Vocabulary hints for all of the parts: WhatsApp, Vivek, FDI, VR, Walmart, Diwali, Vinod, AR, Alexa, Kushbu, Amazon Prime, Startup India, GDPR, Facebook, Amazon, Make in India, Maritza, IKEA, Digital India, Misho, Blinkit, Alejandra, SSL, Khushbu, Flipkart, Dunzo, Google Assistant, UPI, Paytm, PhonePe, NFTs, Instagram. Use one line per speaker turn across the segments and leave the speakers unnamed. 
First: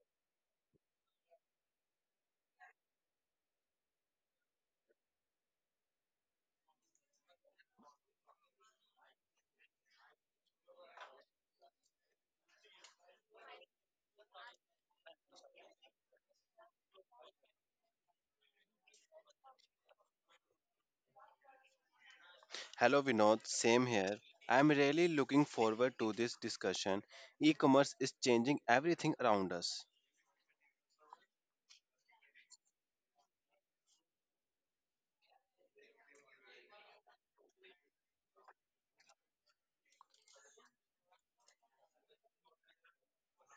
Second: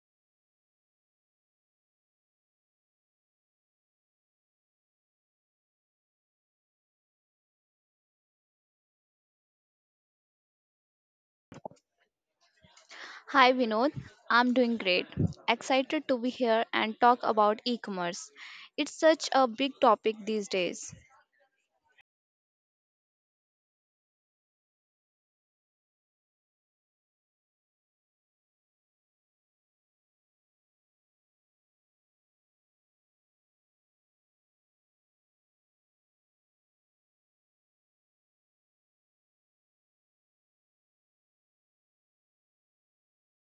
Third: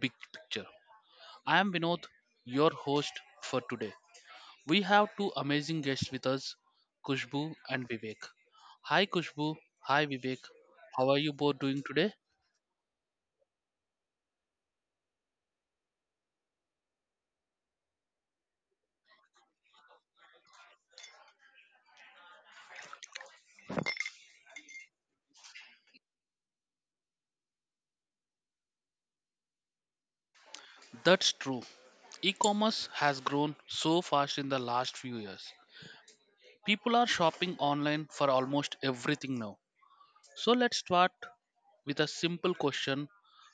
big picture. I am Vinod, your host for today. We have two amazing guests with us, Kushbu and Vivek. Hi, Kushbu. Hi, Vivek. How are you both doing today?
Hi Vinod, I'm doing great. Excited to be here and talk about e commerce. It's such a big topic these days.
Hello Vinod, same here. I'm really looking forward to this discussion. E-commerce is changing everything around us.
That's true. E commerce has grown so fast in the last few years. People are shopping online for almost everything now. So let's start with a simple question.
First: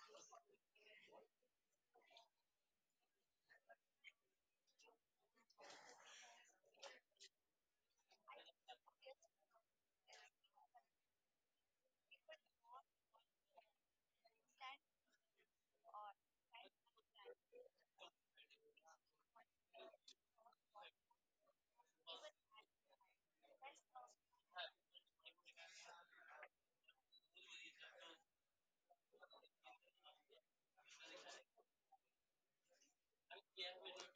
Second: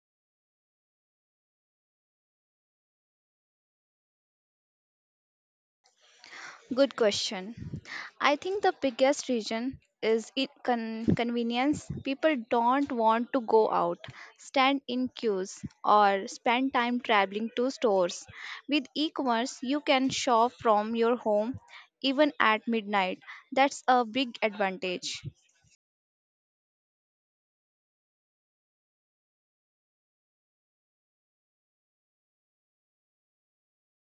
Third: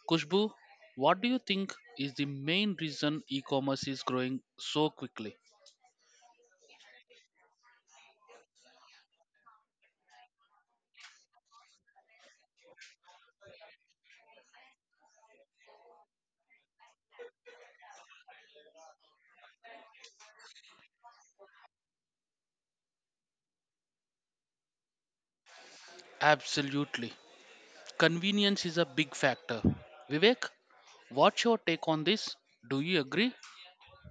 Kushbu, what do you think is the main reason e commerce is growing so quickly?
Good question. I think the biggest reason is convenience. People don't want to go out, stand in queues, or spend time traveling to stores. With e commerce, you can shop from your home even at midnight. That's a big advantage.
Absolutely. Convenience is a big factor. Vivek, what's your take on this? Do you agree?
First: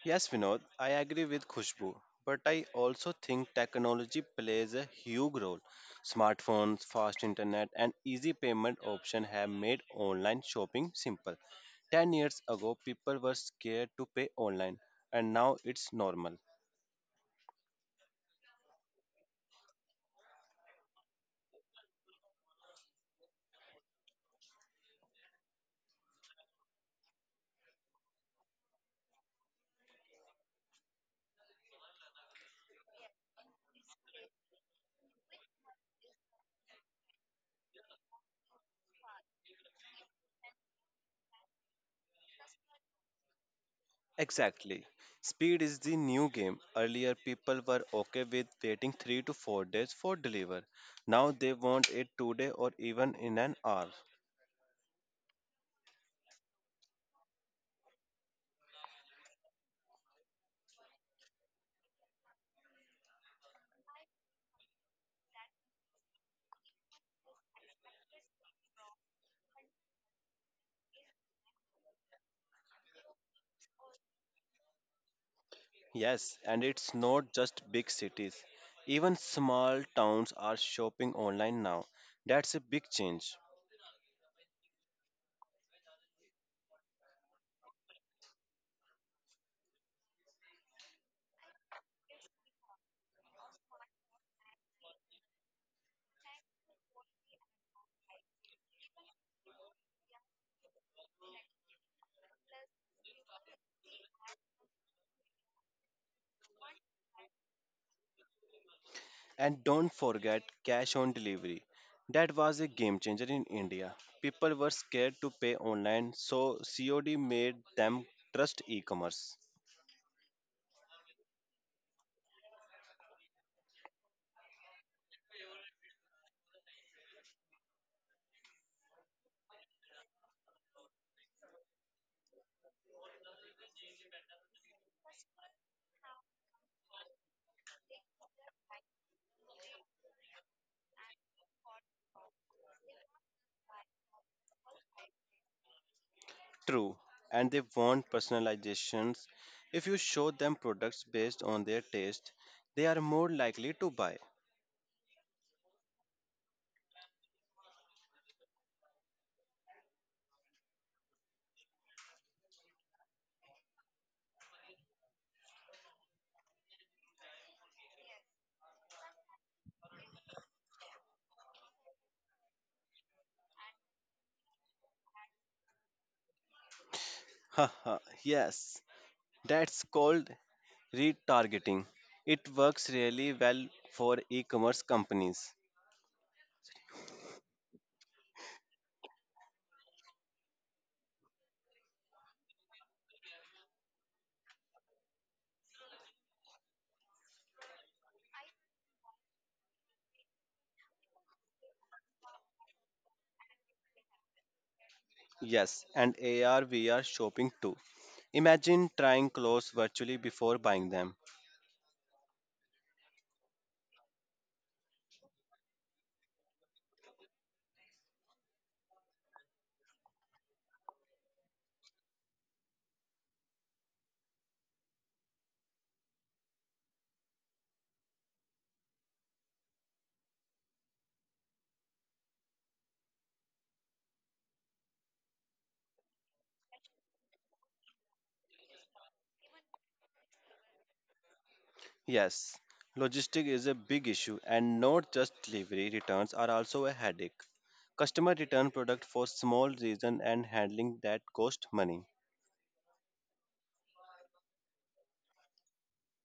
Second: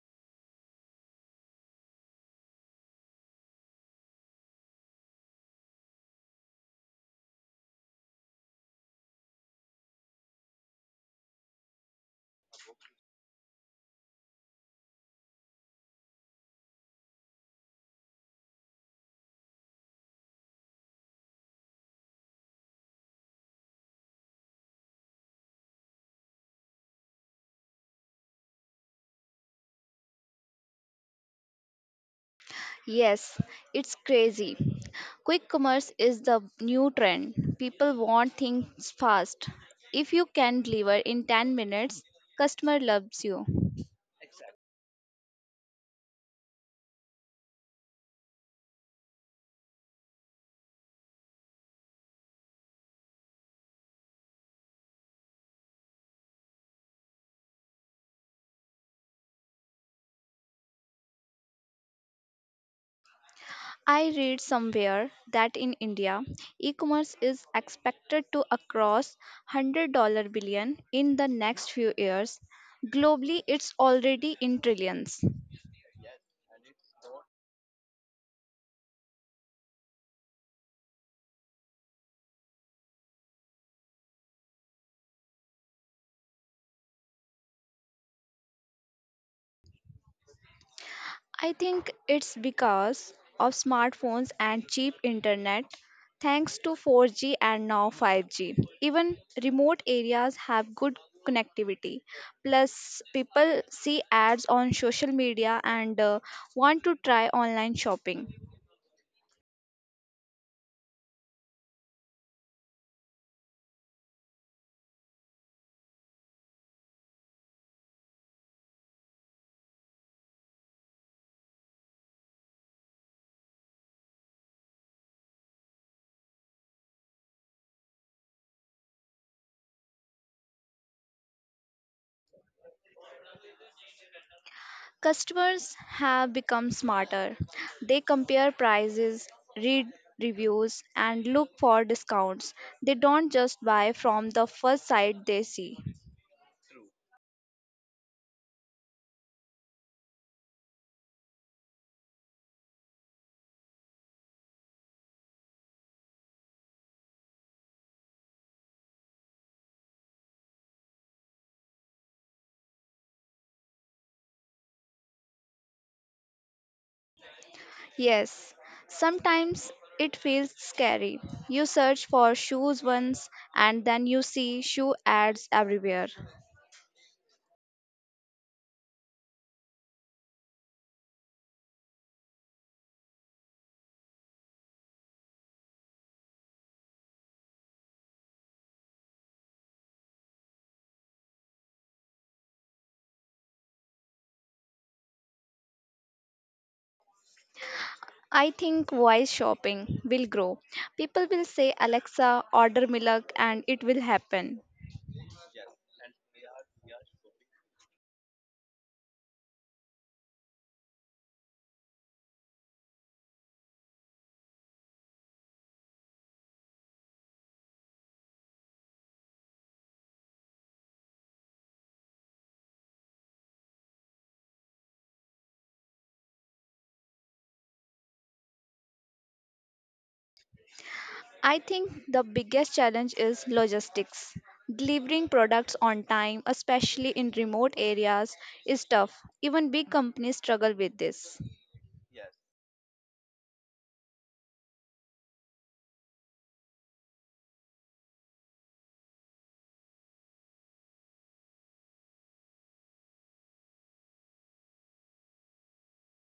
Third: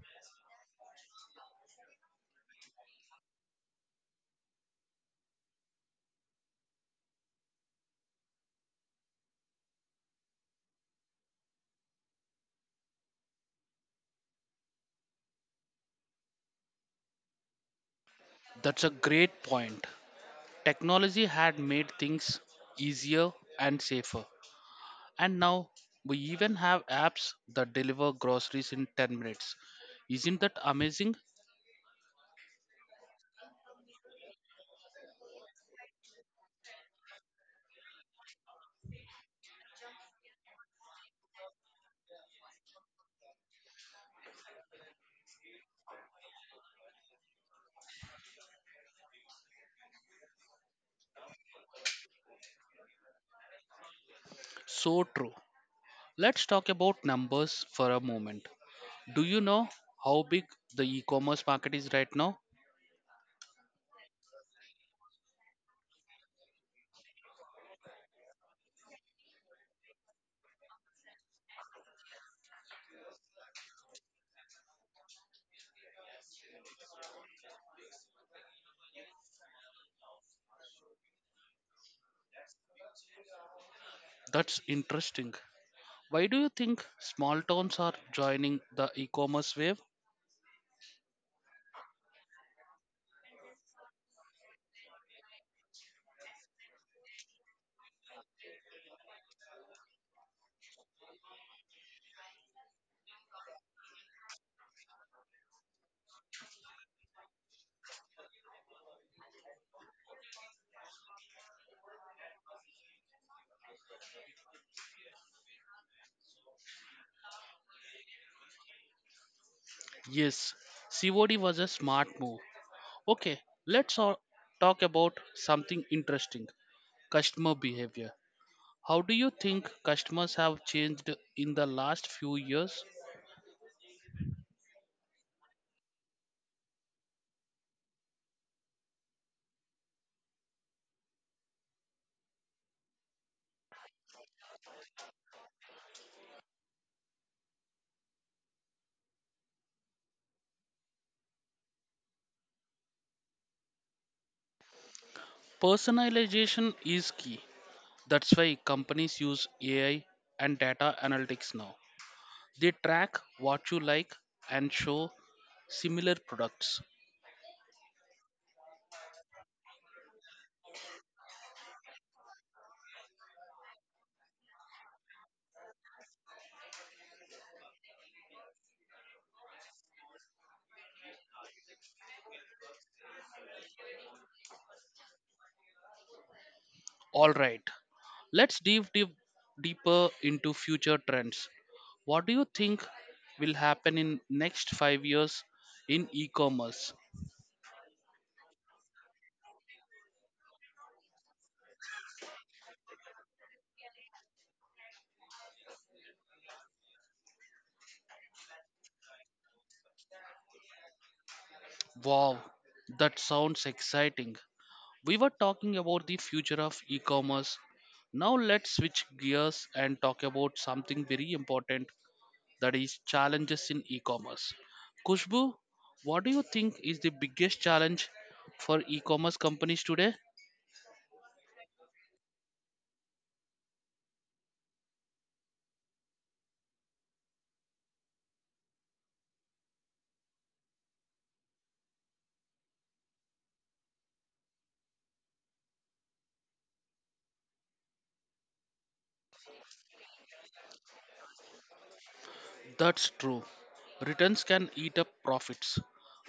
Yes Vinod, I agree with Khushbu, but I also think technology plays a huge role. Smartphones, fast internet and easy payment options have made online shopping simple. 10 years ago people were scared to pay online and now it's normal.
That's a great point. Technology had made things easier and safer. And now we even have apps that deliver groceries in 10 minutes. Isn't that amazing?
Yes, it's crazy. Quick commerce is the new trend. People want things fast. If you can deliver in 10 minutes, customer loves you.
Exactly. Speed is the new game. Earlier, people were okay with waiting 3 to 4 days for deliver. Now they want it today or even in an hour.
So true. Let's talk about numbers for a moment. Do you know how big the e commerce market is right now?
I read somewhere that in India, e-commerce is expected to cross $100 billion in the next few years. Globally, it's already in trillions.
Yes, and it's not just big cities. Even small towns are shopping online now. That's a big change.
That's interesting. Why do you think small towns are joining the e commerce wave?
I think it's because of smartphones and cheap internet. Thanks to 4G and now 5G, even remote areas have good connectivity. Plus, people see ads on social media and want to try online shopping.
And don't forget cash on delivery. That was a game changer in India. People were scared to pay online, so COD made them trust e commerce.
Yes, COD was a smart move. Okay, let's all talk about something interesting, customer behavior. How do you think customers have changed in the last few years?
Customers have become smarter. They compare prices, read reviews, and look for discounts. They don't just buy from the first site they see.
True, and they want personalizations. If you show them products based on their taste, they are more likely to buy.
Personalization is key. That's why companies use AI and data analytics now. They track what you like and show similar products.
Yes, sometimes it feels scary. You search for shoes once and then you see shoe ads everywhere.
Haha, yes, that's called retargeting. It works really well for e commerce companies.
All right, let's deeper into future trends. What do you think will happen in next 5 years in e-commerce?
I think voice shopping will grow. People will say, Alexa, order milk, and it will happen.
Yes, and AR VR shopping too. Imagine trying clothes virtually before buying them.
Wow, that sounds exciting. We were talking about the future of e-commerce. Now let's switch gears and talk about something very important, that is challenges in e-commerce. Kushbu, what do you think is the biggest challenge for e-commerce companies today?
I think the biggest challenge is logistics. Delivering products on time, especially in remote areas, is tough. Even big companies struggle with this.
Yes, logistic is a big issue, and not just delivery returns are also a headache. Customer return product for small reason and handling that cost money.
That's true. Returns can eat up profits.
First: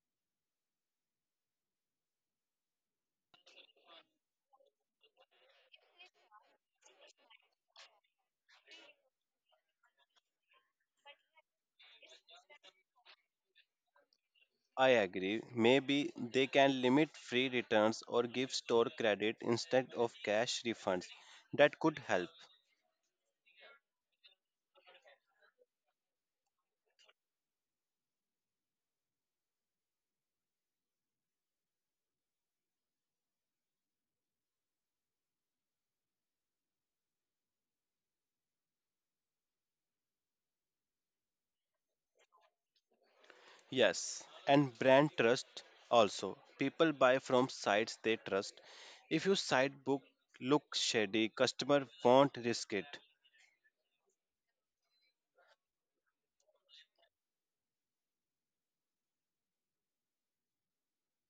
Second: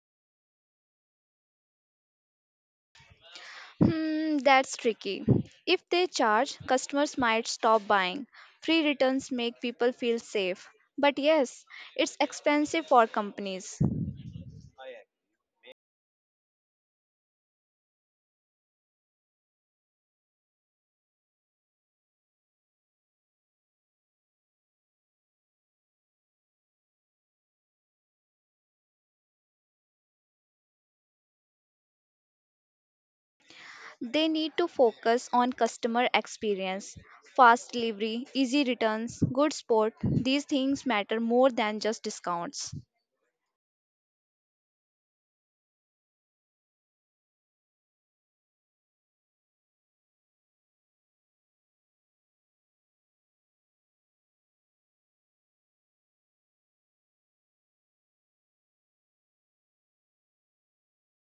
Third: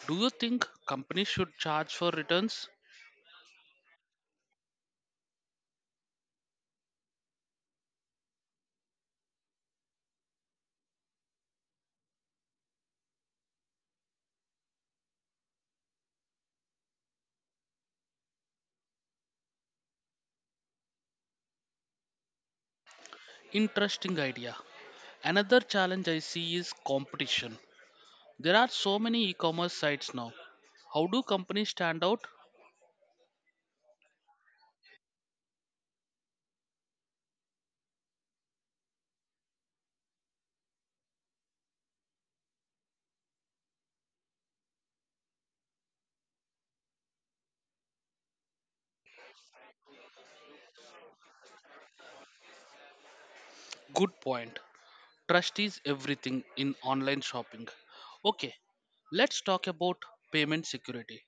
Do you think companies should charge for returns?
Hmm, that's tricky. If they charge, customers might stop buying. Free returns make people feel safe. But yes, it's expensive for companies.
I agree. Maybe they can limit free returns or give store credit instead of cash refunds. That could help.
Interesting idea. Another challenge I see is competition. There are so many e commerce sites now. How do companies stand out?
They need to focus on customer experience. Fast delivery, easy returns, good support. These things matter more than just discounts.
Yes, and brand trust also. People buy from sites they trust. If your site book looks shady, customer won't risk it.
Good point. Trust is everything in online shopping. Okay, let's talk about payment security.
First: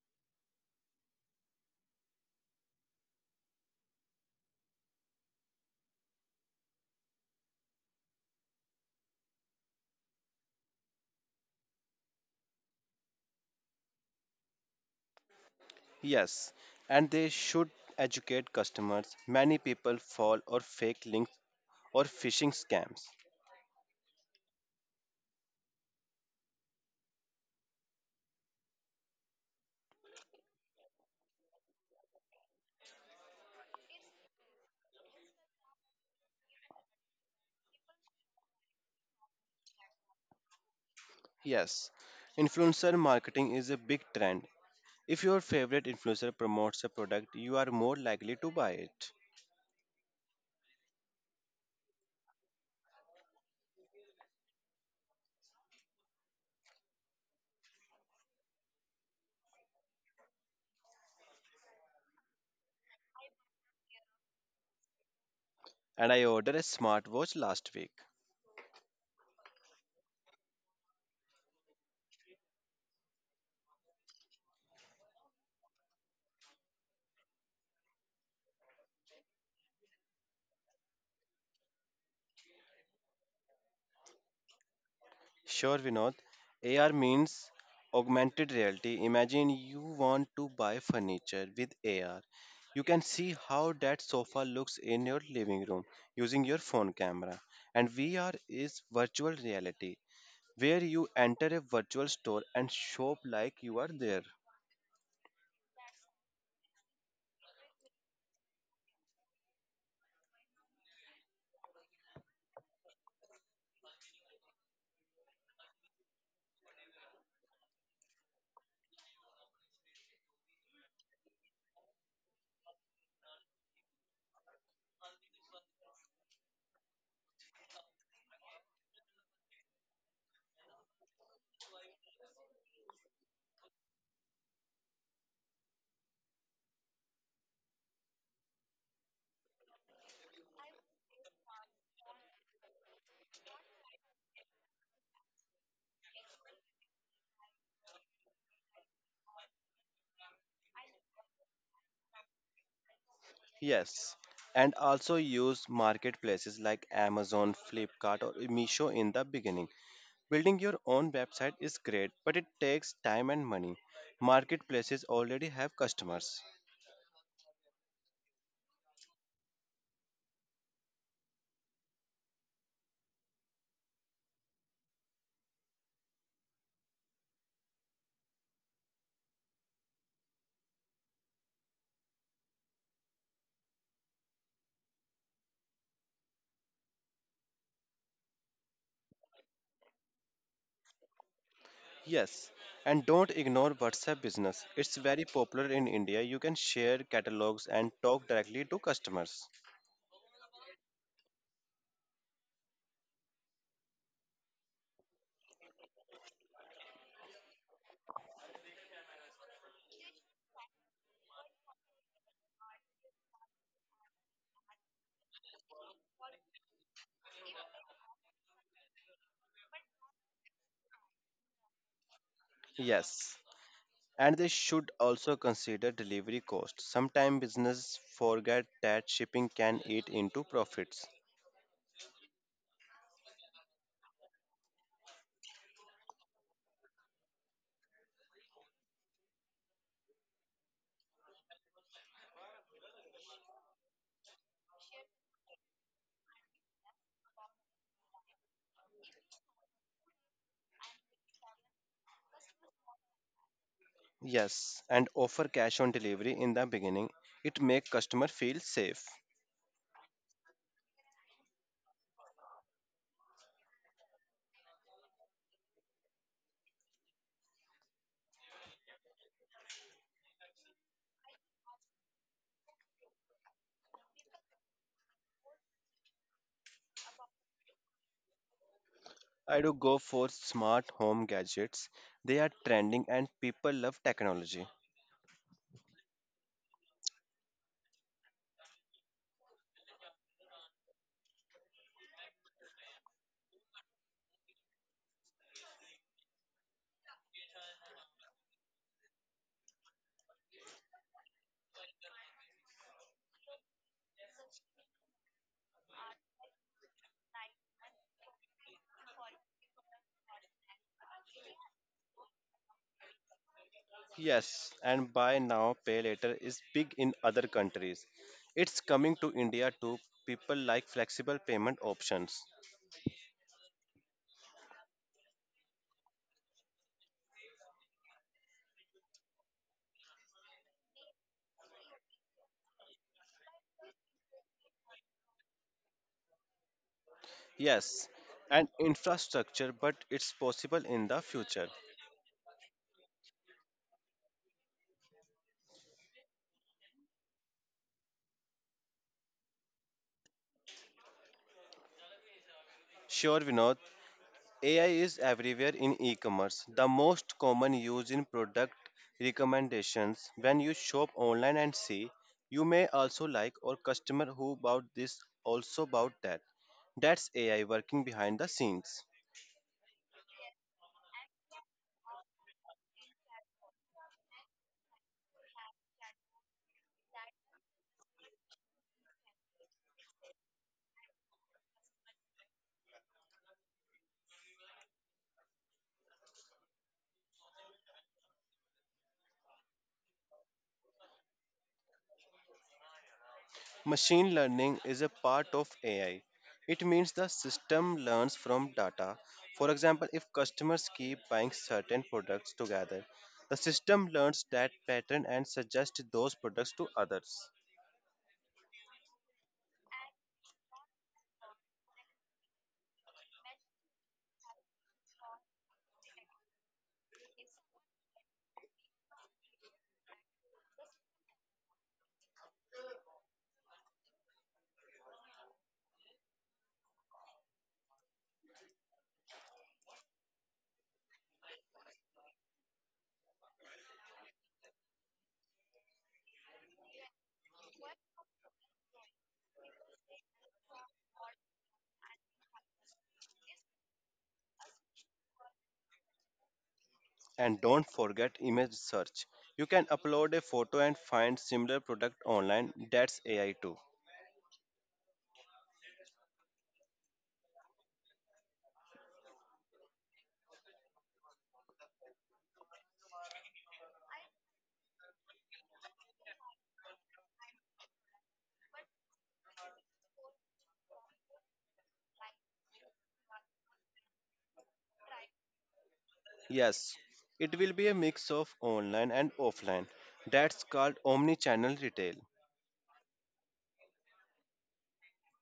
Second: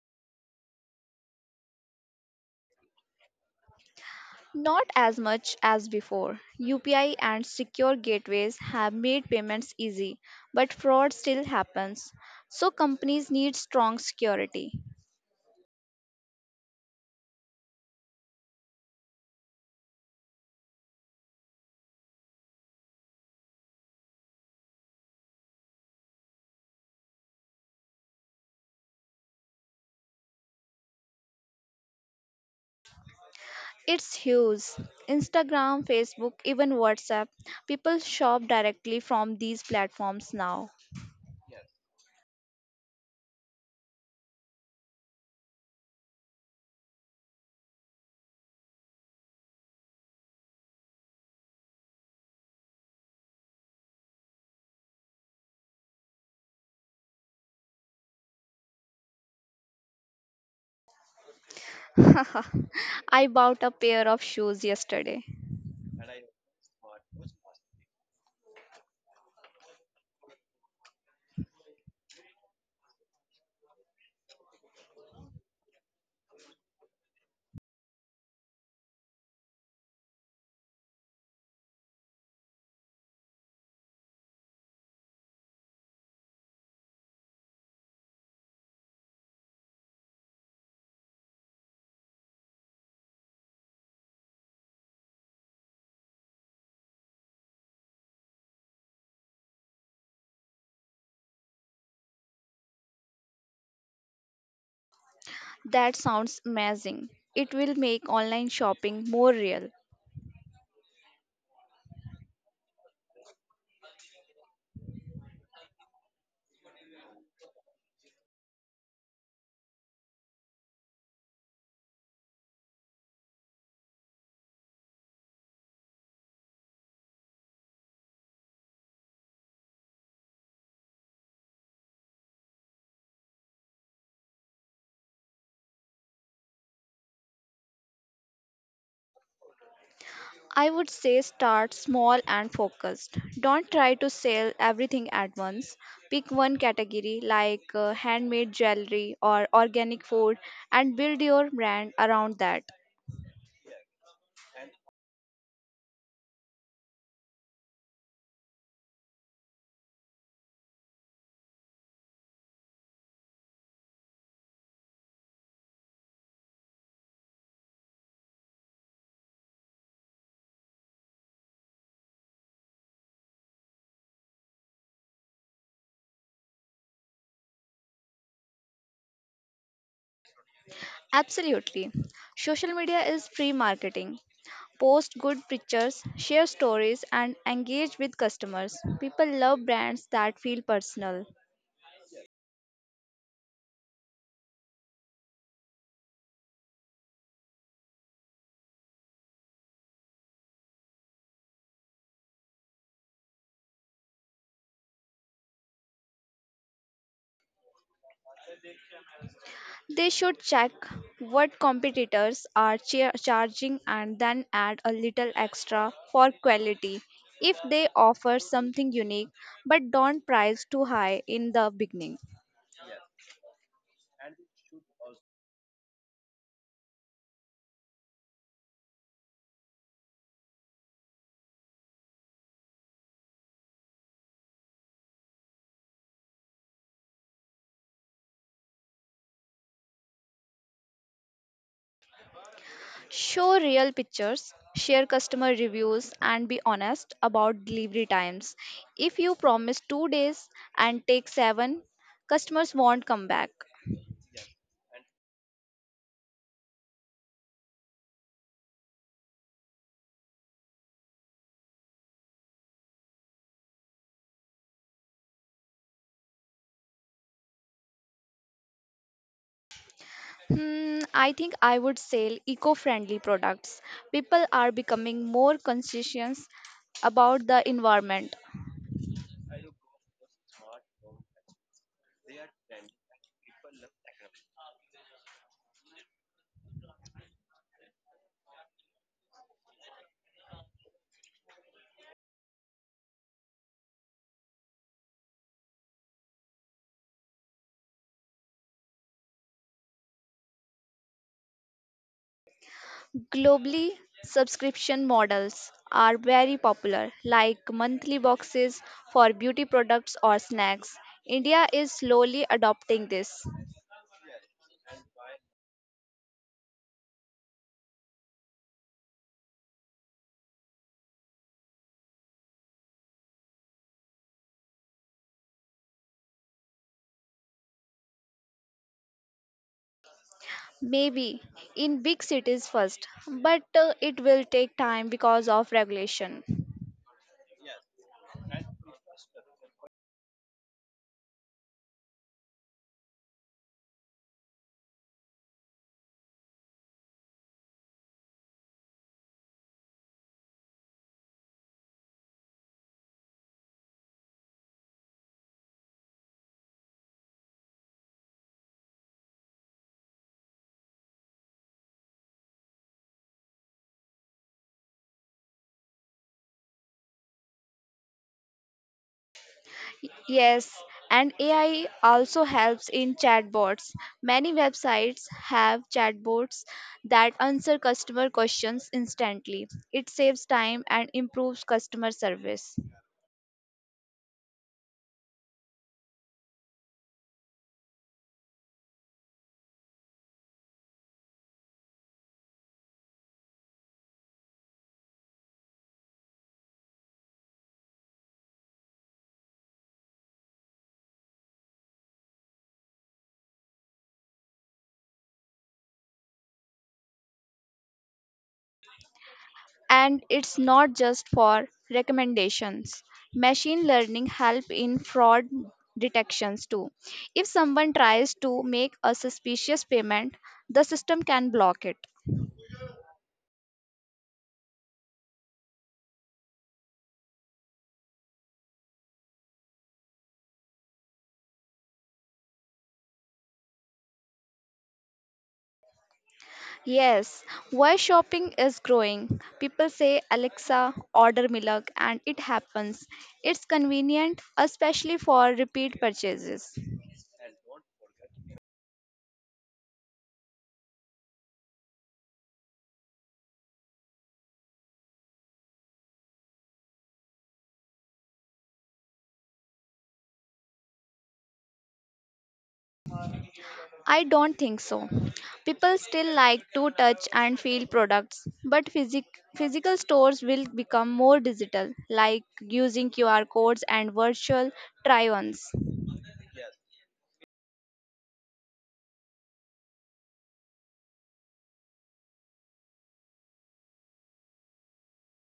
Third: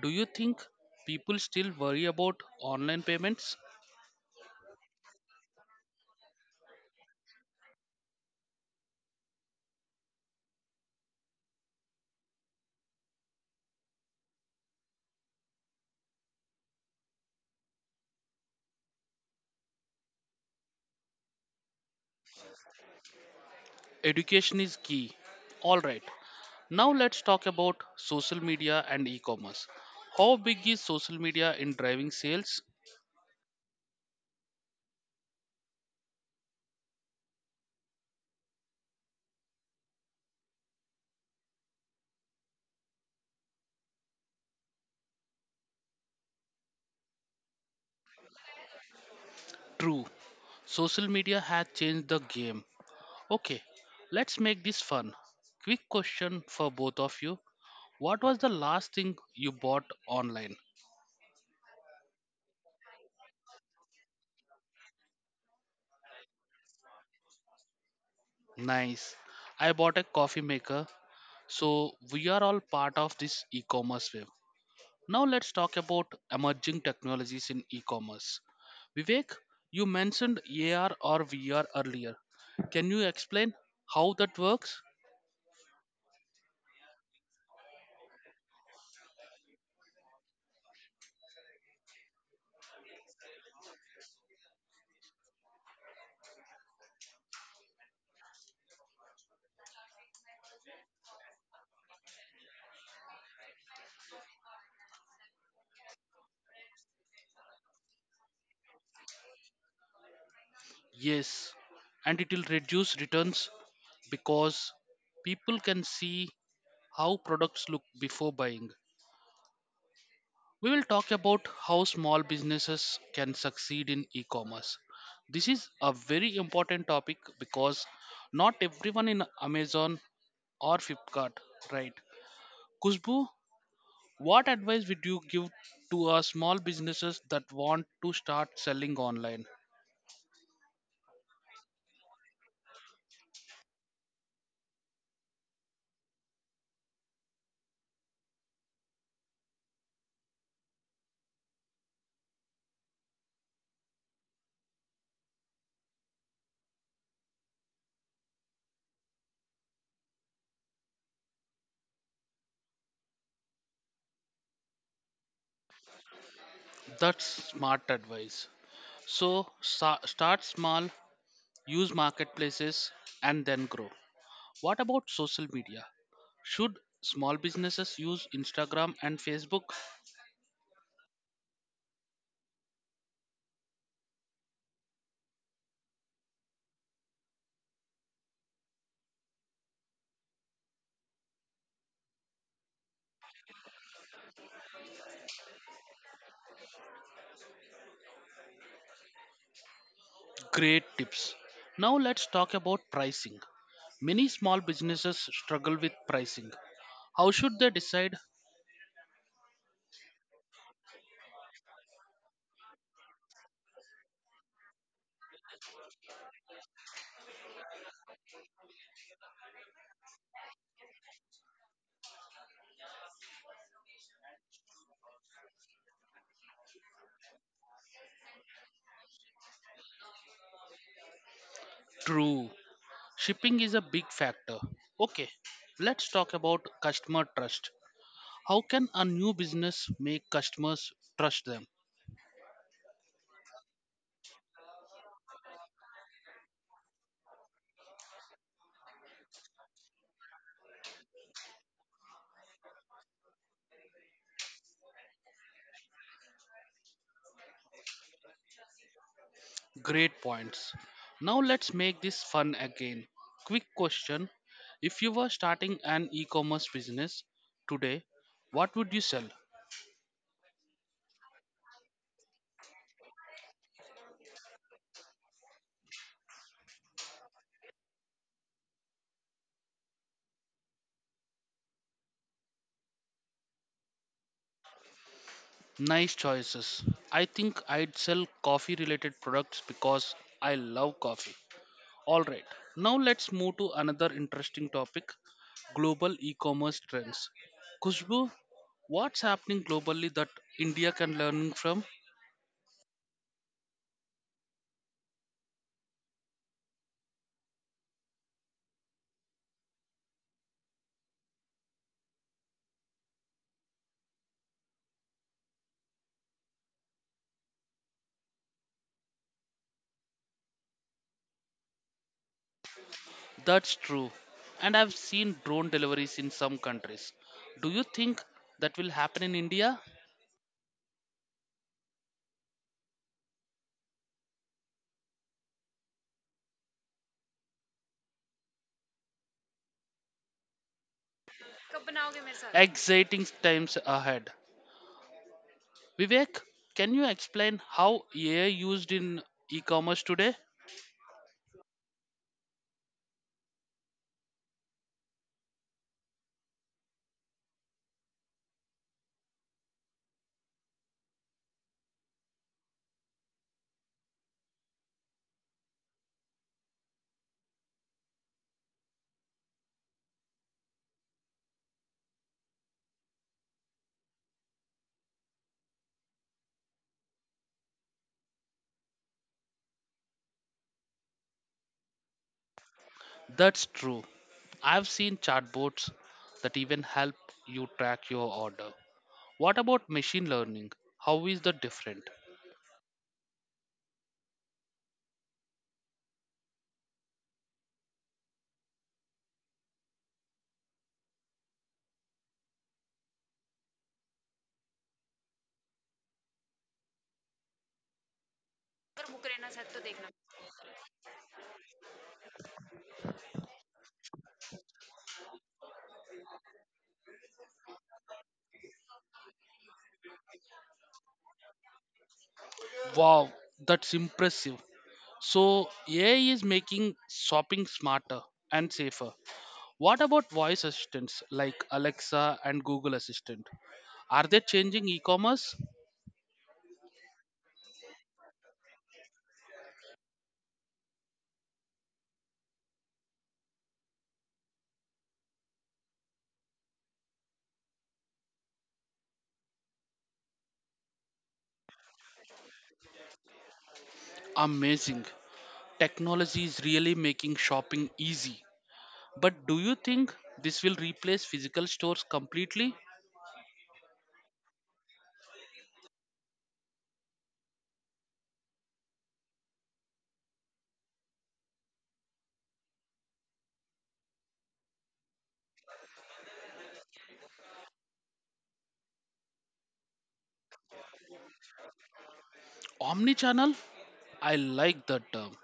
Do you think people still worry about online payments?
Not as much as before. UPI and secure gateways have made payments easy, but fraud still happens. So companies need strong security.
Yes, and they should educate customers. Many people fall or fake links or phishing scams.
Education is key. Alright, now let's talk about social media and e commerce. How big is social media in driving sales?
It's huge. Instagram, Facebook, even WhatsApp. People shop directly from these platforms now.
Yes, influencer marketing is a big trend. If your favorite influencer promotes a product, you are more likely to buy it.
True, social media has changed the game. Okay, let's make this fun. Quick question for both of you. What was the last thing you bought online?
I bought a pair of shoes yesterday.
And I ordered a smartwatch last week.
Nice. I bought a coffee maker. So we are all part of this e-commerce wave. Now let's talk about emerging technologies in e-commerce. Vivek, you mentioned AR or VR earlier. Can you explain how that works?
Sure, Vinod. AR means augmented reality. Imagine you want to buy furniture with AR. You can see how that sofa looks in your living room using your phone camera. And VR is virtual reality, where you enter a virtual store and shop like you are there.
That sounds amazing. It will make online shopping more real.
Yes, and it will reduce returns because people can see how products look before buying. We will talk about how small businesses can succeed in e commerce. This is a very important topic because not everyone in Amazon or Flipkart, right? Kushbu, what advice would you give to our small businesses that want to start selling online?
I would say start small and focused. Don't try to sell everything at once. Pick one category like handmade jewelry or organic food and build your brand around that.
Yes, and also use marketplaces like Amazon, Flipkart, or Meesho in the beginning. Building your own website is great, but it takes time and money. Marketplaces already have customers.
That's smart advice. So start small, use marketplaces, and then grow. What about social media? Should small businesses use Instagram and Facebook?
Absolutely. Social media is free marketing. Post good pictures, share stories, and engage with customers. People love brands that feel personal.
Yes, and don't ignore WhatsApp business. It's very popular in India. You can share catalogs and talk directly to customers.
Great tips. Now let's talk about pricing. Many small businesses struggle with pricing. How should they decide?
They should check what competitors are charging and then add a little extra for quality if they offer something unique, but don't price too high in the beginning.
Yes, and they should also consider delivery costs. Sometimes business forget that shipping can eat into profits.
True. Shipping is a big factor. Okay, let's talk about customer trust. How can a new business make customers trust them?
Show real pictures, share customer reviews, and be honest about delivery times. If you promise 2 days and take 7, customers won't come back.
Yes, and offer cash on delivery in the beginning. It makes customer feel safe.
Great points. Now let's make this fun again. Quick question. If you were starting an e commerce business today, what would you sell?
Hmm, I think I would sell eco friendly products. People are becoming more conscious about the environment.
I do go for smart home gadgets. They are trending and people love technology.
Nice choices. I think I'd sell coffee related products because I love coffee. Alright, now let's move to another interesting topic, global e commerce trends. Kushbu, what's happening globally that India can learn from?
Globally, subscription models are very popular, like monthly boxes for beauty products or snacks. India is slowly adopting this.
Yes, and buy now, pay later is big in other countries. It's coming to India too. People like flexible payment options.
That's true. And I've seen drone deliveries in some countries. Do you think that will happen in India?
Maybe in big cities first, but it will take time because of regulation.
Yes, and infrastructure, but it's possible in the future.
Exciting times ahead. Vivek, can you explain how AI used in e-commerce today?
Sure, Vinod, AI is everywhere in e-commerce. The most common use in product recommendations when you shop online and see you may also like or customer who bought this also bought that. That's AI working behind the scenes.
Yes, and AI also helps in chatbots. Many websites have chatbots that answer customer questions instantly. It saves time and improves customer service.
That's true. I've seen chatbots that even help you track your order. What about machine learning? How is that different?
Machine learning is a part of AI. It means the system learns from data. For example, if customers keep buying certain products together, the system learns that pattern and suggests those products to others.
And it's not just for recommendations. Machine learning help in fraud detections too. If someone tries to make a suspicious payment, the system can block it.
Wow, that's impressive. So AI is making shopping smarter and safer. What about voice assistants like Alexa and Google Assistant? Are they changing e-commerce?
Yes, why shopping is growing. People say, Alexa, order milk, and it happens. It's convenient, especially for repeat purchases.
And don't forget image search. You can upload a photo and find similar product online. That's AI too.
Amazing. Technology is really making shopping easy. But do you think this will replace physical stores completely?
I don't think so. People still like to touch and feel products, but physical stores will become more digital, like using QR codes and virtual try ons.
Yes, it will be a mix of online and offline. That's called omni-channel retail.
Omnichannel? I like that term.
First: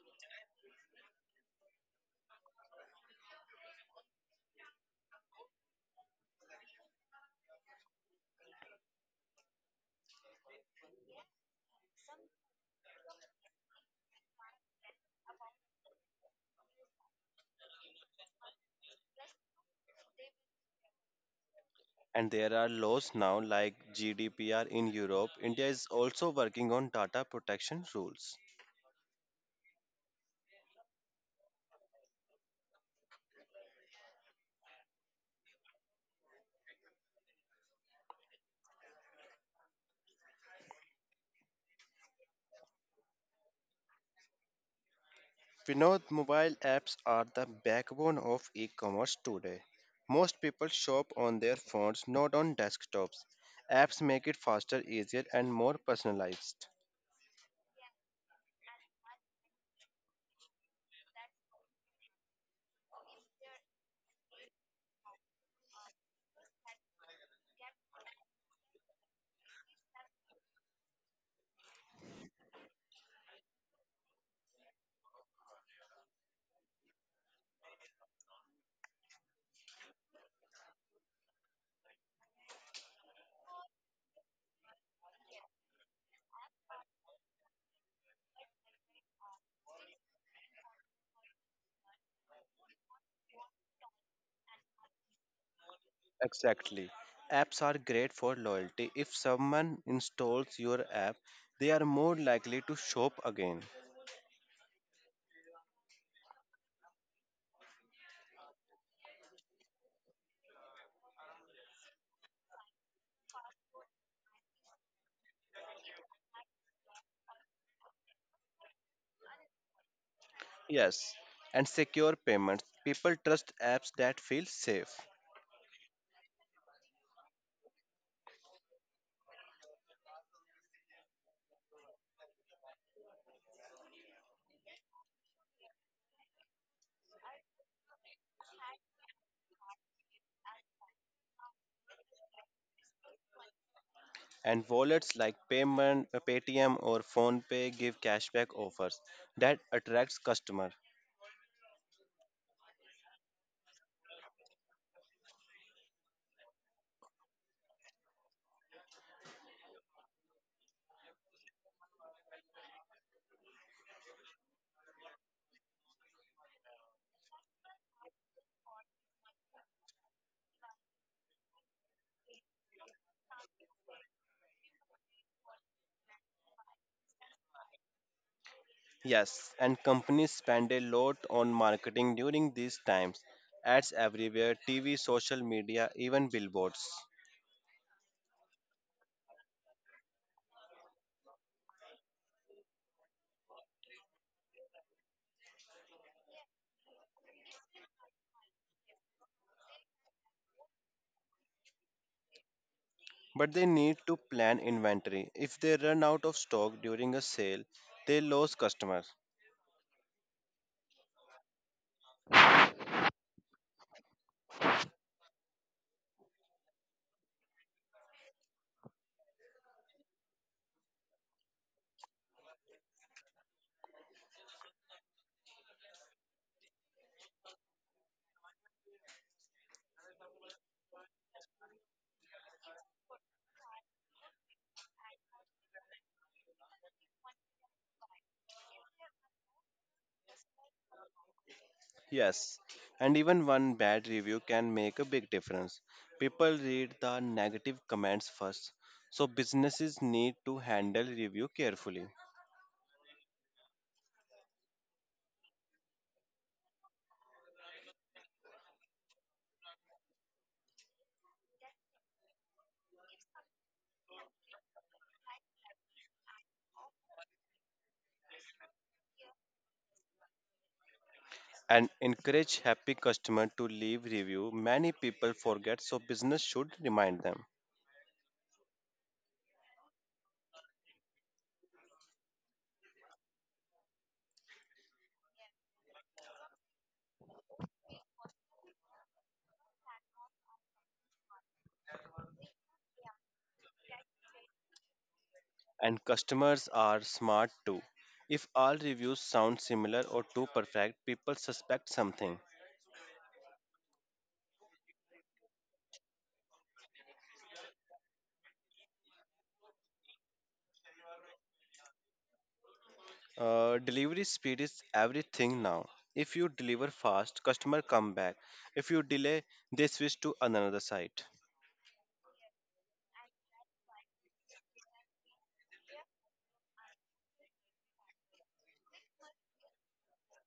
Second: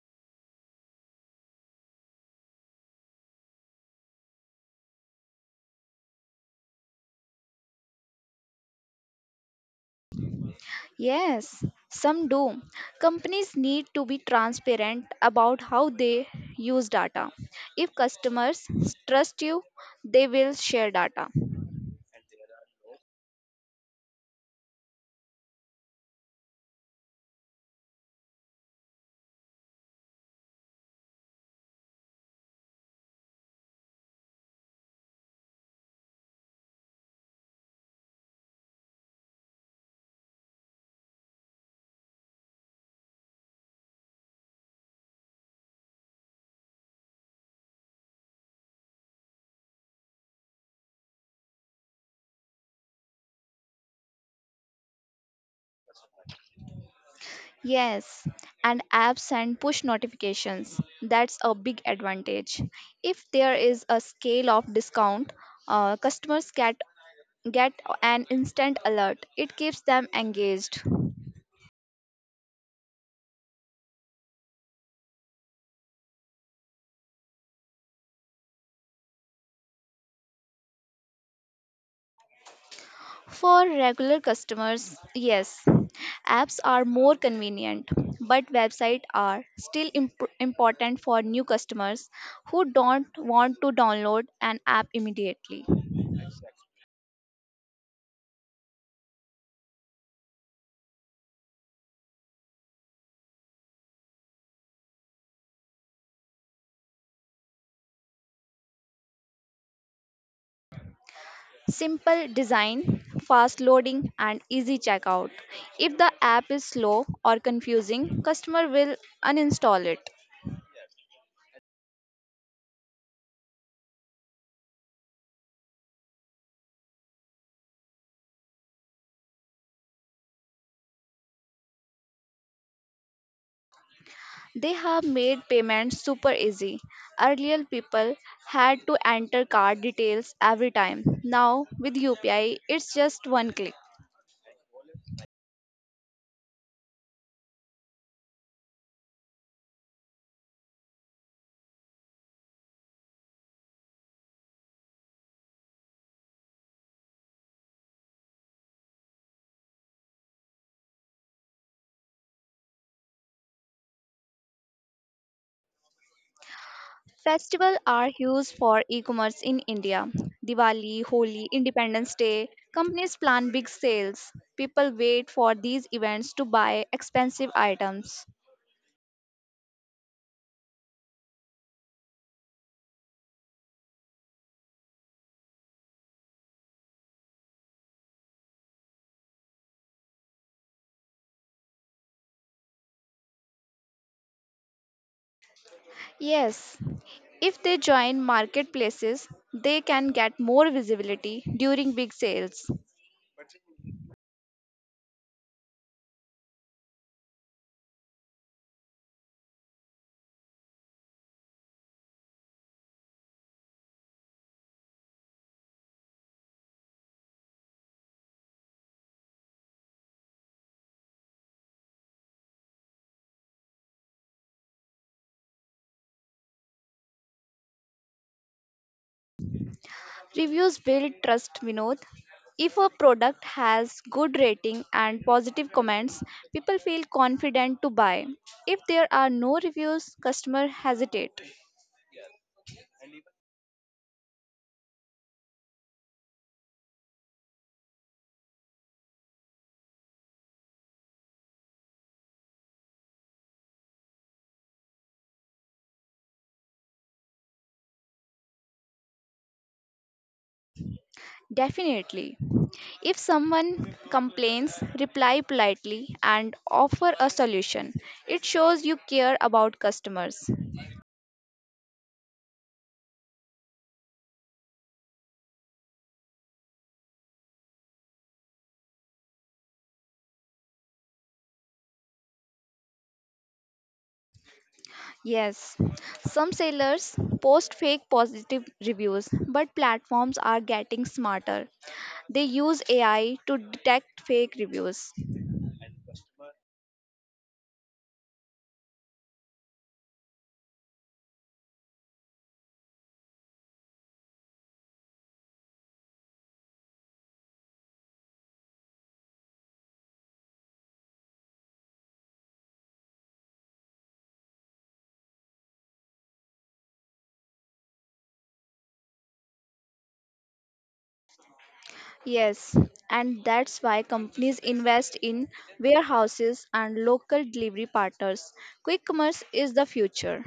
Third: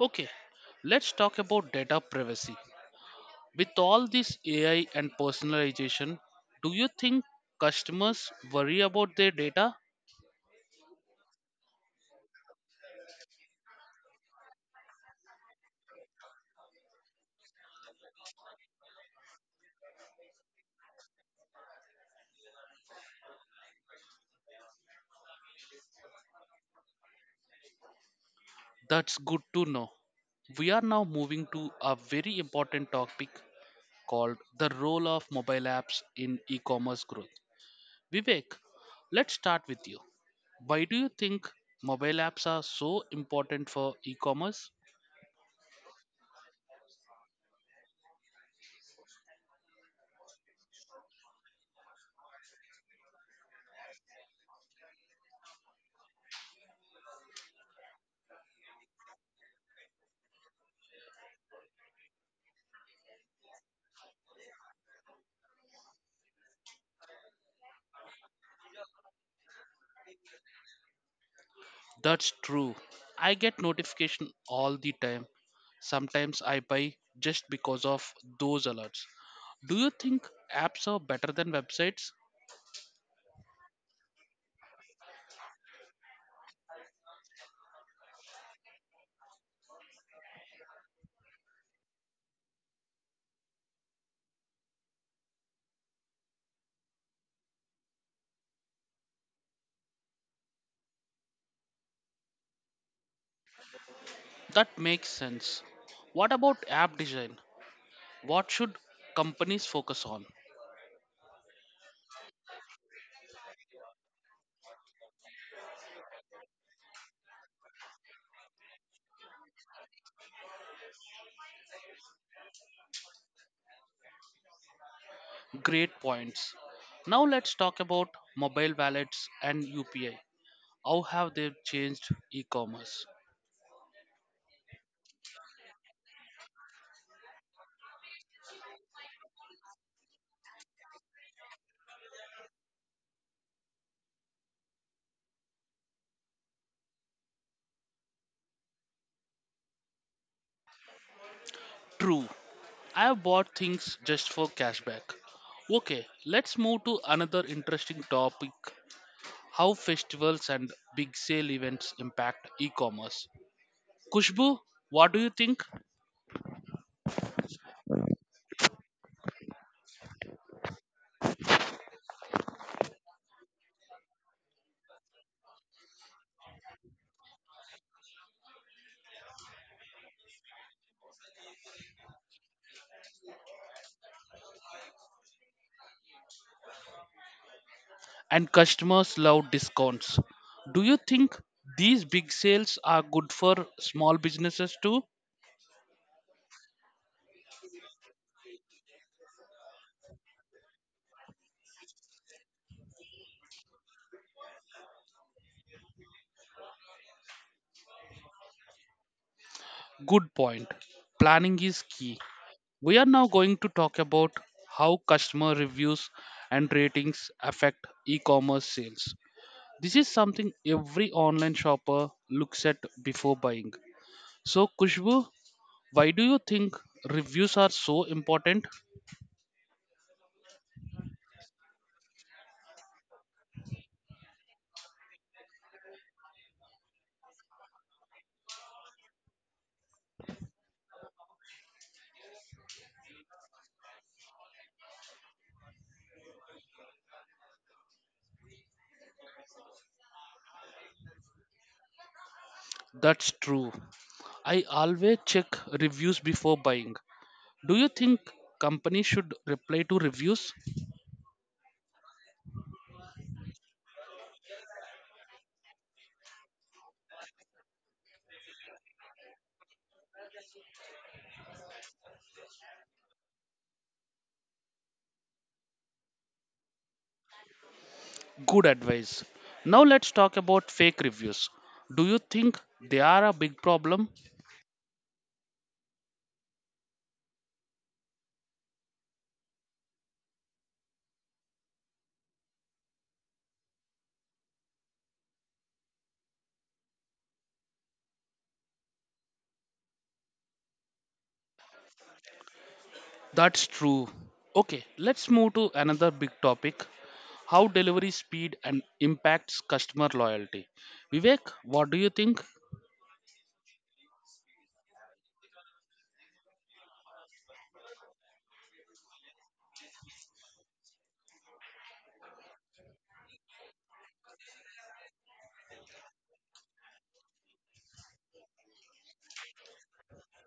Okay, let's talk about data privacy. With all this AI and personalization, do you think customers worry about their data?
Yes, some do. Companies need to be transparent about how they use data. If customers trust you, they will share data.
And there are laws now like GDPR in Europe. India is also working on data protection rules.
That's good to know. We are now moving to a very important topic called the role of mobile apps in e commerce growth. Vivek, let's start with you. Why do you think mobile apps are so important for e-commerce?
Vinod, mobile apps are the backbone of e commerce today. Most people shop on their phones, not on desktops. Apps make it faster, easier, and more personalized.
Yes, and apps and push notifications. That's a big advantage. If there is a scale of discount, customers get an instant alert. It keeps them engaged.
That's true. I get notification all the time. Sometimes I buy just because of those alerts. Do you think apps are better than websites?
For regular customers, yes, apps are more convenient, but websites are still important for new customers who don't want to download an app immediately.
Exactly. Apps are great for loyalty. If someone installs your app, they are more likely to shop again.
That makes sense. What about app design? What should companies focus on?
Simple design, fast loading, and easy checkout. If the app is slow or confusing, customer will uninstall it.
Yes. And secure payments. People trust apps that feel safe.
Great points. Now let's talk about mobile wallets and UPI. How have they changed e commerce?
They have made payments super easy. Earlier, people had to enter card details every time. Now, with UPI, it's just one click.
And wallets like Paytm or PhonePe give cashback offers that attracts customer.
True, I have bought things just for cashback. Okay, let's move to another interesting topic, how festivals and big sale events impact e commerce. Kushbu, what do you think?
Festivals are huge for e-commerce in India. Diwali, Holi, Independence Day. Companies plan big sales. People wait for these events to buy expensive items.
Yes, and companies spend a lot on marketing during these times. Ads everywhere, TV, social media, even billboards.
And customers love discounts. Do you think these big sales are good for small businesses too?
Yes, if they join marketplaces, they can get more visibility during big sales.
But they need to plan inventory. If they run out of stock during a sale, they lose customers.
Good point. Planning is key. We are now going to talk about how customer reviews and ratings affect e commerce sales. This is something every online shopper looks at before buying. So, Kushbu, why do you think reviews are so important?
Reviews build trust, Vinod. If a product has good rating and positive comments, people feel confident to buy. If there are no reviews, customer hesitate.
Yes, and even one bad review can make a big difference. People read the negative comments first, so businesses need to handle review carefully
That's true. I always check reviews before buying. Do you think companies should reply to reviews?
Definitely. If someone complains, reply politely and offer a solution. It shows you care about customers.
and encourage happy customer to leave review. Many people forget, so business should remind them.
Good advice. Now let's talk about fake reviews. Do you think they are a big problem?
Yes, some sellers post fake positive reviews, but platforms are getting smarter. They use AI to detect fake reviews.
And customers are smart too. If all reviews sound similar or too perfect, people suspect something.
That's true. Okay, let's move to another big topic, how delivery speed and impacts customer loyalty. Vivek, what do you think?
Delivery speed is everything now. If you deliver fast, customer come back. If you delay, they switch to another site.
Yes, and that's why companies invest in warehouses and local delivery partners. Quick commerce is the future.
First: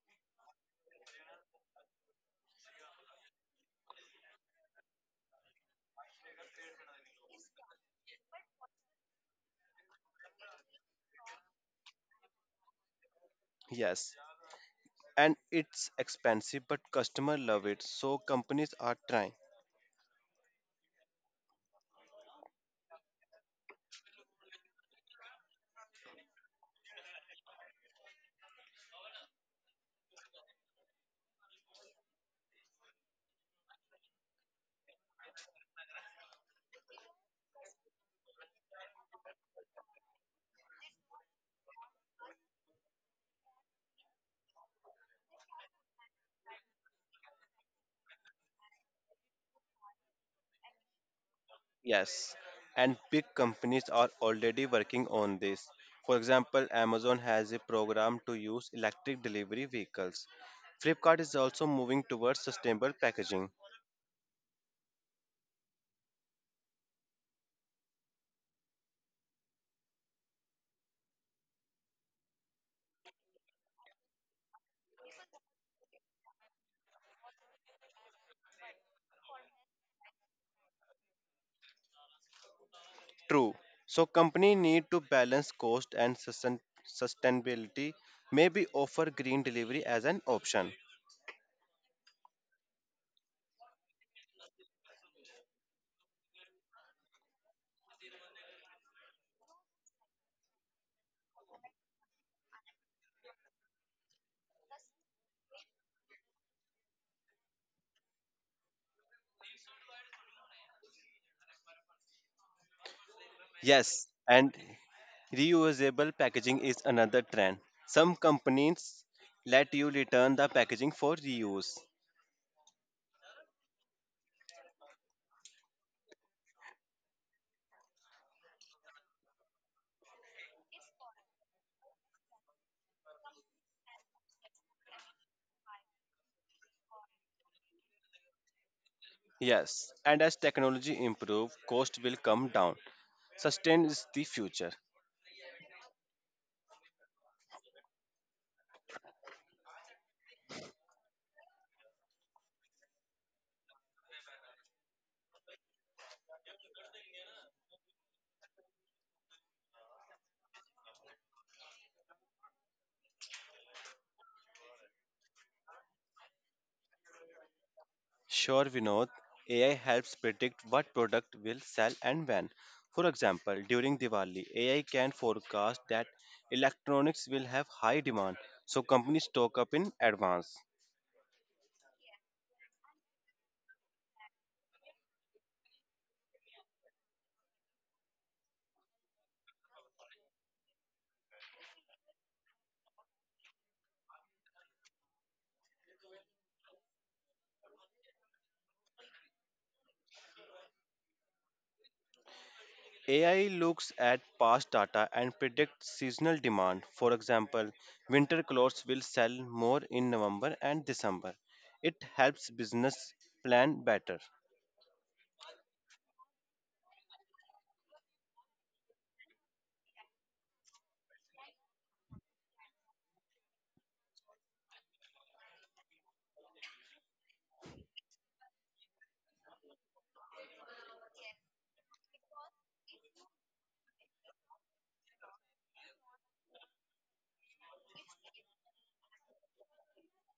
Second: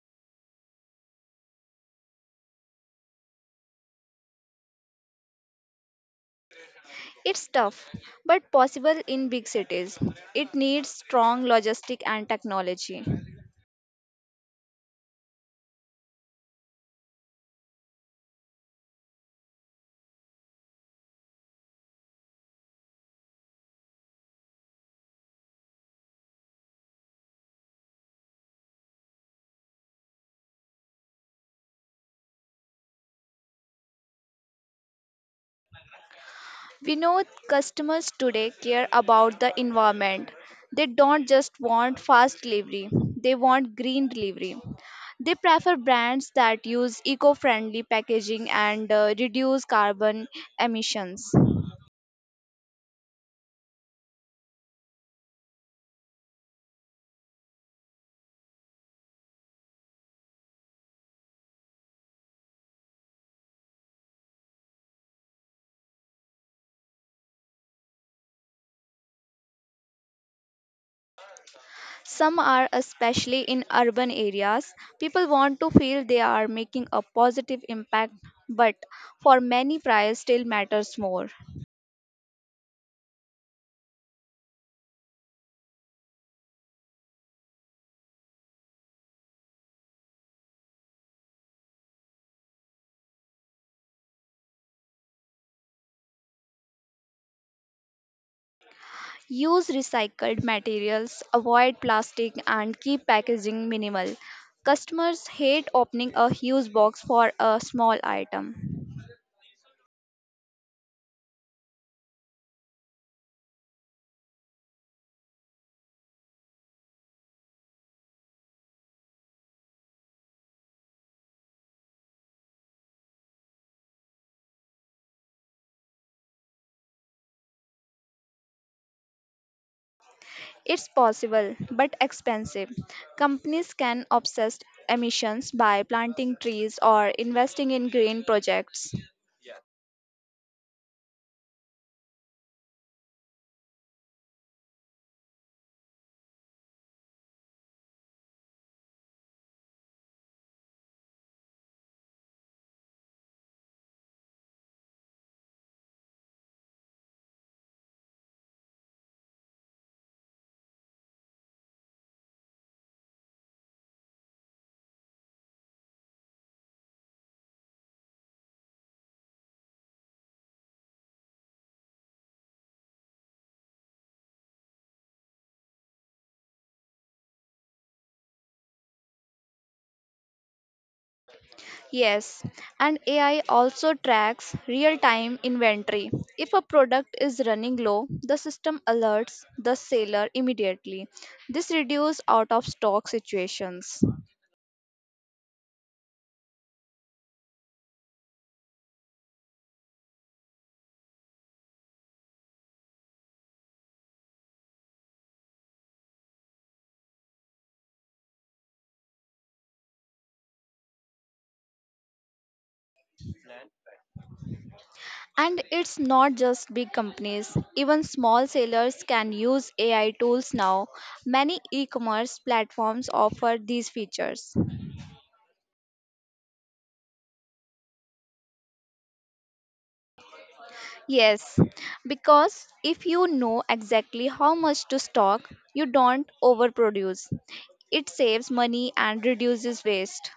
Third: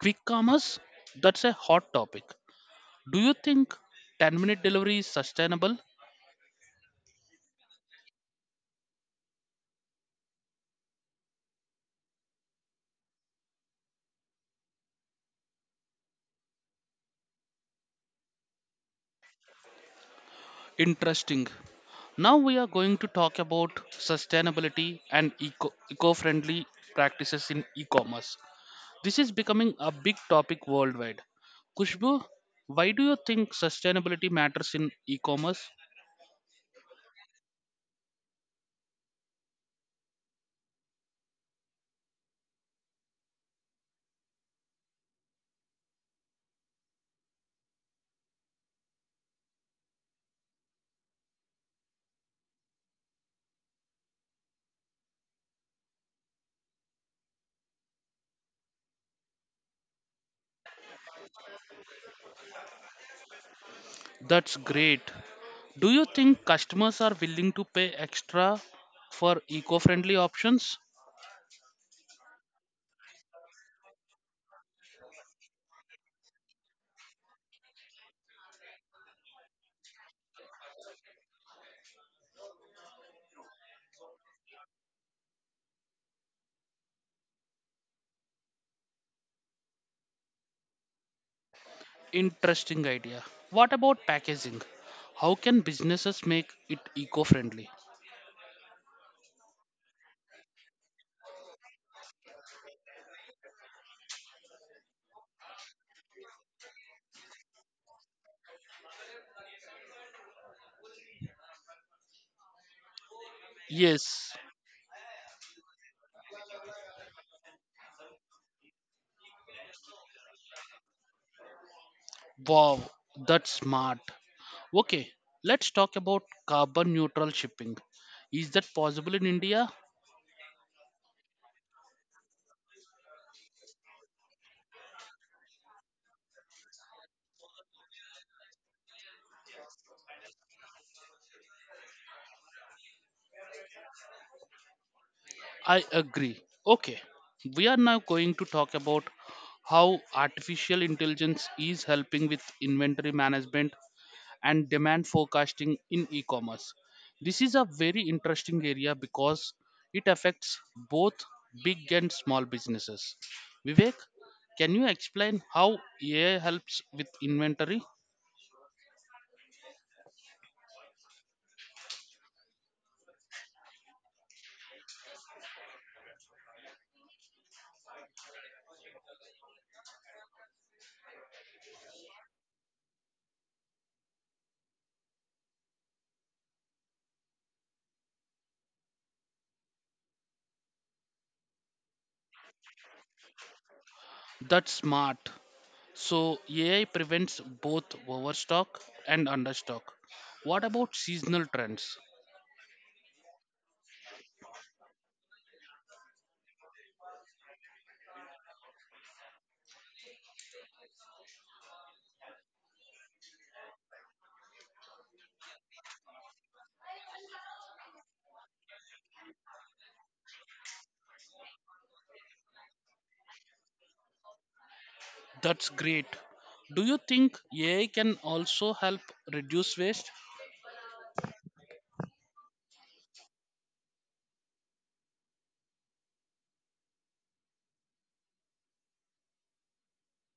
Quick commerce? That's a hot topic. Do you think 10-minute delivery is sustainable?
It's tough, but possible in big cities. It needs strong logistics and technology.
Yes, and it's expensive, but customer love it. So companies are trying.
Interesting. Now we are going to talk about sustainability and eco friendly practices in e commerce. This is becoming a big topic worldwide. Kushbu, why do you think sustainability matters in e commerce?
We know customers today care about the environment. They don't just want fast delivery, they want green delivery. They prefer brands that use eco friendly packaging and reduce carbon emissions.
Yes, and big companies are already working on this. For example, Amazon has a program to use electric delivery vehicles. Flipkart is also moving towards sustainable packaging.
That's great. Do you think customers are willing to pay extra for eco friendly options?
Some are, especially in urban areas, people want to feel they are making a positive impact, but for many, price still matters more.
True. So company need to balance cost and sustainability, maybe offer green delivery as an option.
Interesting idea. What about packaging? How can businesses make it eco friendly?
Use recycled materials, avoid plastic, and keep packaging minimal. Customers hate opening a huge box for a small item.
Yes,
Yes.
and reusable packaging is another trend. Some companies let you return the packaging for reuse.
Wow, that's smart. Okay, let's talk about carbon neutral shipping. Is that possible in India?
It's possible but expensive. Companies can offset emissions by planting trees or investing in green projects.
Yes, and as technology improve, cost will come down. Sustain is the future.
I agree. Okay, we are now going to talk about how artificial intelligence is helping with inventory management and demand forecasting in e commerce. This is a very interesting area because it affects both big and small businesses. Vivek, can you explain how AI helps with inventory?
Sure, Vinod. AI helps predict what product will sell and when. For example, during Diwali, AI can forecast that electronics will have high demand, so companies stock up in advance.
Yes, and AI also tracks real time inventory. If a product is running low, the system alerts the seller immediately. This reduces out of stock situations.
That's smart. So, AI prevents both overstock and understock. What about seasonal trends?
AI looks at past data and predicts seasonal demand. For example, winter clothes will sell more in November and December. It helps business plan better.
And it's not just big companies, even small sellers can use AI tools now. Many e commerce platforms offer these features.
That's great. Do you think AI can also help reduce waste?
Yes, because if you know exactly how much to stock, you don't overproduce. It saves money and reduces waste.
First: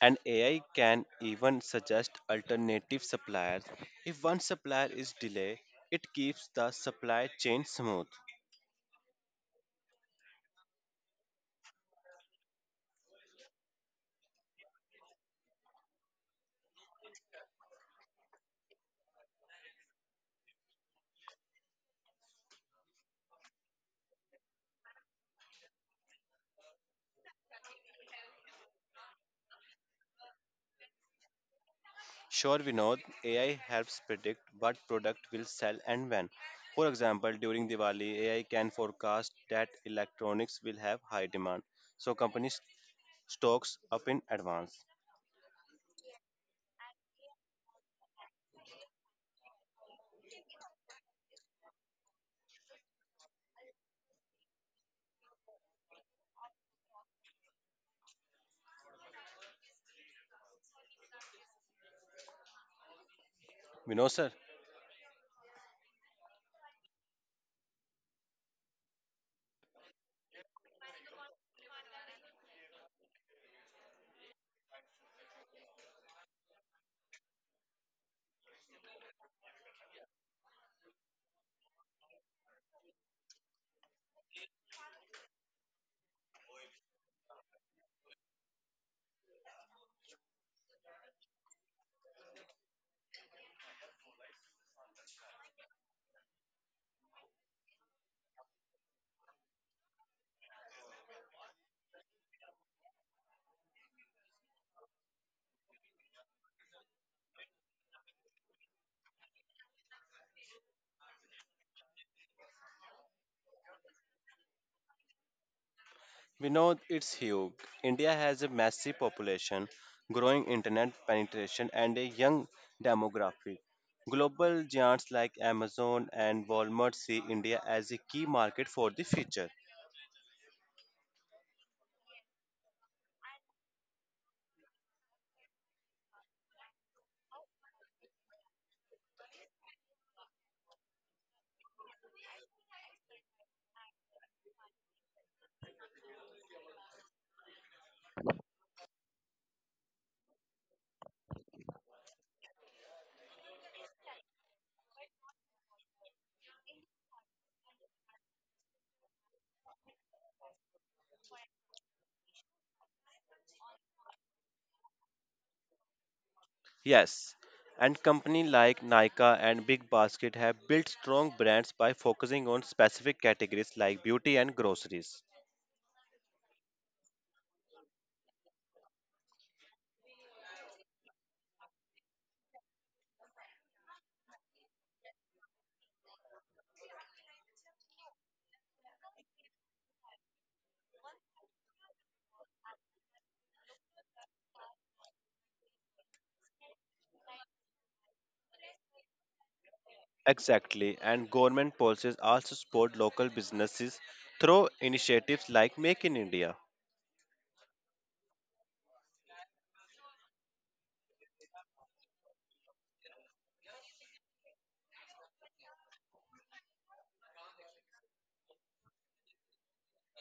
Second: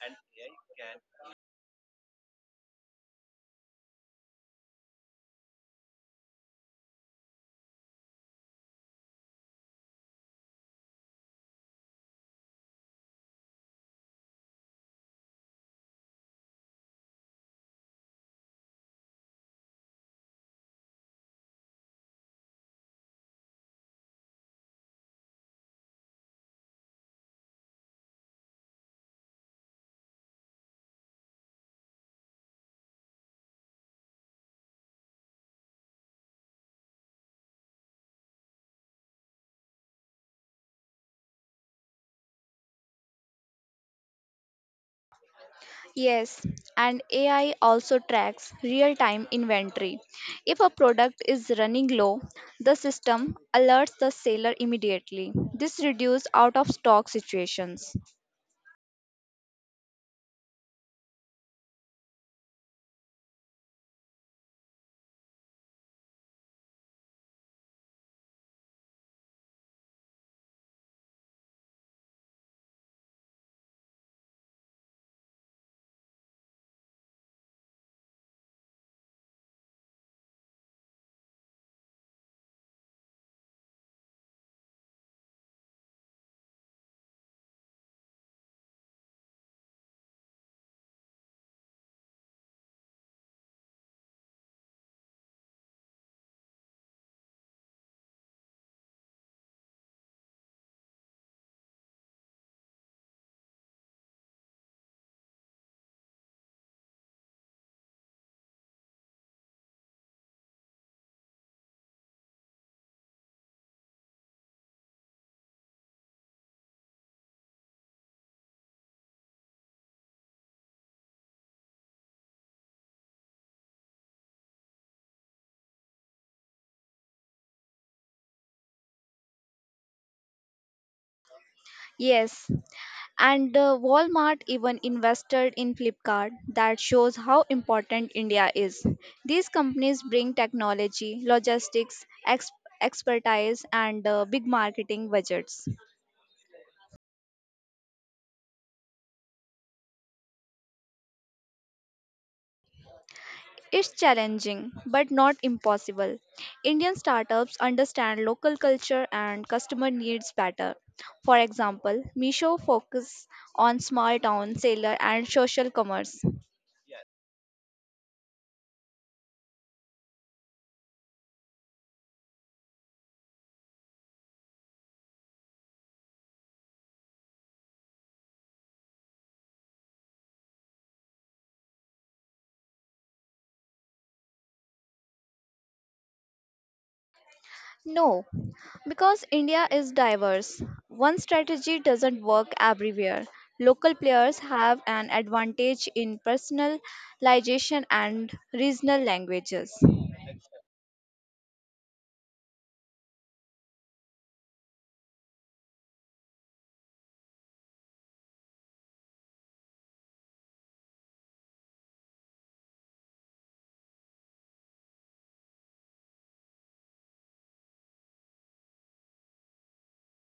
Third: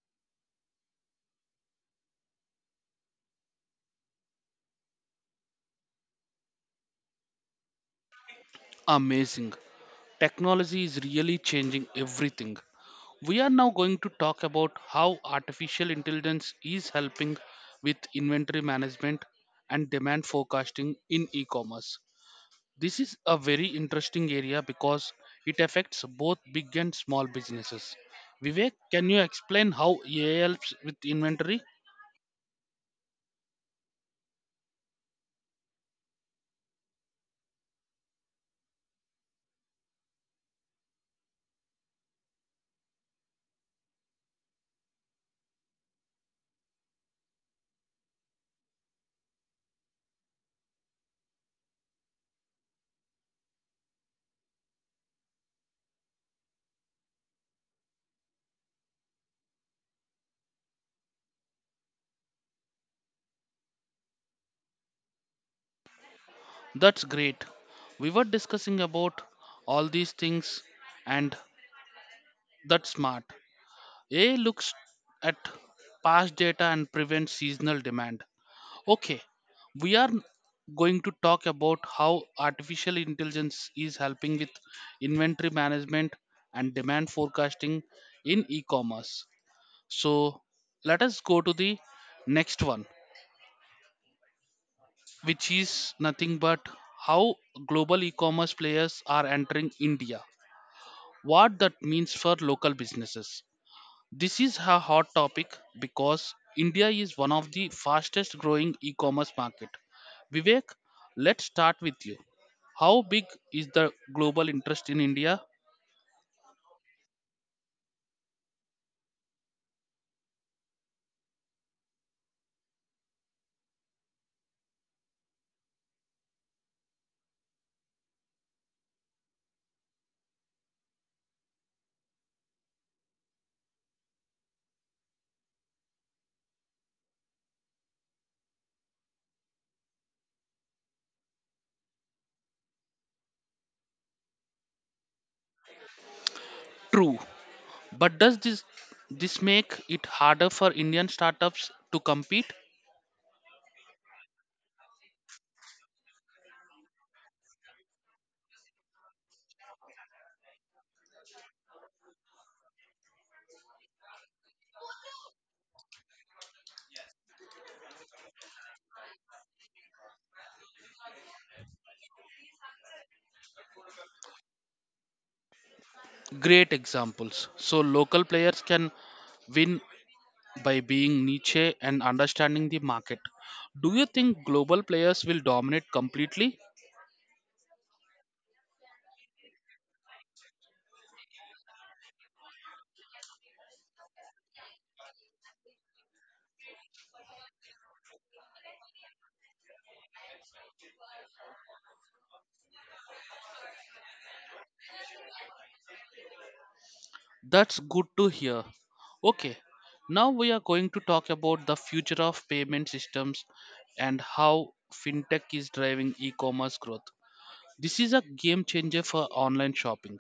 And AI can even suggest alternative suppliers. If one supplier is delayed, it keeps the supply chain smooth.
Amazing. Technology is really changing everything. We are now going to talk about how artificial intelligence is helping with inventory management and demand forecasting in e commerce. This is a very interesting area because it affects both big and small businesses. Vivek, can you explain how AI helps with inventory?
Sure, Vinod, AI helps predict what product will sell and when. For example, during Diwali, AI can forecast that electronics will have high demand, so companies stocks up in advance.
Yes, and AI also tracks real time inventory. If a product is running low, the system alerts the seller immediately. This reduces out of stock situations.
Vinod sir.
That's great. We were discussing about all these things, and that's smart. A looks at past data and prevents seasonal demand. Okay, we are going to talk about how artificial intelligence is helping with inventory management and demand forecasting in e commerce. So, let us go to the next one, which is nothing but how global e commerce players are entering India, what that means for local businesses. This is a hot topic because India is one of the fastest growing e-commerce market. Vivek, let's start with you. How big is the global interest in India?
We know it's huge. India has a massive population, growing internet penetration, and a young demographic. Global giants like Amazon and Walmart see India as a key market for the future.
Yes, and Walmart even invested in Flipkart that shows how important India is. These companies bring technology, logistics, expertise, and big marketing budgets.
True, but does this make it harder for Indian startups to compete?
It's challenging, but not impossible. Indian startups understand local culture and customer needs better. For example, Misho focuses on small town sailor and social commerce.
Yes, and companies like Nika and Big Basket have built strong brands by focusing on specific categories like beauty and groceries.
Great examples. So local players can win by being niche and understanding the market. Do you think global players will dominate completely?
No, because India is diverse. One strategy doesn't work everywhere. Local players have an advantage in personalization and regional languages.
Exactly, and government policies also support local businesses through initiatives like Make in India.
That's good to hear. Okay, now we are going to talk about the future of payment systems and how fintech is driving e commerce growth. This is a game changer for online shopping.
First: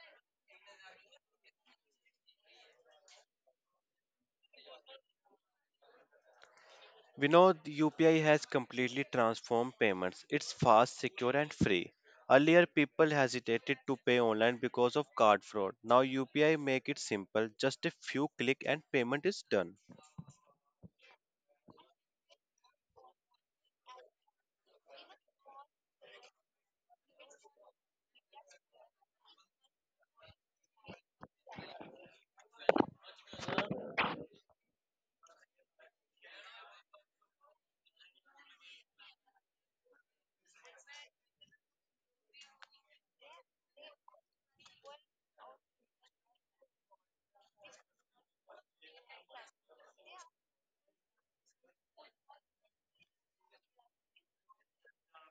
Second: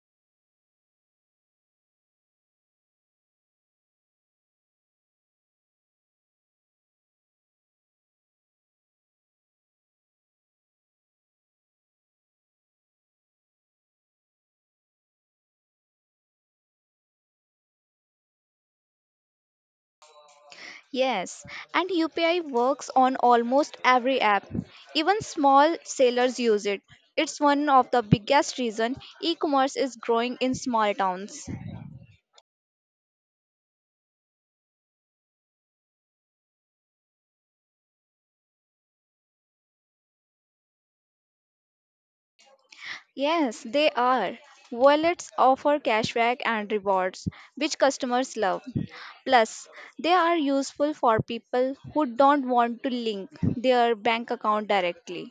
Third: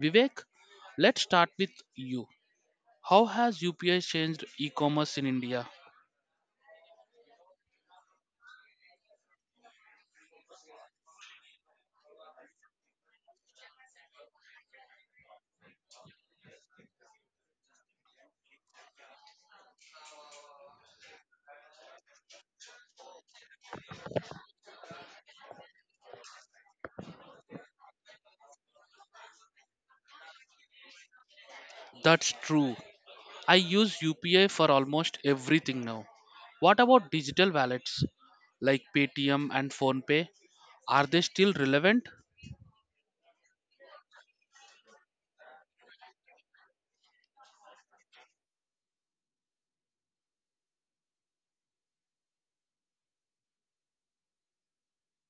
Vivek, let's start with you. How has UPI changed e commerce in India?
We know the UPI has completely transformed payments. It's fast, secure, and free. Earlier, people hesitated to pay online because of card fraud. Now, UPI make it simple. Just a few click and payment is done.
Yes, and UPI works on almost every app. Even small sellers use it. It's one of the biggest reason e-commerce is growing in small towns.
That's true. I use UPI for almost everything now. What about digital wallets like Paytm and PhonePe? Are they still relevant?
Yes, they are. Wallets offer cashback and rewards, which customers love. Plus, they are useful for people who don't want to link their bank account directly.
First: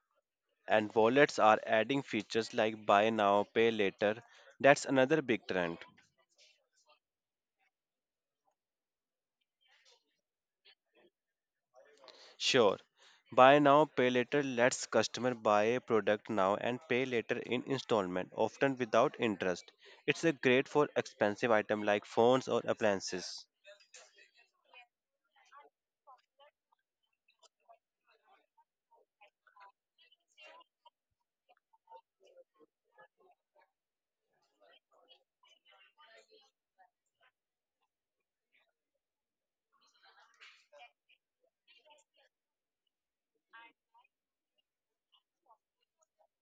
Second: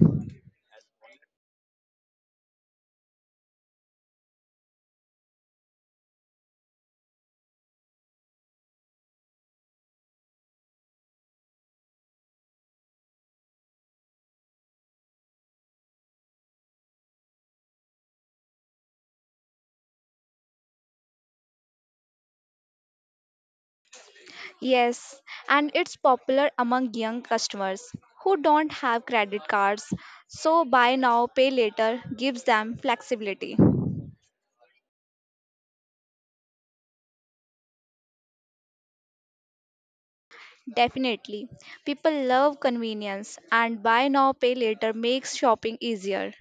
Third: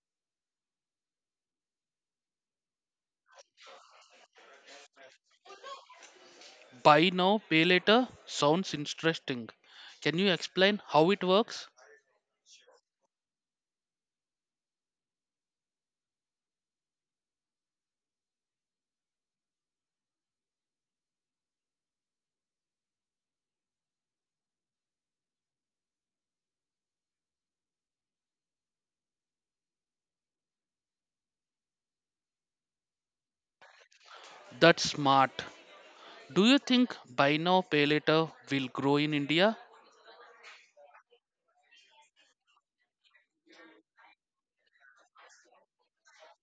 And wallets are adding features like buy now, pay later. That's another big trend.
Buy now, pay later sounds interesting. Can you explain how it works?
Sure, buy now, pay later lets customer buy a product now and pay later in installment, often without interest. It's a great for expensive item like phones or appliances.
Yes, and it's popular among young customers who don't have credit cards. So buy now, pay later gives them flexibility.
That's smart. Do you think buy now, pay later will grow in India?
Definitely. People love convenience and buy now, pay later makes shopping easier.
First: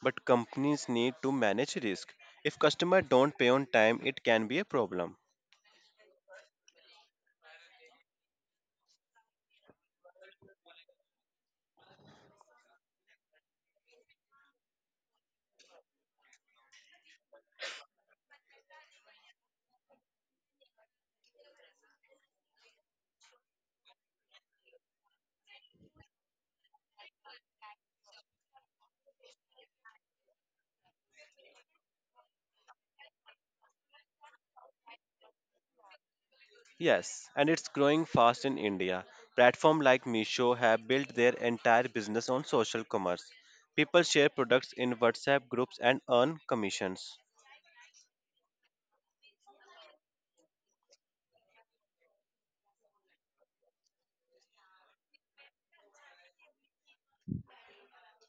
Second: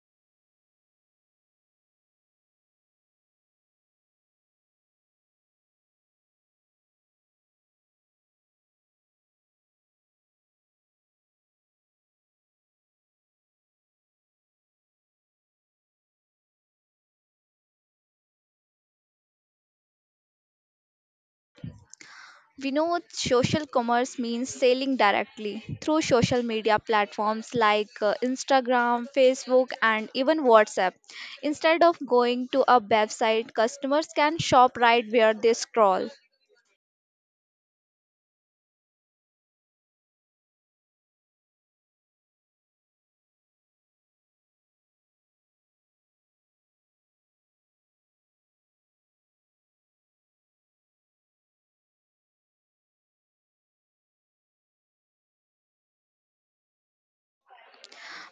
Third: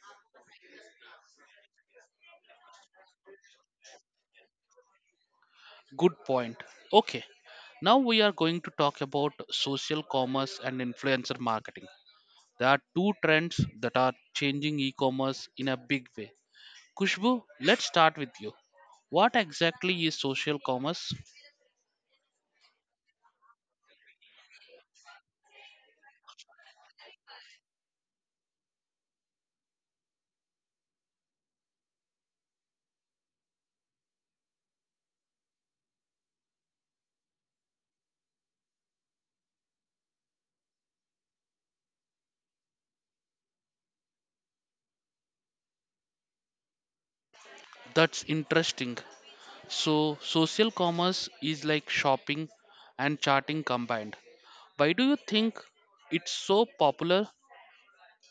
But companies need to manage risk. If customers don't pay on time, it can be a problem.
Good point. Okay, now we are going to talk about social commerce and influencer marketing. There are two trends that are changing e commerce in a big way. Kushbu, let's start with you. What exactly is social commerce?
We know social commerce means selling directly through social media platforms like Instagram, Facebook, and even WhatsApp. Instead of going to a website, customers can shop right where they scroll.
Yes, and it's growing fast in India. Platforms like Meesho have built their entire business on social commerce. People share products in WhatsApp groups and earn commissions.
That's interesting. So, social commerce is like shopping and charting combined. Why do you think it's so popular?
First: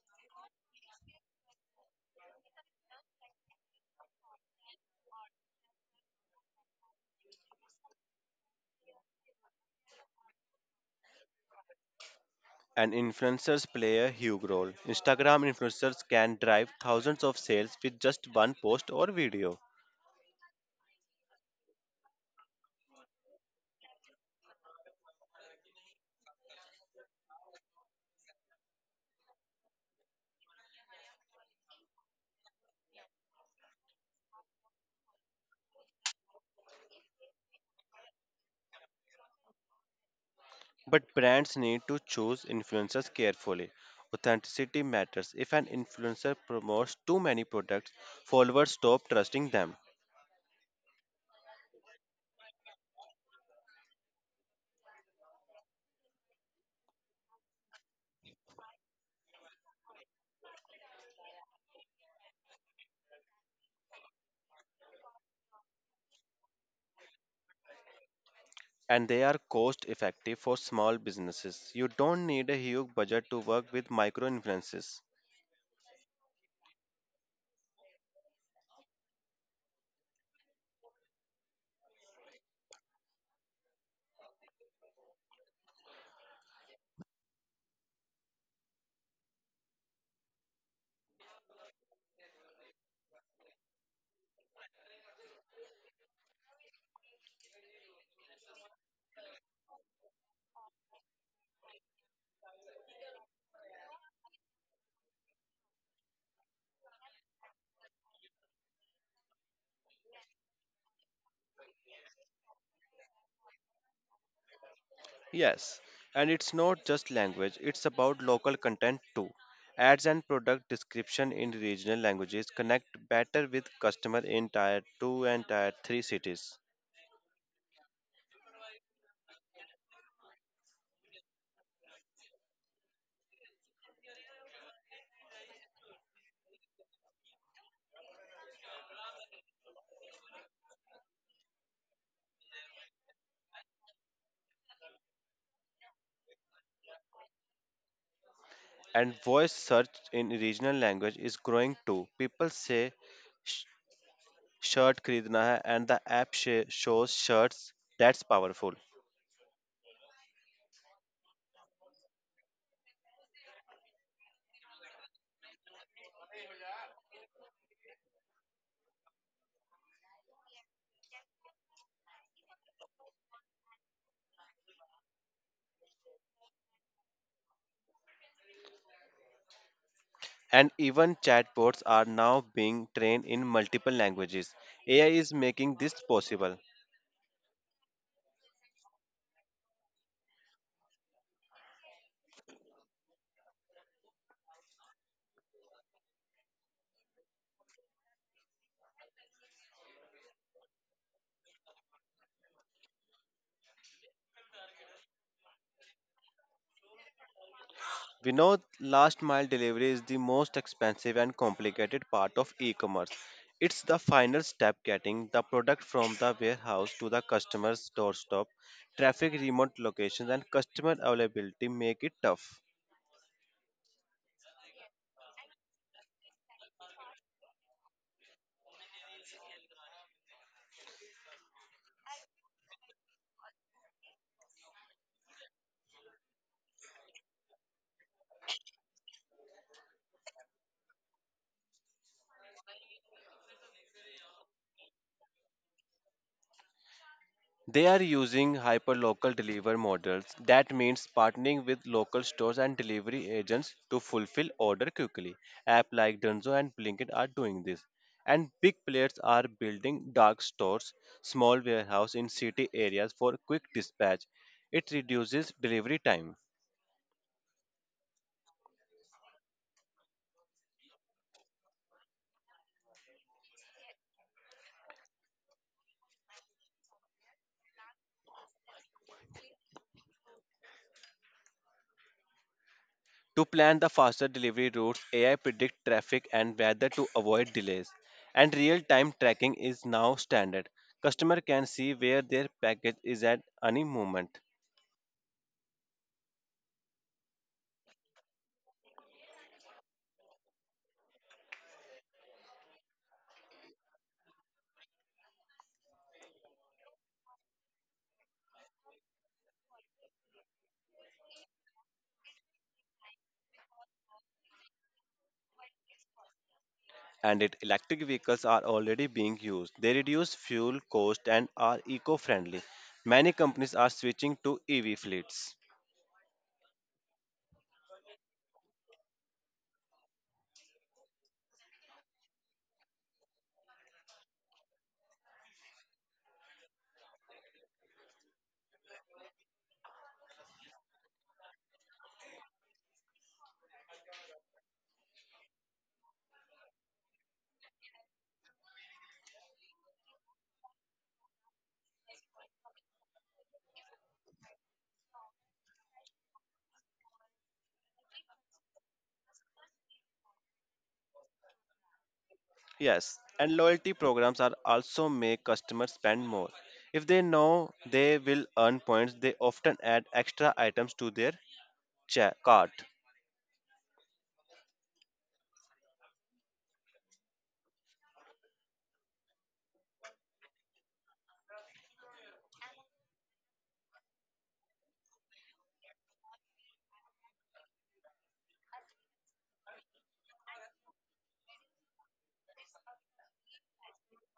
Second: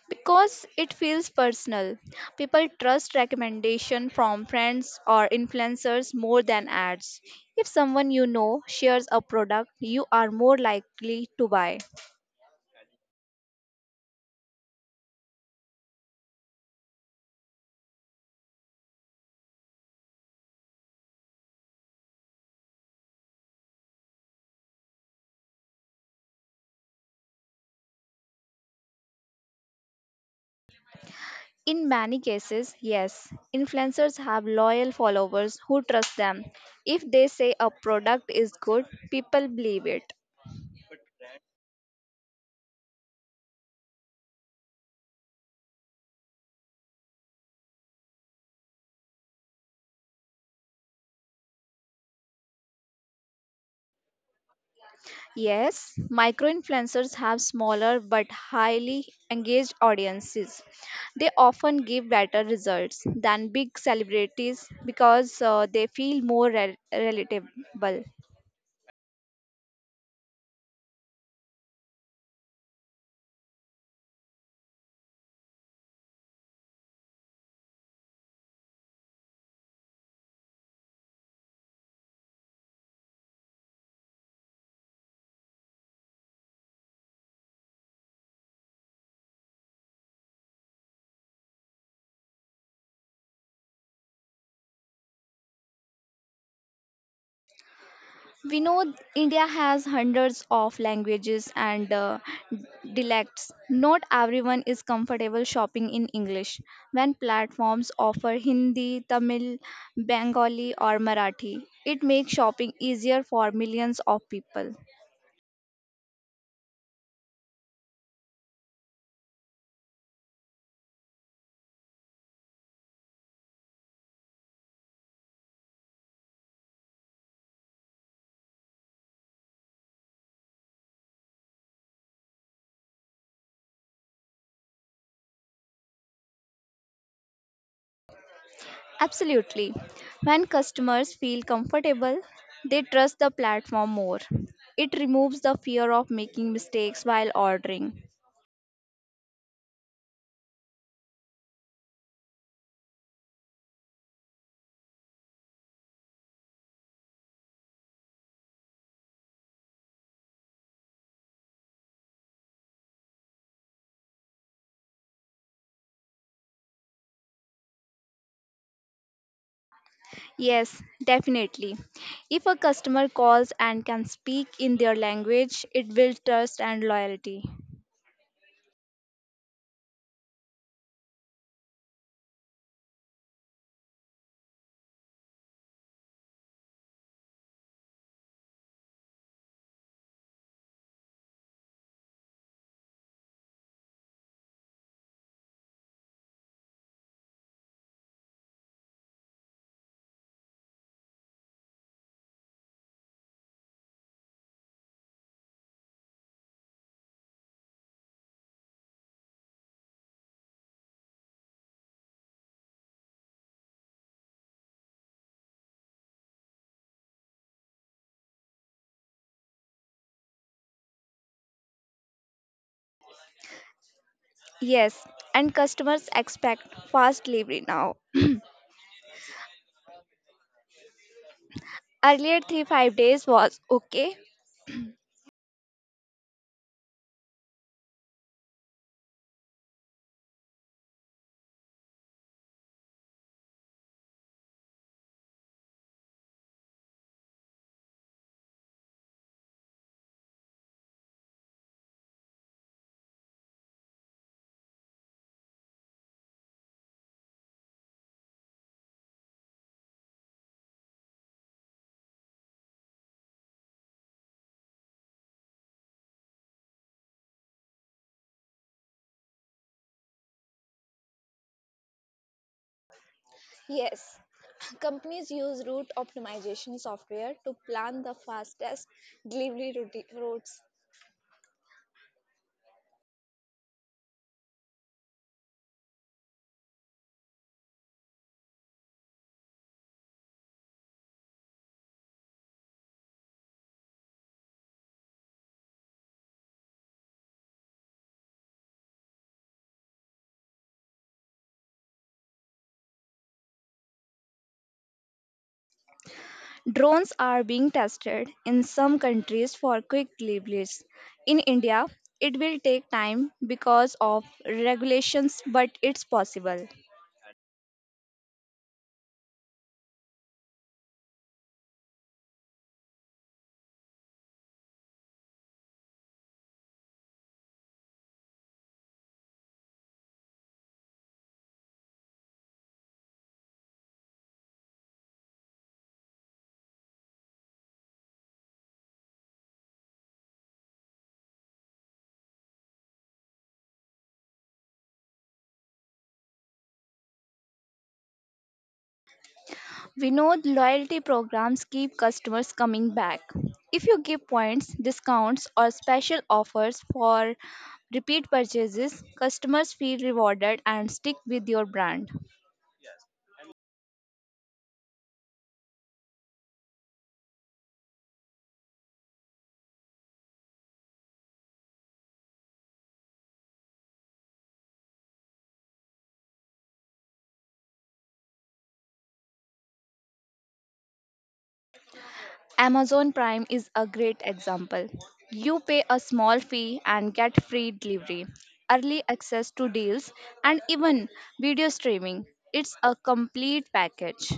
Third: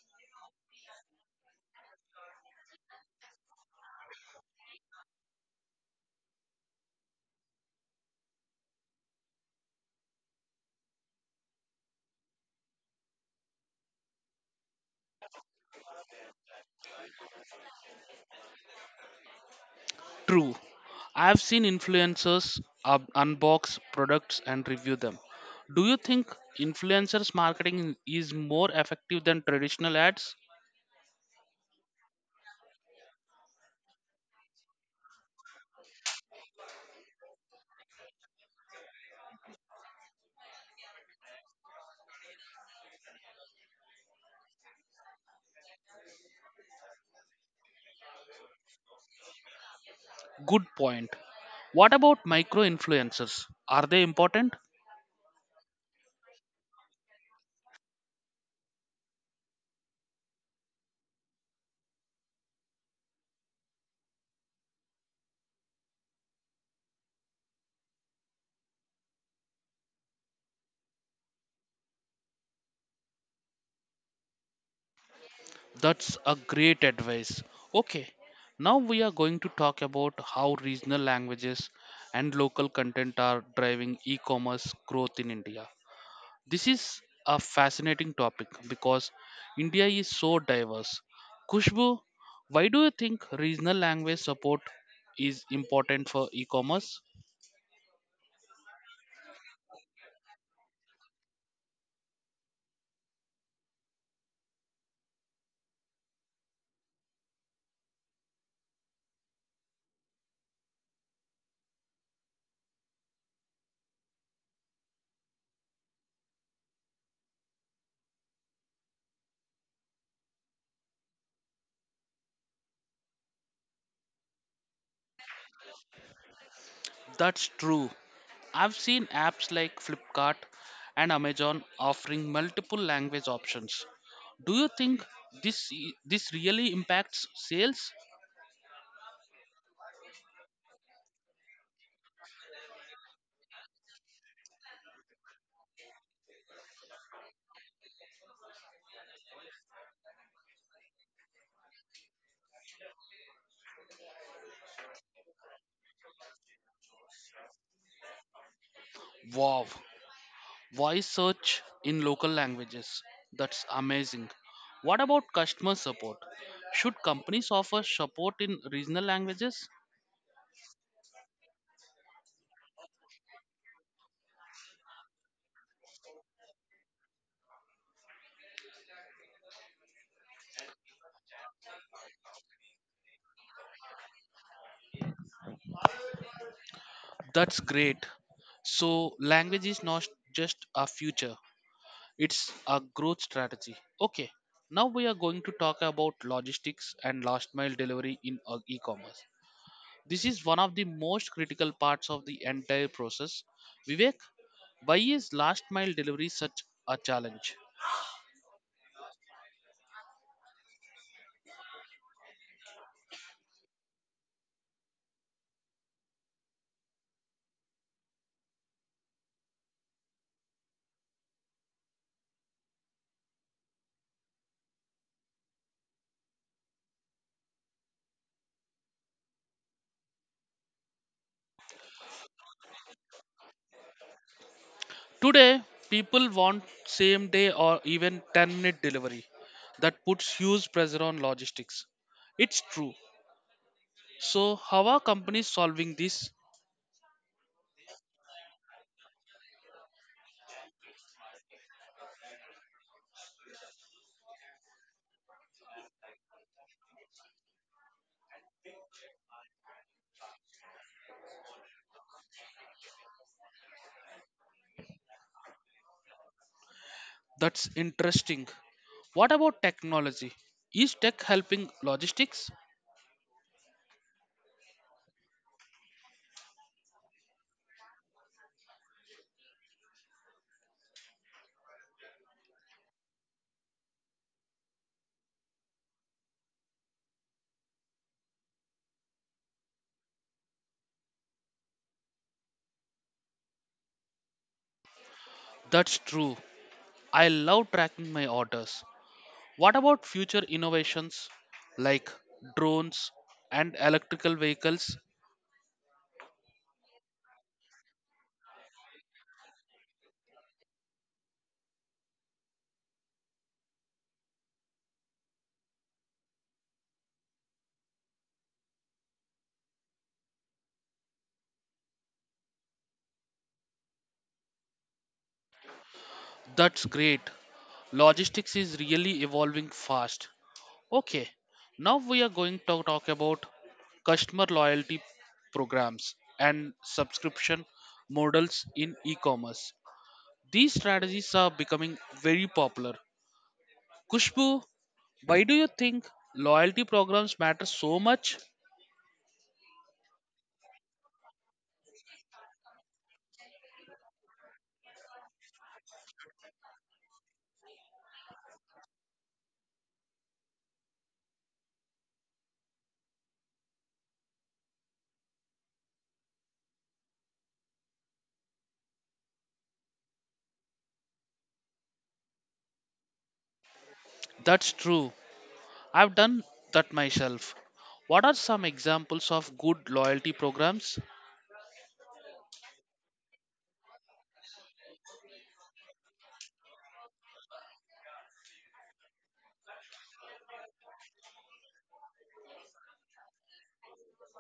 Because it feels personal. People trust recommendation from friends or influencers more than ads. If someone you know shares a product, you are more likely to buy.
And influencers play a huge role. Instagram influencers can drive thousands of sales with just one post or video.
True. I've seen influencers unbox products and review them. Do you think influencers marketing is more effective than traditional ads?
In many cases, yes, influencers have loyal followers who trust them. If they say a product is good, people believe it.
But brands need to choose influencers carefully. Authenticity matters. If an influencer promotes too many products, followers stop trusting them.
Good point. What about micro influencers? Are they important?
Yes, micro influencers have smaller but highly engaged audiences. They often give better results than big celebrities because they feel more relatable.
And they are cost effective for small businesses. You don't need a huge budget to work with micro influences.
That's a great advice. Okay, now we are going to talk about how regional languages and local content are driving e commerce growth in India. This is a fascinating topic because India is so diverse. Kushbu, why do you think regional language support is important for e commerce?
We know India has hundreds of languages and dialects. Not everyone is comfortable shopping in English. When platforms offer Hindi, Tamil, Bengali, or Marathi, it makes shopping easier for millions of people.
Yes, and it's not just language, it's about local content too. Ads and product description in regional languages connect better with customer in tier 2 and tier 3 cities.
That's true. I've seen apps like Flipkart and Amazon offering multiple language options. Do you think this this really impacts sales?
Absolutely. When customers feel comfortable, they trust the platform more. It removes the fear of making mistakes while ordering.
And voice search in regional language is growing too. People say "Sh- shirt khareedna hai" and the app shows shirts. That's powerful.
Wow. Voice search in local languages. That's amazing. What about customer support? Should companies offer support in regional languages?
Yes, definitely. If a customer calls and can speak in their language, it builds trust and loyalty.
And even chatbots are now being trained in multiple languages. AI is making this possible.
That's great. So language is not just a future, it's a growth strategy. Okay, now we are going to talk about logistics and last mile delivery in e-commerce. This is one of the most critical parts of the entire process. Vivek, why is last mile delivery such a challenge?
We know last mile delivery is the most expensive and complicated part of e-commerce. It's the final step getting the product from the warehouse to the customer's doorstep. Traffic, remote locations, and customer availability make it tough.
Yes, and customers expect fast delivery now. Earlier, 3 5 days was okay.
Today, people want same day or even 10-minute delivery. That puts huge pressure on logistics. It's true. So, how are companies solving this?
They are using hyperlocal delivery models. That means partnering with local stores and delivery agents to fulfill order quickly. App like Dunzo and Blinkit are doing this. And big players are building dark stores, small warehouse in city areas for quick dispatch. It reduces delivery time.
That's interesting. What about technology? Is tech helping logistics?
Yes, companies use route optimization software to plan the fastest delivery routes.
To plan the faster delivery routes, AI predict traffic and weather to avoid delays. And real-time tracking is now standard. Customer can see where their package is at any moment.
That's true. I love tracking my orders. What about future innovations like drones and electrical vehicles?
Drones are being tested in some countries for quick deliveries. In India, it will take time because of regulations, but it's possible.
And it, electric vehicles are already being used. They reduce fuel cost and are eco-friendly. Many companies are switching to EV fleets.
That's great. Logistics is really evolving fast. Okay, now we are going to talk about customer loyalty programs and subscription models in e commerce. These strategies are becoming very popular. Kushbu, why do you think loyalty programs matter so much?
We know loyalty programs keep customers coming back. If you give points, discounts, or special offers for repeat purchases, customers feel rewarded and stick with your brand.
Yes, and loyalty programs are also make customers spend more. If they know they will earn points, they often add extra items to their cart.
That's true. I've done that myself. What are some examples of good loyalty programs?
Amazon Prime is a great example. You pay a small fee and get free delivery, early access to deals, and even video streaming. It's a complete package.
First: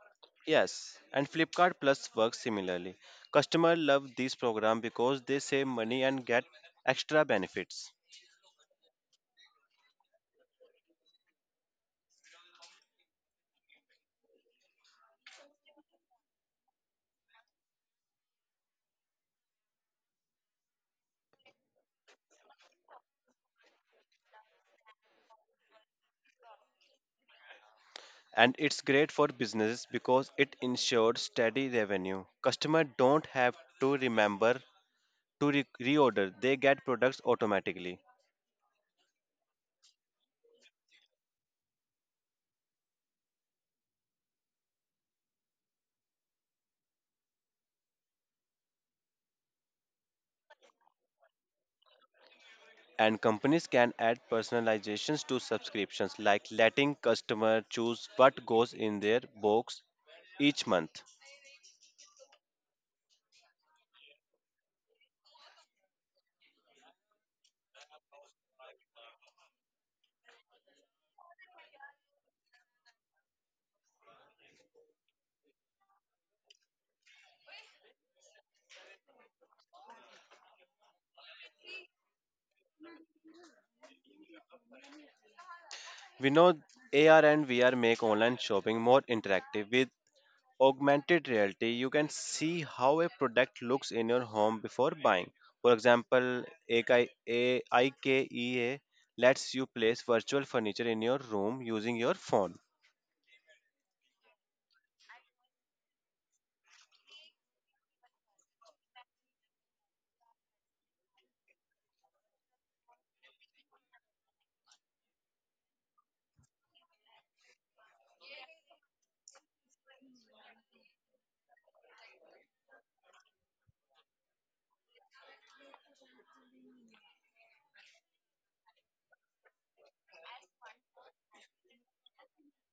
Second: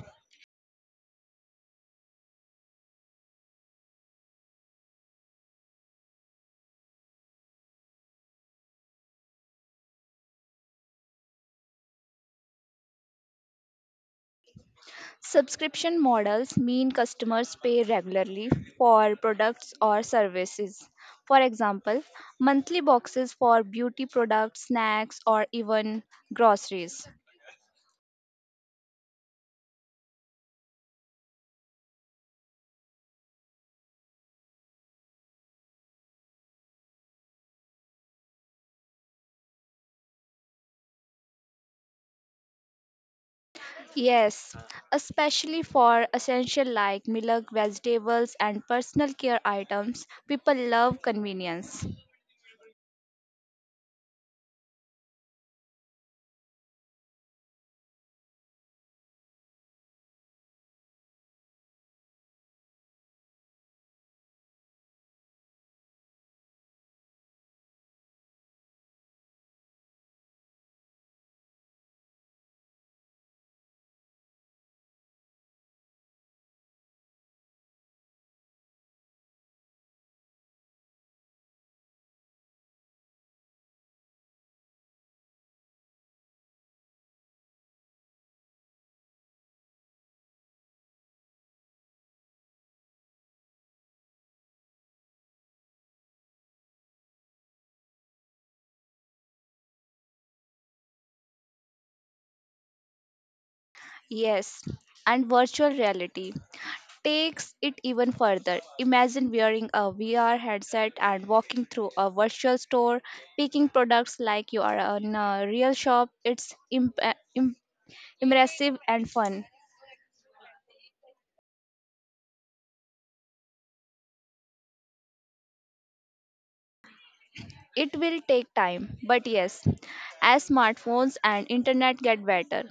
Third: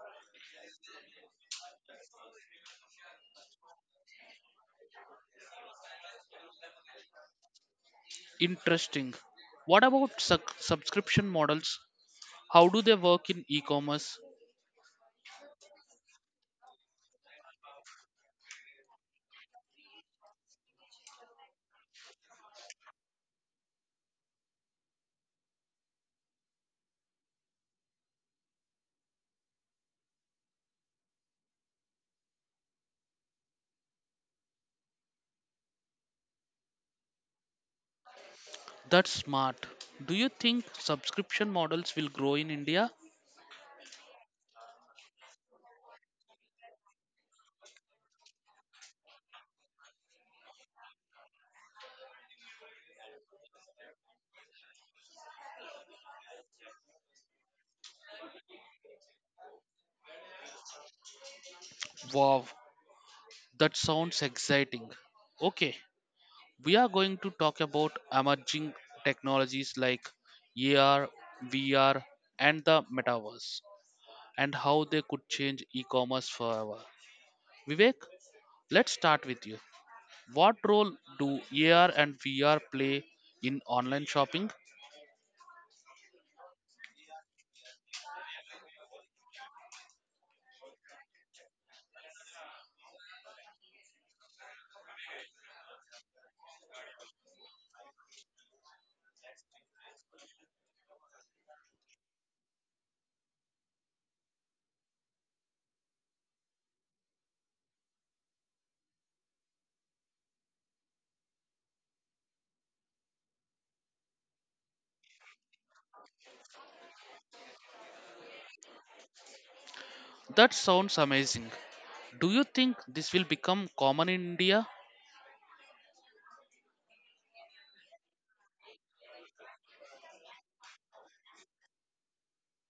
Yes, and Flipkart Plus works similarly. Customers love this program because they save money and get extra benefits.
Interesting. What about subscription models? How do they work in e commerce?
Subscription models mean customers pay regularly for products or services. For example, monthly boxes for beauty products, snacks, or even groceries.
And it's great for businesses because it ensures steady revenue. Customers don't have to remember to reorder, they get products automatically.
That's smart. Do you think subscription models will grow in India?
Yes, especially for essential like milk, vegetables, and personal care items, people love convenience.
And companies can add personalizations to subscriptions, like letting customer choose what goes in their box each month.
Wow, that sounds exciting. Okay, we are going to talk about emerging technologies like AR, VR, and the metaverse and how they could change e commerce forever. Vivek, let's start with you. What role do AR and VR play in online shopping?
We know AR and VR make online shopping more interactive with augmented reality. You can see how a product looks in your home before buying. For example, AKI AIKEA lets you place virtual furniture in your room using your phone.
Yes, and virtual reality takes it even further. Imagine wearing a VR headset and walking through a virtual store, picking products like you are in a real shop. It's im- impressive and fun.
That sounds amazing. Do you think this will become common in India?
It will take time, but yes, as smartphones and internet get better,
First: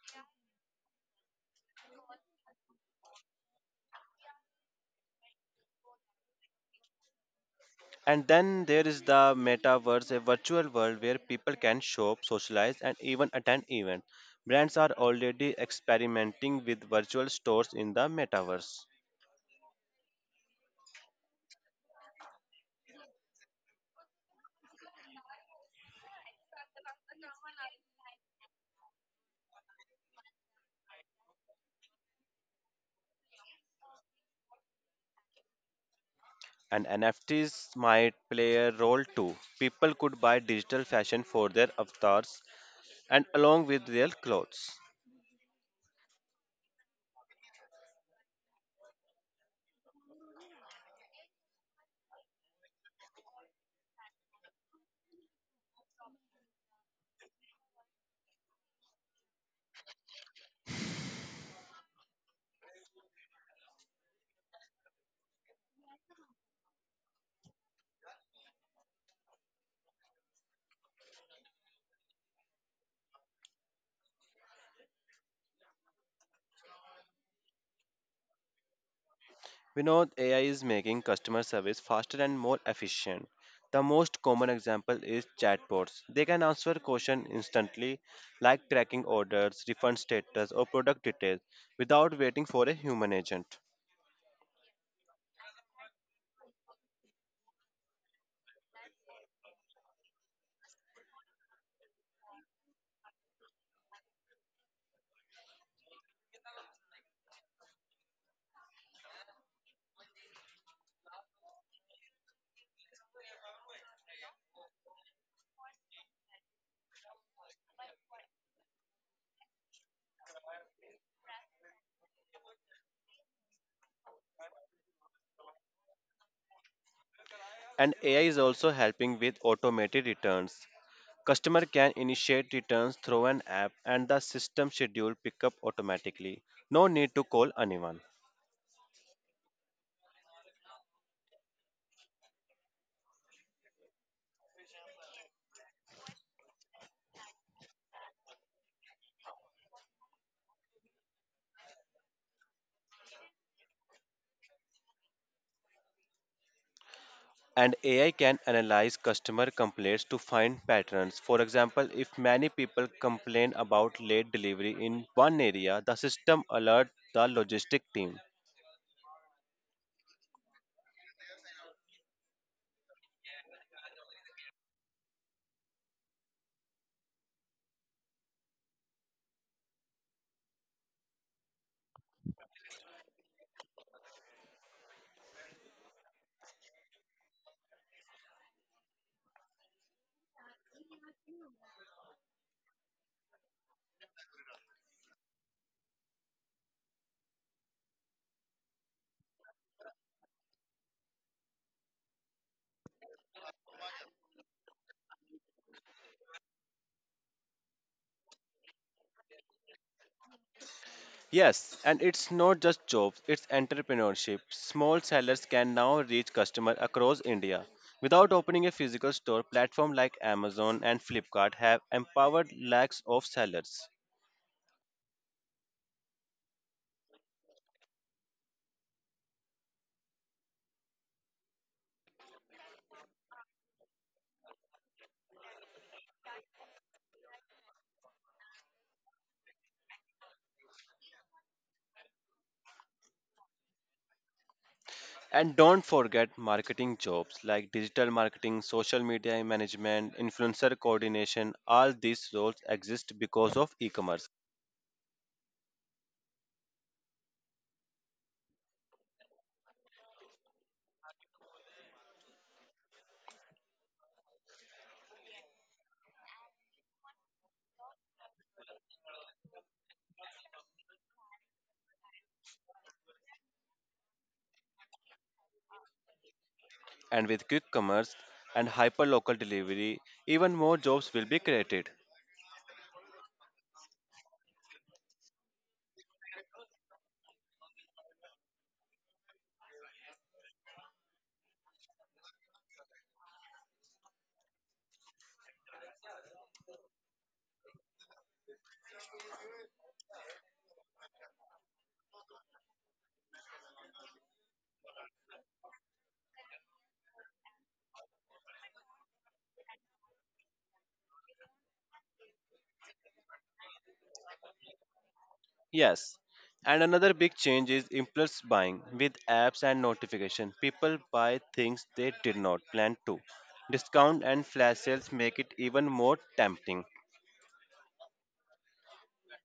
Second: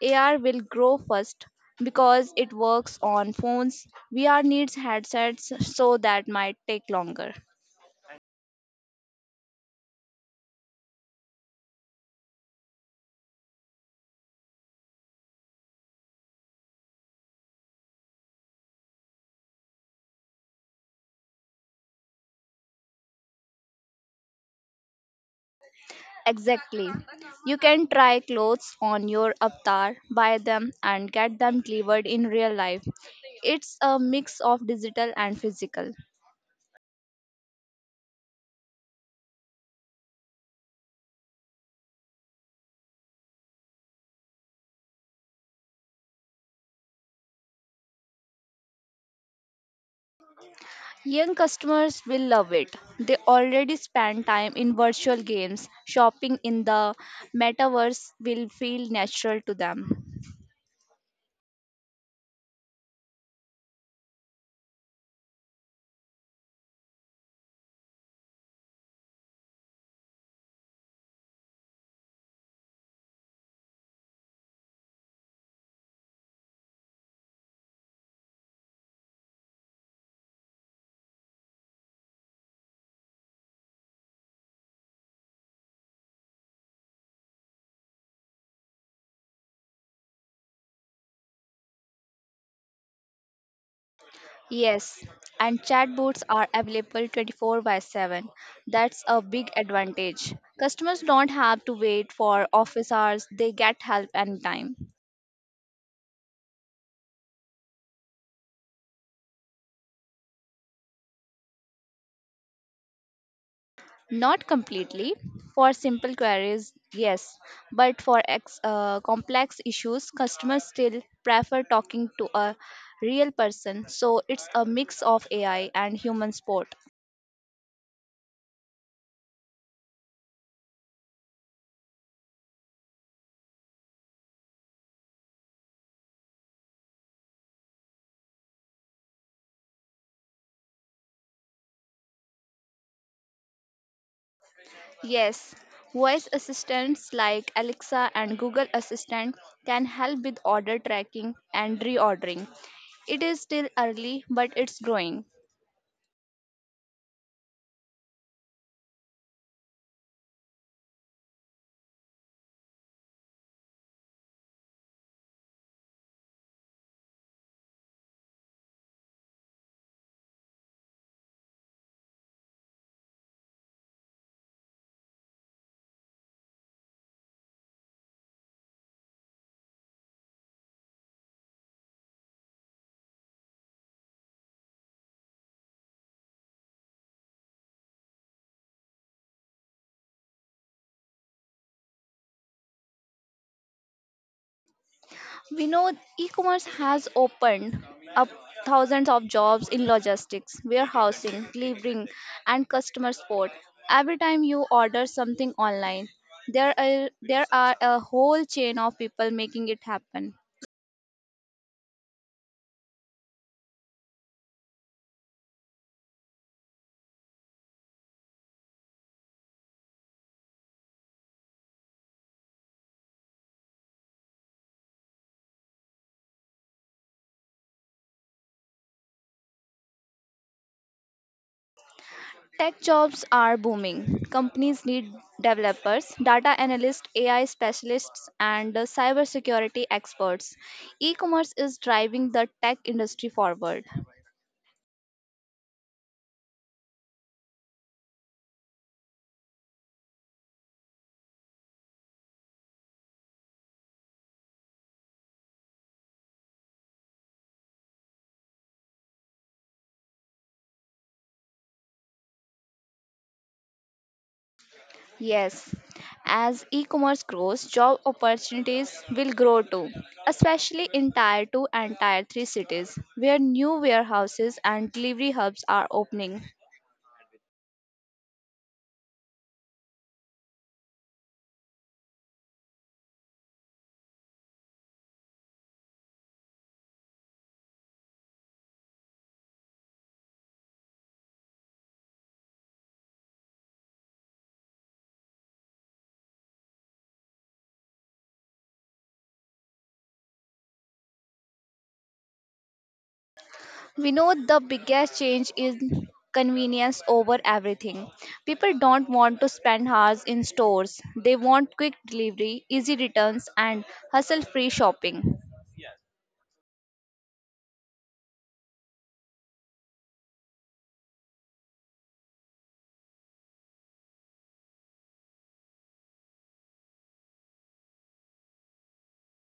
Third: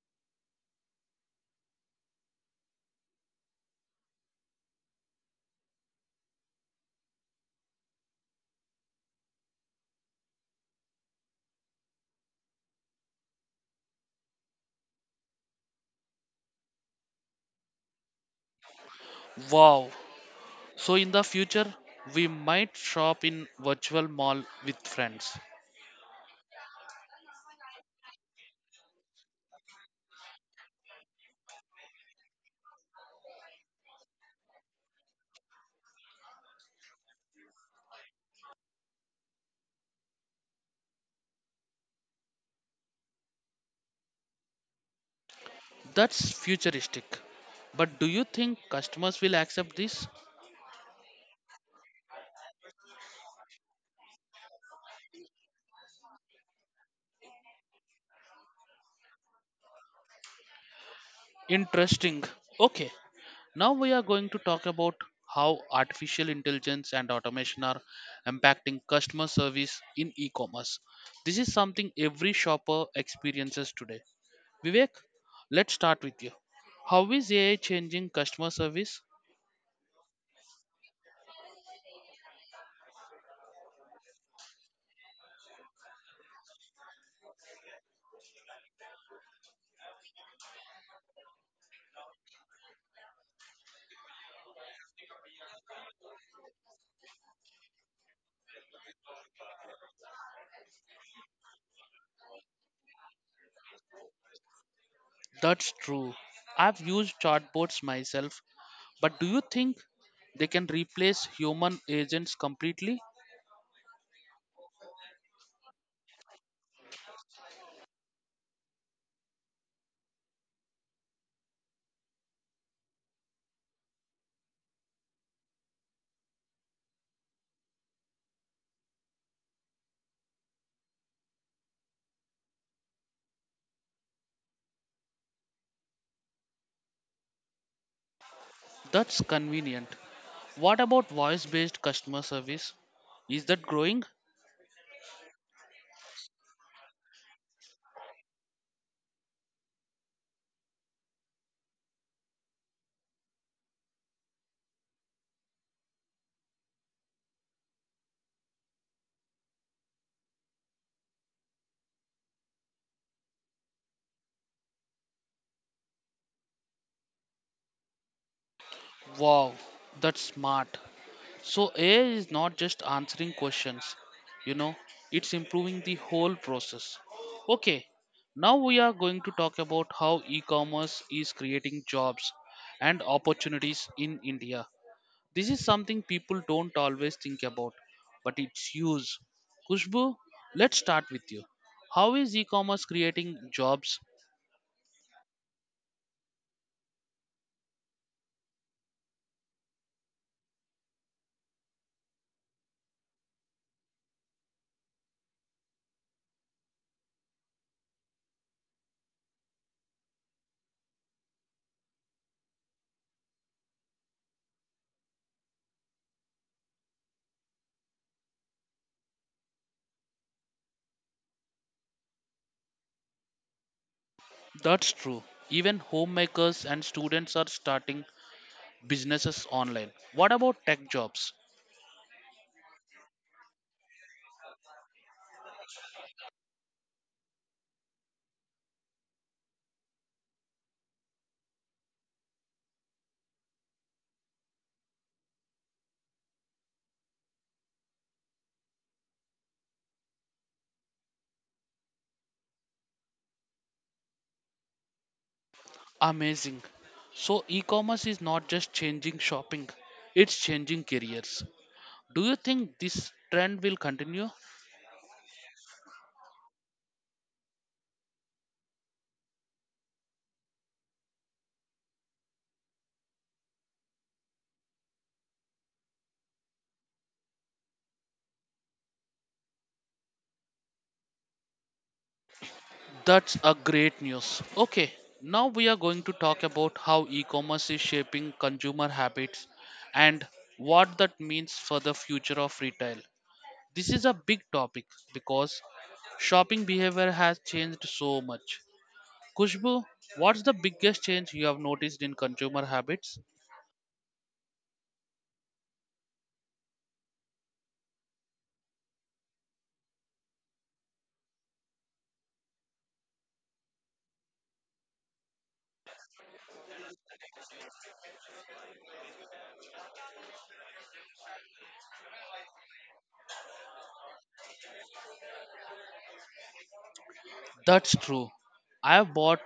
AR will grow first because it works on phones. VR needs headsets, so that might take longer.
And then there is the metaverse, a virtual world where people can shop, socialize, and even attend events. Brands are already experimenting with virtual stores in the metaverse.
Wow. So in the future, we might shop in virtual mall with friends.
Exactly. You can try clothes on your avatar, buy them, and get them delivered in real life. It's a mix of digital and physical.
And NFTs might play a role too. People could buy digital fashion for their avatars and along with their clothes.
That's futuristic. But do you think customers will accept this?
Young customers will love it. They already spend time in virtual games. Shopping in the metaverse will feel natural to them.
Interesting. Okay, now we are going to talk about how artificial intelligence and automation are impacting customer service in e commerce. This is something every shopper experiences today. Vivek, let's start with you. How is AI changing customer service?
We know AI is making customer service faster and more efficient. The most common example is chatbots. They can answer questions instantly, like tracking orders, refund status, or product details, without waiting for a human agent.
Yes, and chatbots are available 24 by 7. That's a big advantage. Customers don't have to wait for office hours, they get help anytime.
That's true. I've used chatbots myself, but do you think they can replace human agents completely?
Not completely. For simple queries, yes. But for complex issues, customers still prefer talking to a real person. So it's a mix of AI and human support.
And AI is also helping with automated returns. Customer can initiate returns through an app, and the system schedule pickup automatically. No need to call anyone.
That's convenient. What about voice based customer service? Is that growing?
Yes, voice assistants like Alexa and Google Assistant can help with order tracking and reordering. It is still early, but it's growing.
And AI can analyze customer complaints to find patterns. For example, if many people complain about late delivery in one area, the system alerts the logistic team.
Wow, that's smart. So AI is not just answering questions, you know, it's improving the whole process. Okay, now we are going to talk about how e commerce is creating jobs and opportunities in India. This is something people don't always think about, but it's huge. Kushbu, let's start with you. How is e-commerce creating jobs?
We know e-commerce has opened up thousands of jobs in logistics, warehousing, delivering, and customer support. Every time you order something online, there are a whole chain of people making it happen.
Yes, and it's not just jobs, it's entrepreneurship. Small sellers can now reach customers across India. Without opening a physical store, platforms like Amazon and Flipkart have empowered lakhs of sellers.
That's true. Even homemakers and students are starting businesses online. What about tech jobs?
Tech jobs are booming. Companies need developers, data analysts, AI specialists, and cybersecurity experts. E commerce is driving the tech industry forward.
And don't forget marketing jobs like digital marketing, social media management, influencer coordination. All these roles exist because of e commerce.
Amazing. So e-commerce is not just changing shopping, it's changing careers. Do you think this trend will continue?
Yes, as e commerce grows, job opportunities will grow too, especially in Tier 2 and Tier 3 cities where new warehouses and delivery hubs are opening.
And with quick commerce and hyper local delivery, even more jobs will be created.
That's a great news. Okay, now we are going to talk about how e-commerce is shaping consumer habits and what that means for the future of retail. This is a big topic because shopping behavior has changed so much. Kushbu, what's the biggest change you have noticed in consumer habits?
We know the biggest change is convenience over everything. People don't want to spend hours in stores, they want quick delivery, easy returns, and hassle free shopping.
Yes. And another big change is impulse buying. With apps and notification, people buy things they did not plan to. Discount and flash sales make it even more tempting.
That's true. I have bought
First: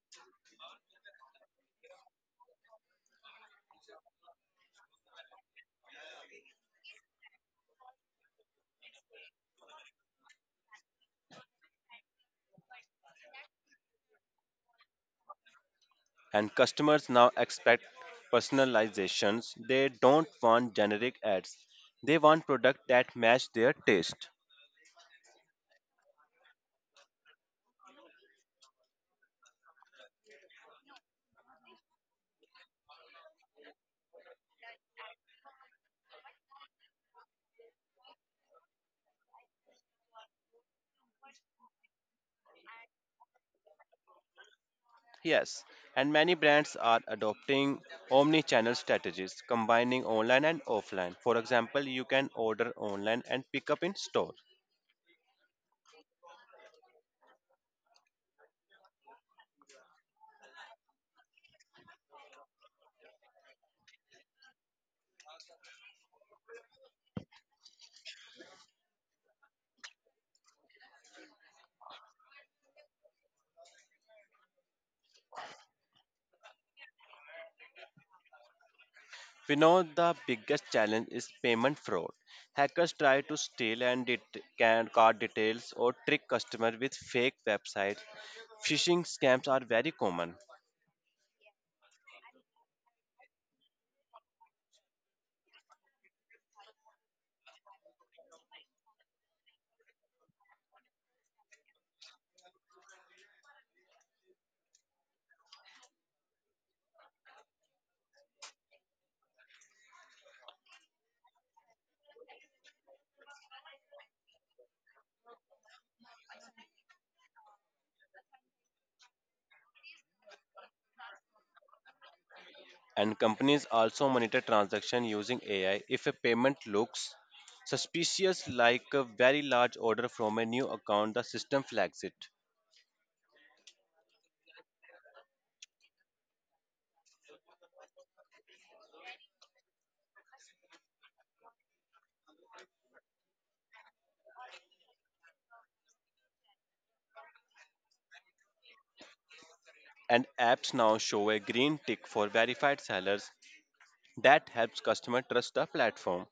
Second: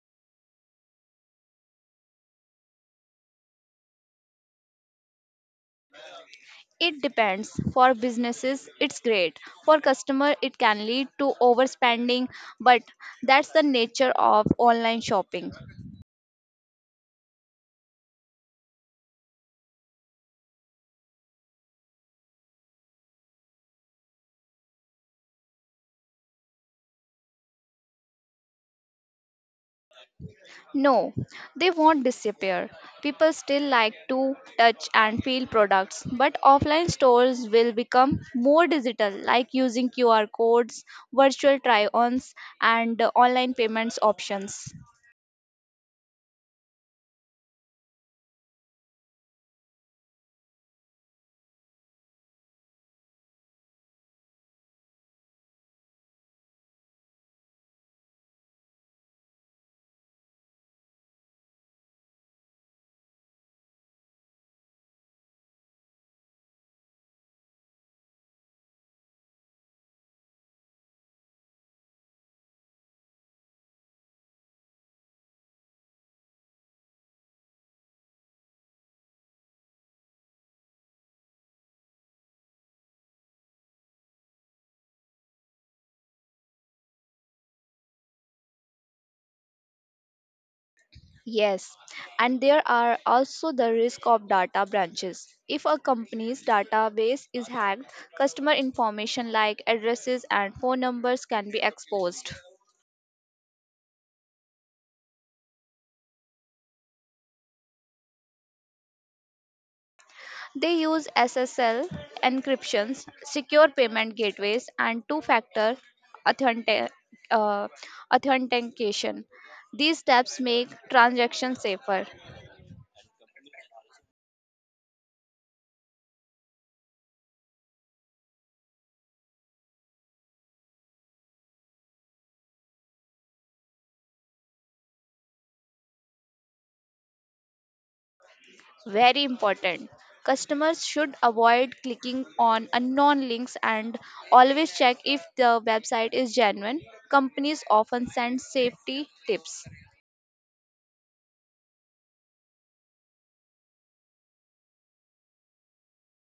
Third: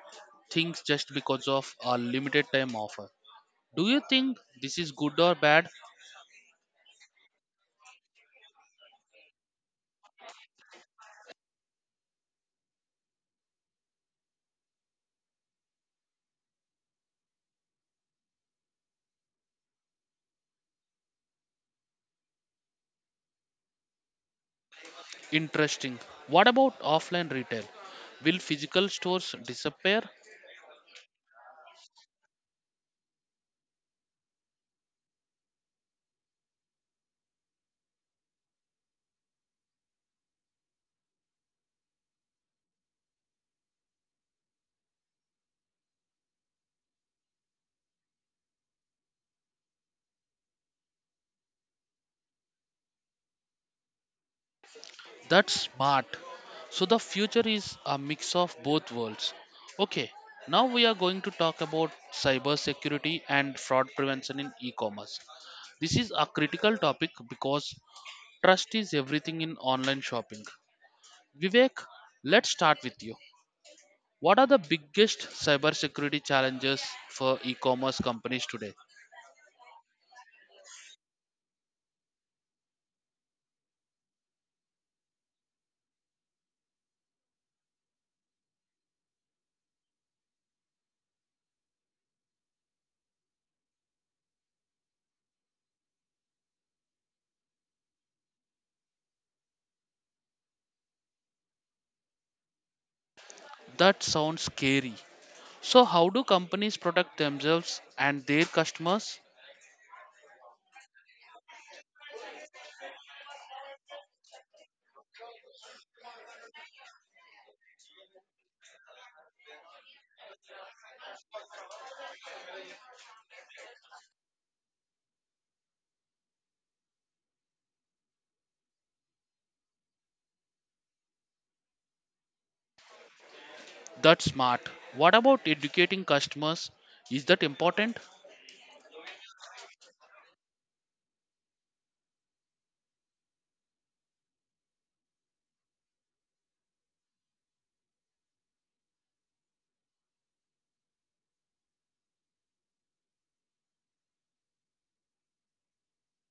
things just because of a limited time offer. Do you think this is good or bad?
It depends. For businesses, it's great. For customer, it can lead to overspending, but that's the nature of online shopping.
And customers now expect personalizations. They don't want generic ads. They want products that match their taste.
Interesting. What about offline retail? Will physical stores disappear?
No, they won't disappear. People still like to touch and feel products, but offline stores will become more digital, like using QR codes, virtual try ons, and online payments options.
Yes, and many brands are adopting omni-channel strategies, combining online and offline. For example, you can order online and pick up in store.
That's smart. So the future is a mix of both worlds. Okay, now we are going to talk about cybersecurity and fraud prevention in e-commerce. This is a critical topic because trust is everything in online shopping. Vivek, let's start with you. What are the biggest cybersecurity challenges for e-commerce companies today?
We know the biggest challenge is payment fraud. Hackers try to steal and can card details or trick customers with fake websites. Phishing scams are very common.
Yes, and there are also the risk of data breaches. If a company's database is hacked, customer information like addresses and phone numbers can be exposed.
That sounds scary. So, how do companies protect themselves and their customers?
They use SSL encryptions, secure payment gateways, and two factor authentic, uh, authentication. These steps make transactions safer.
And companies also monitor transaction using AI. If a payment looks suspicious, like a very large order from a new account, the system flags it.
That's smart. What about educating customers? Is that important?
Very important. Customers should avoid clicking on unknown links and always check if the website is genuine. Companies often send safety tips.
And apps now show a green tick for verified sellers. That helps customer trust the platform.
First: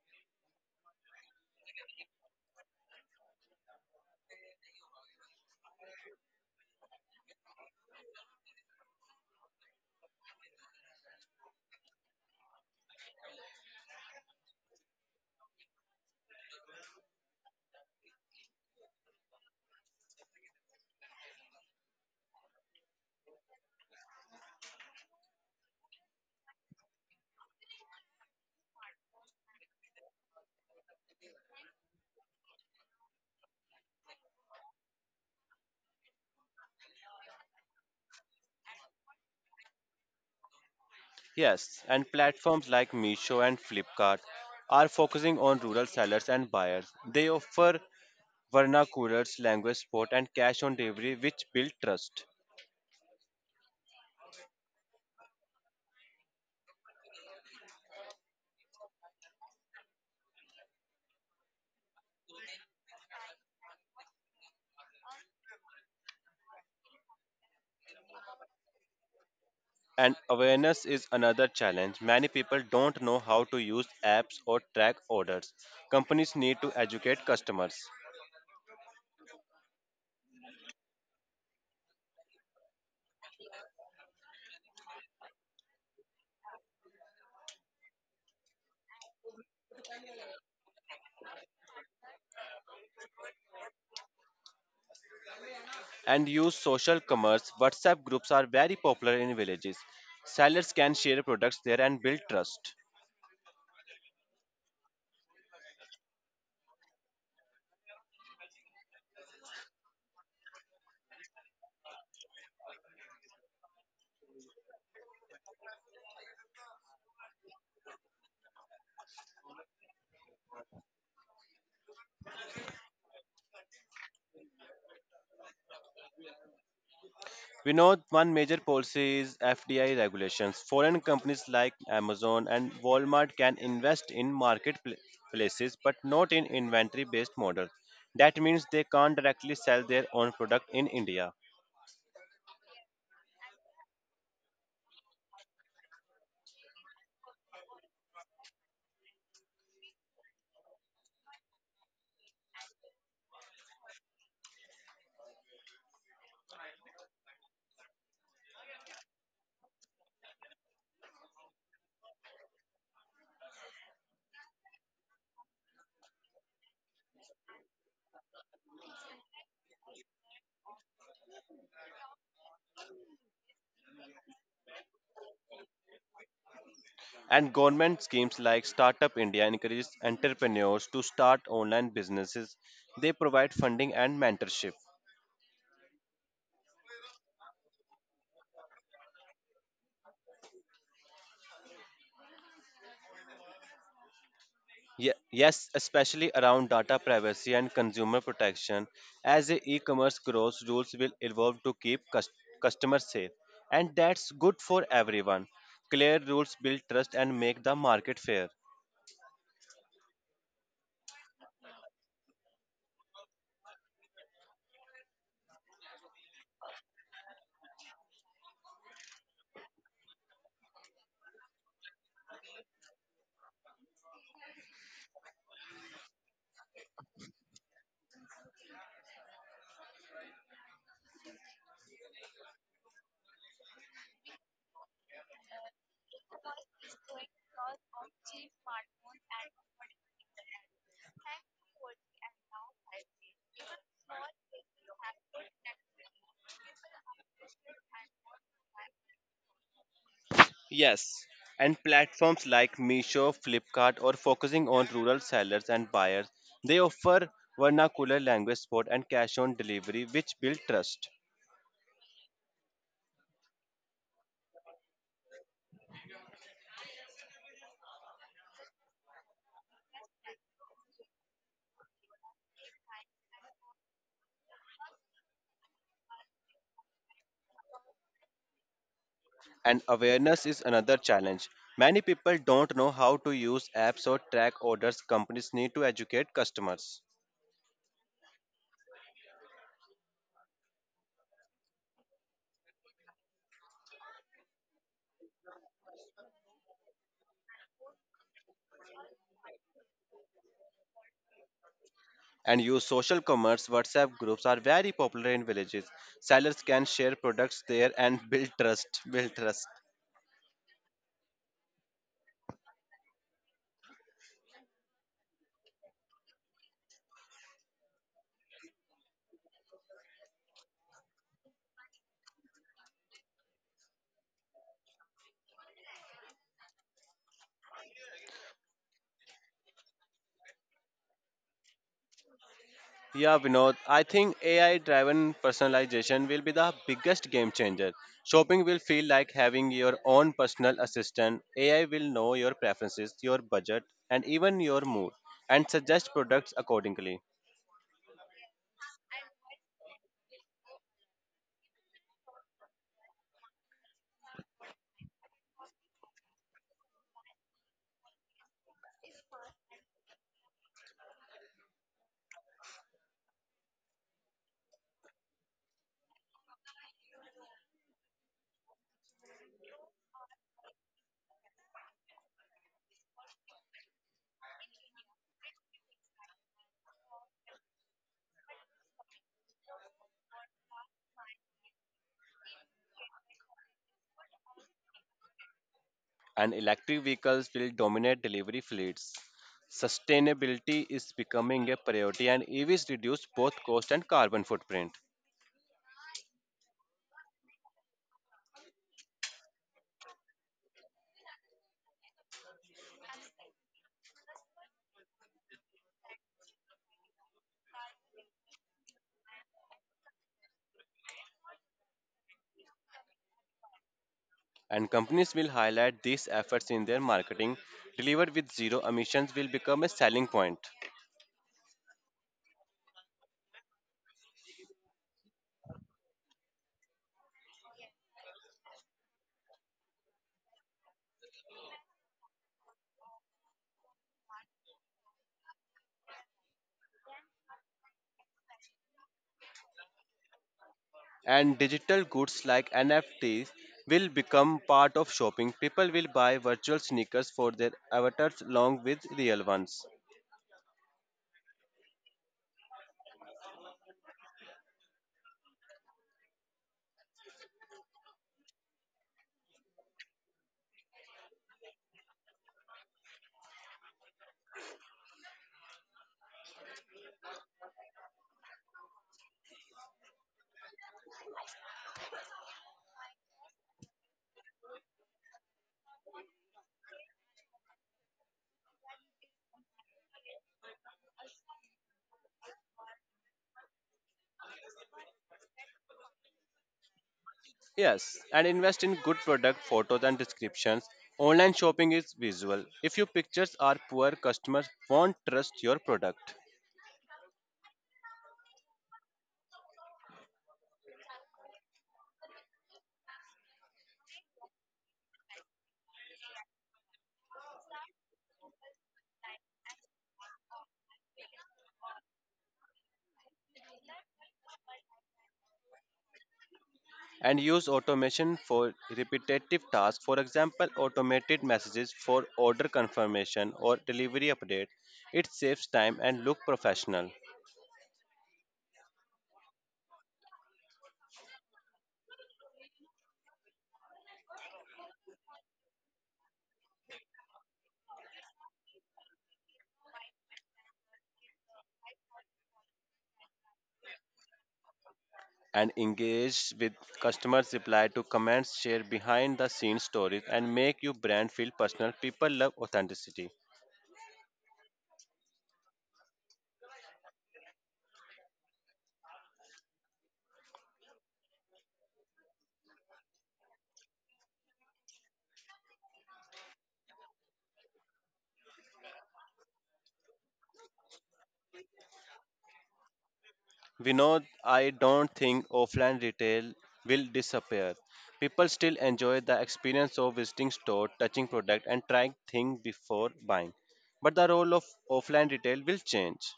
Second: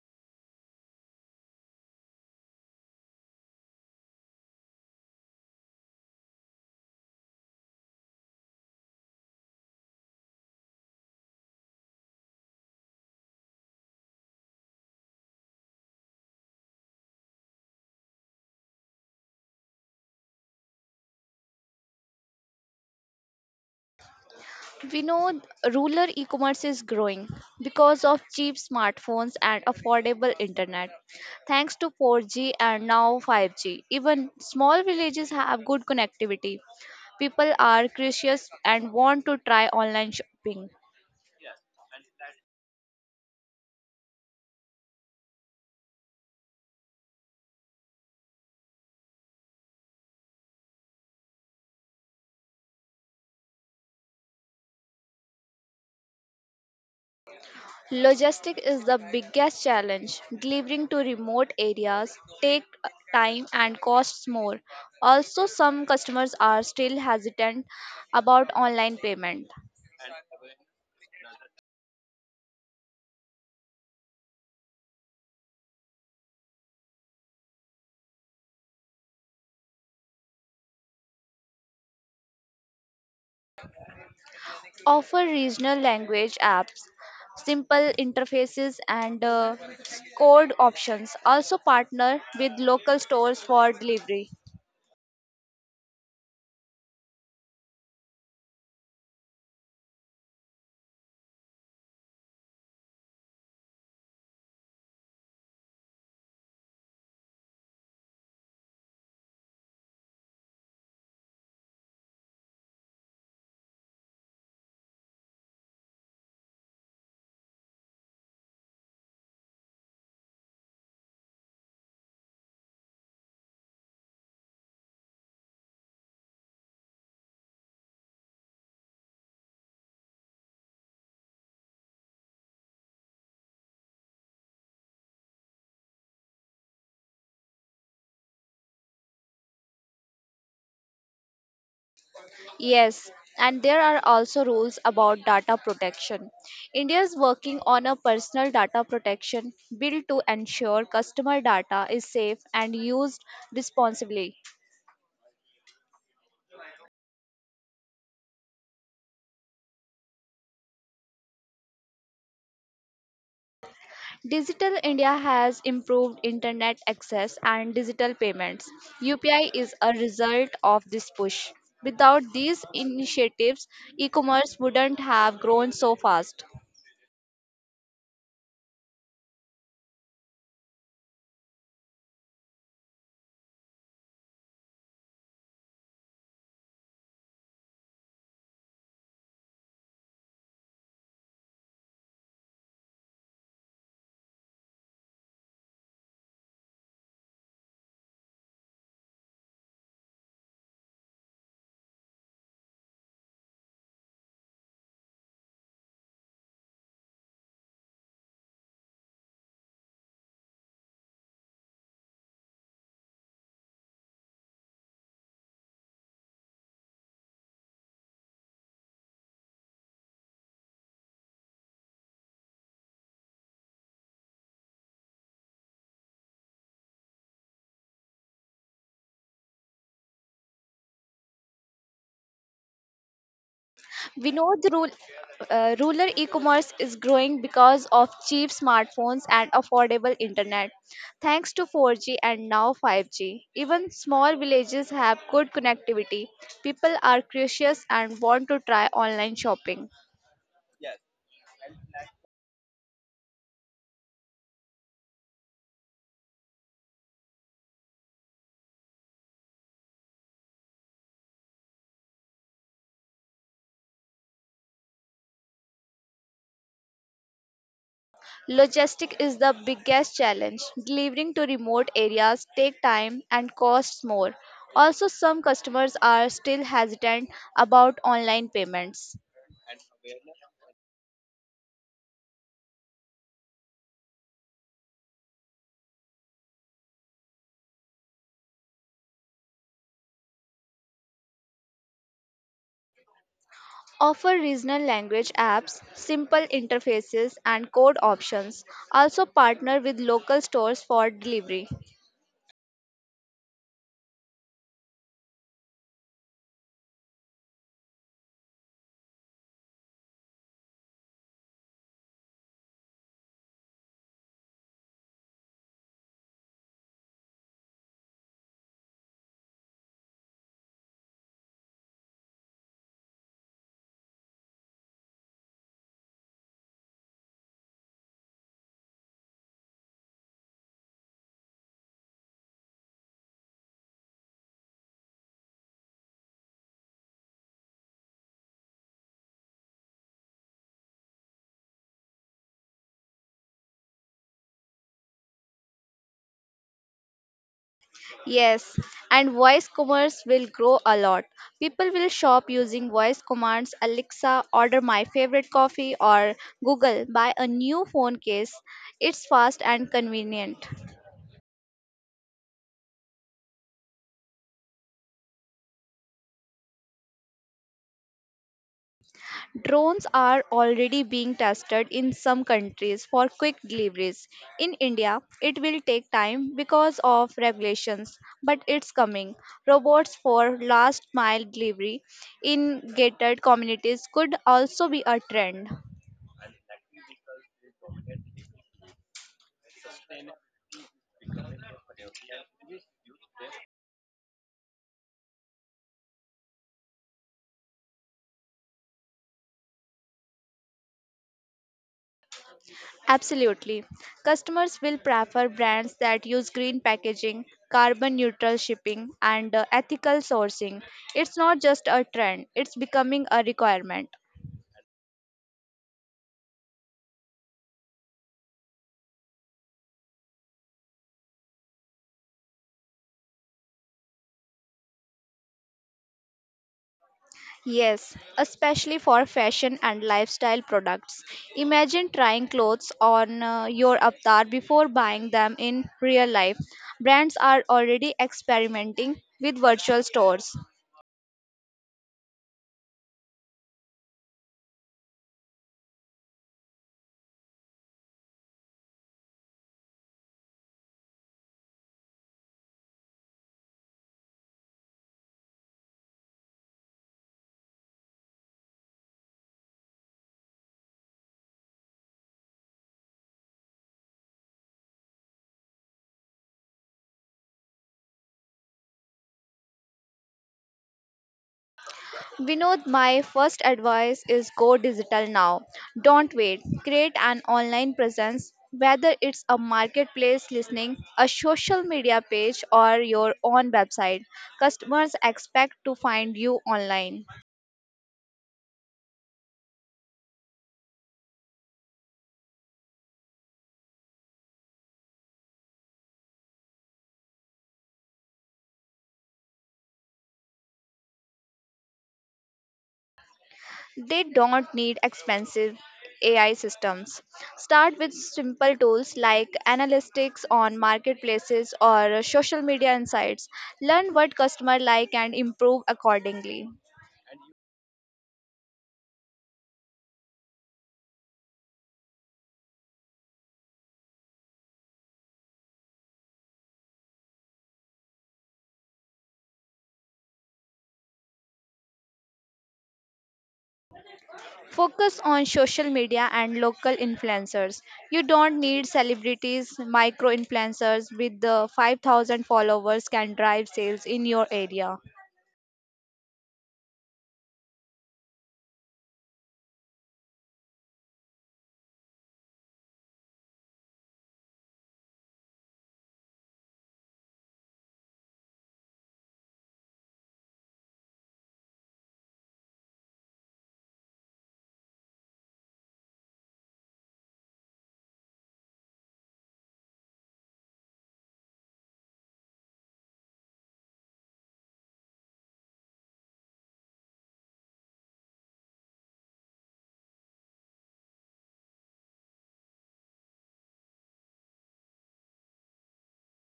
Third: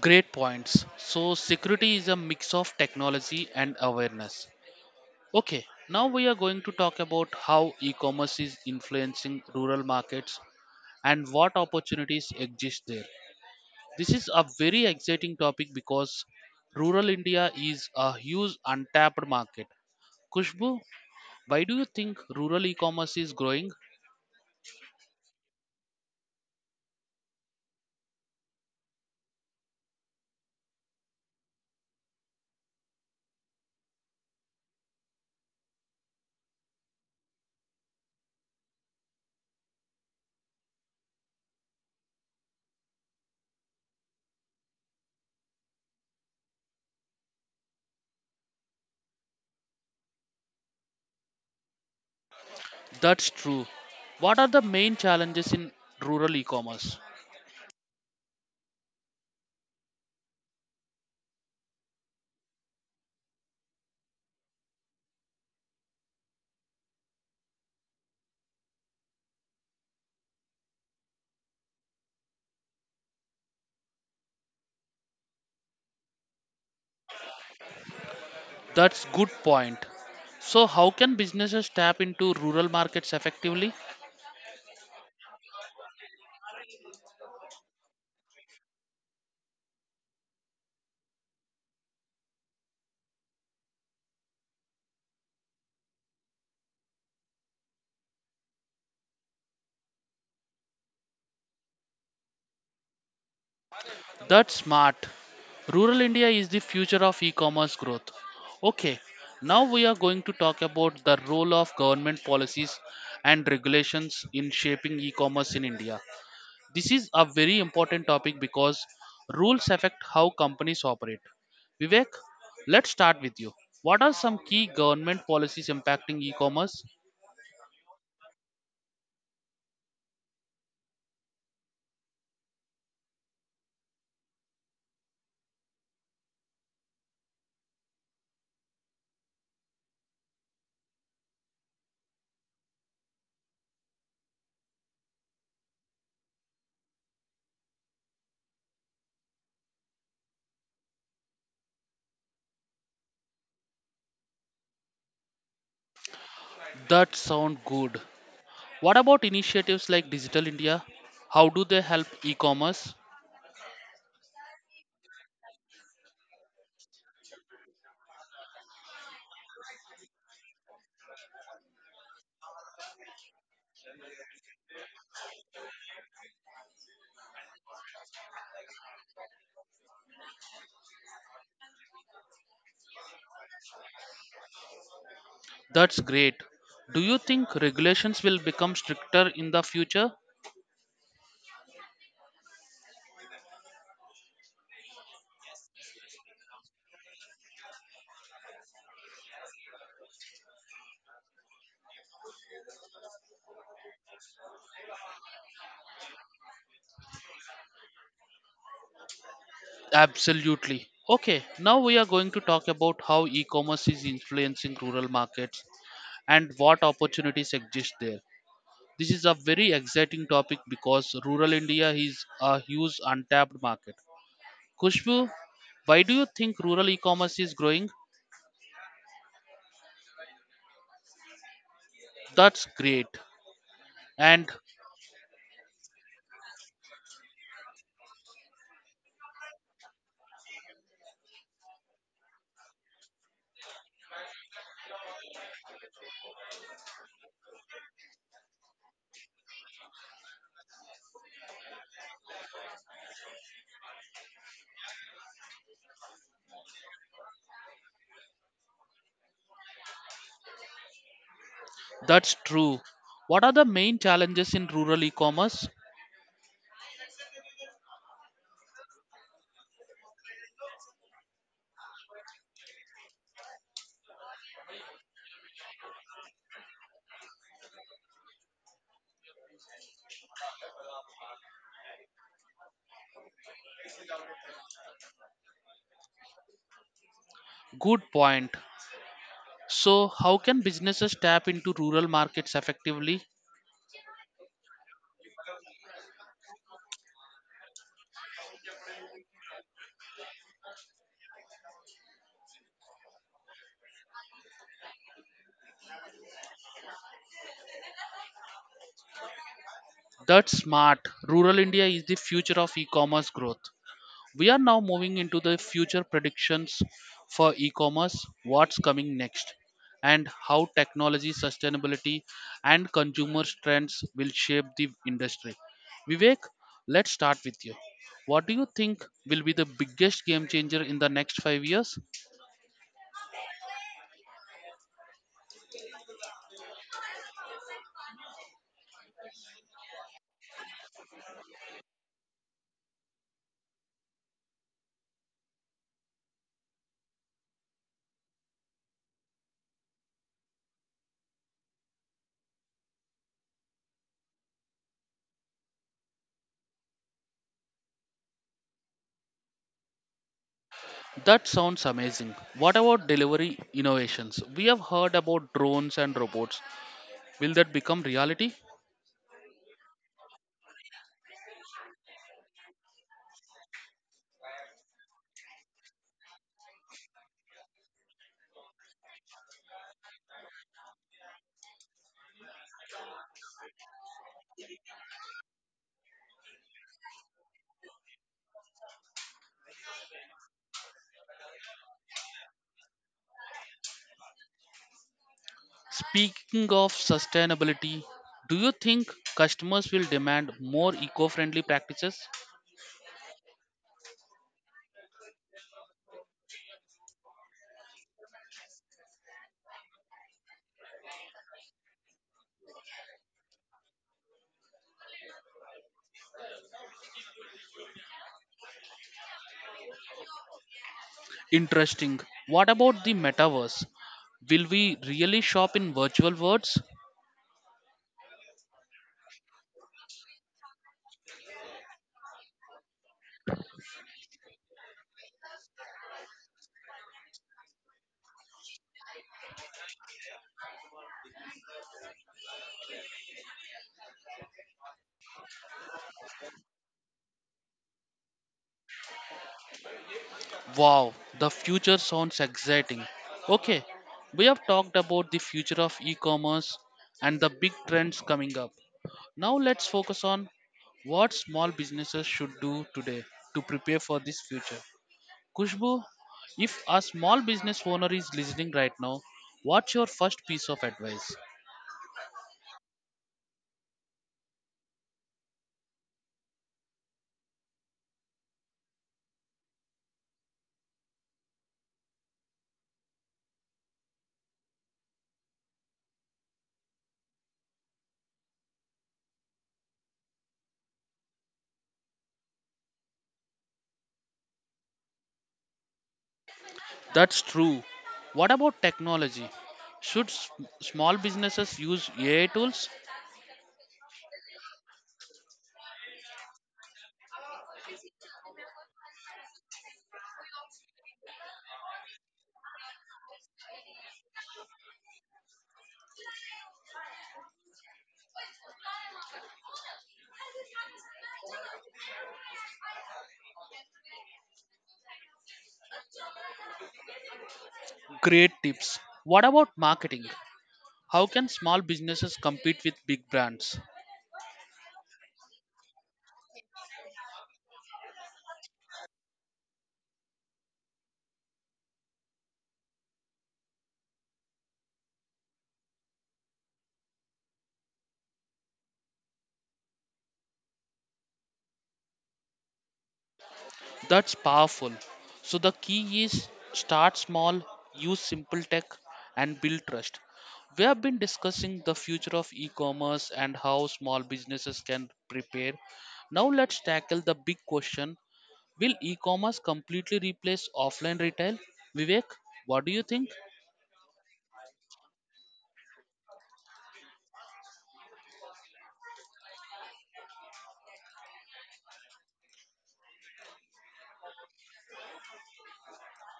Great points. So, security is a mix of technology and awareness. Okay, now we are going to talk about how e commerce is influencing rural markets and what opportunities exist there. This is a very exciting topic because rural India is a huge untapped market. Kushbu, why do you think rural e commerce is growing?
We know th- Rural e commerce is growing because of cheap smartphones and affordable internet. Thanks to 4G and now 5G, even small villages have good connectivity. People are curious and want to try online shopping.
Yes, and platforms like Meesho and Flipkart are focusing on rural sellers and buyers. They offer vernaculars, language support, and cash on delivery, which build trust.
That's true. What are the main challenges in rural e commerce?
Logistics is the biggest challenge. Delivering to remote areas take time and costs more. Also, some customers are still hesitant about online payment.
And awareness is another challenge. Many people don't know how to use apps or track orders. Companies need to educate customers,
That's good point. So how can businesses tap into rural markets effectively?
Offer regional language apps, simple interfaces, and code options. Also, partner with local stores for delivery.
and use social commerce. WhatsApp groups are very popular in villages. Sellers can share products there and build trust.
That's smart. Rural India is the future of e-commerce growth. Okay, now we are going to talk about the role of government policies and regulations in shaping e-commerce in India. This is a very important topic because rules affect how companies operate. Vivek, let's start with you. What are some key government policies impacting e commerce?
We know one major policy is FDI regulations. Foreign companies like Amazon and Walmart can invest in marketplaces but not in inventory based models. That means they can't directly sell their own product in India.
Yes, and there are also rules about data protection. India is working on a personal data protection bill to ensure customer data is safe and used responsibly.
That sound good. What about initiatives like Digital India? How do they help e commerce?
Digital India has improved internet access and digital payments. UPI is a result of this push. Without these initiatives, e commerce wouldn't have grown so fast.
And government schemes like Startup India encourages entrepreneurs to start online businesses. They provide funding and mentorship.
That's great. Do you think regulations will become stricter in the future?
Yes, especially around data privacy and consumer protection. As the e-commerce grows, rules will evolve to keep customers safe, and that's good for everyone. Clear rules build trust and make the market fair.
Absolutely. Okay, now we are going to talk about how e commerce is influencing rural markets and what opportunities exist there. This is a very exciting topic because rural India is a huge untapped market. Kushbu, why do you think rural e-commerce is growing? That's great. And
Vinod, rural e-commerce is growing because of cheap smartphones and affordable internet. Thanks to 4G and now 5G, even small villages have good connectivity. People are curious and want to try online shopping.
Yes, and platforms like Meesho, Flipkart are focusing on rural sellers and buyers. They offer vernacular language support and cash on delivery, which build trust.
that's true. What are the main challenges in rural e-commerce?
Logistic is the biggest challenge. Delivering to remote areas take time and costs more. Also, some customers are still hesitant about online payments.
And awareness is another challenge. Many people don't know how to use apps or track orders. Companies need to educate customers,
Good point. So, how can businesses tap into rural markets effectively?
Offer regional language apps, simple interfaces, and code options. Also, partner with local stores for delivery.
and use social commerce. WhatsApp groups are very popular in villages. Sellers can share products there and build trust.
That's smart. Rural India is the future of e-commerce growth. We are now moving into the future predictions for e commerce, what's coming next, and how technology, sustainability, and consumer trends will shape the industry. Vivek, let's start with you. What do you think will be the biggest game changer in the next 5 years?
Yeah, Vinod, I think AI driven personalization will be the biggest game changer. Shopping will feel like having your own personal assistant. AI will know your preferences, your budget, and even your mood, and suggest products accordingly.
Yes, and voice commerce will grow a lot. People will shop using voice commands, Alexa, order my favorite coffee, or Google, buy a new phone case. It's fast and convenient.
That sounds amazing. What about delivery innovations? We have heard about drones and robots. Will that become reality?
Drones are already being tested in some countries for quick deliveries. In India, it will take time because of regulations, but it's coming. Robots for last mile delivery in gated communities could also be a trend.
And electric vehicles will dominate delivery fleets. Sustainability is becoming a priority, and EVs reduce both cost and carbon footprint.
Speaking of sustainability, do you think customers will demand more eco friendly practices?
Absolutely. Customers will prefer brands that use green packaging, carbon neutral shipping, and ethical sourcing. It's not just a trend, it's becoming a requirement.
And companies will highlight these efforts in their marketing. Delivered with zero emissions will become a selling point.
Interesting. What about the metaverse? Will we really shop in virtual worlds?
Yes, especially for fashion and lifestyle products. Imagine trying clothes on your avatar before buying them in real life. Brands are already experimenting with virtual stores.
And digital goods like NFTs will become part of shopping. People will buy virtual sneakers for their avatars along with real ones.
Wow, the future sounds exciting. Okay, we have talked about the future of e commerce and the big trends coming up. Now let's focus on what small businesses should do today to prepare for this future. Kushbu, if a small business owner is listening right now, what's your first piece of advice?
Vinod, my first advice is go digital now. Don't wait. Create an online presence, whether it's a marketplace listening, a social media page, or your own website. Customers expect to find you online.
Yes, and invest in good product photos and descriptions. Online shopping is visual. If your pictures are poor, customers won't trust your product.
That's true. What about technology? Should small businesses use AI tools?
They don't need expensive AI systems. Start with simple tools like analytics on marketplaces or social media insights. Learn what customer like and improve accordingly.
And use automation for repetitive tasks. For example, automated messages for order confirmation or delivery update. It saves time and look professional.
Great tips. What about marketing? How can small businesses compete with big brands?
Focus on social media and local influencers. You don't need celebrities, micro influencers with the 5,000 followers can drive sales in your area.
And engage with customers, reply to comments, share behind the scenes stories, and make your brand feel personal. People love authenticity.
That's powerful. So the key is start small, use simple tech, and build trust. We have been discussing the future of e commerce and how small businesses can prepare. Now let's tackle the big question: will e commerce completely replace offline retail? Vivek, what do you think?
We know I don't think offline retail will disappear. People still enjoy the experience of visiting store, touching product, and trying things before buying. But the role of offline retail will change.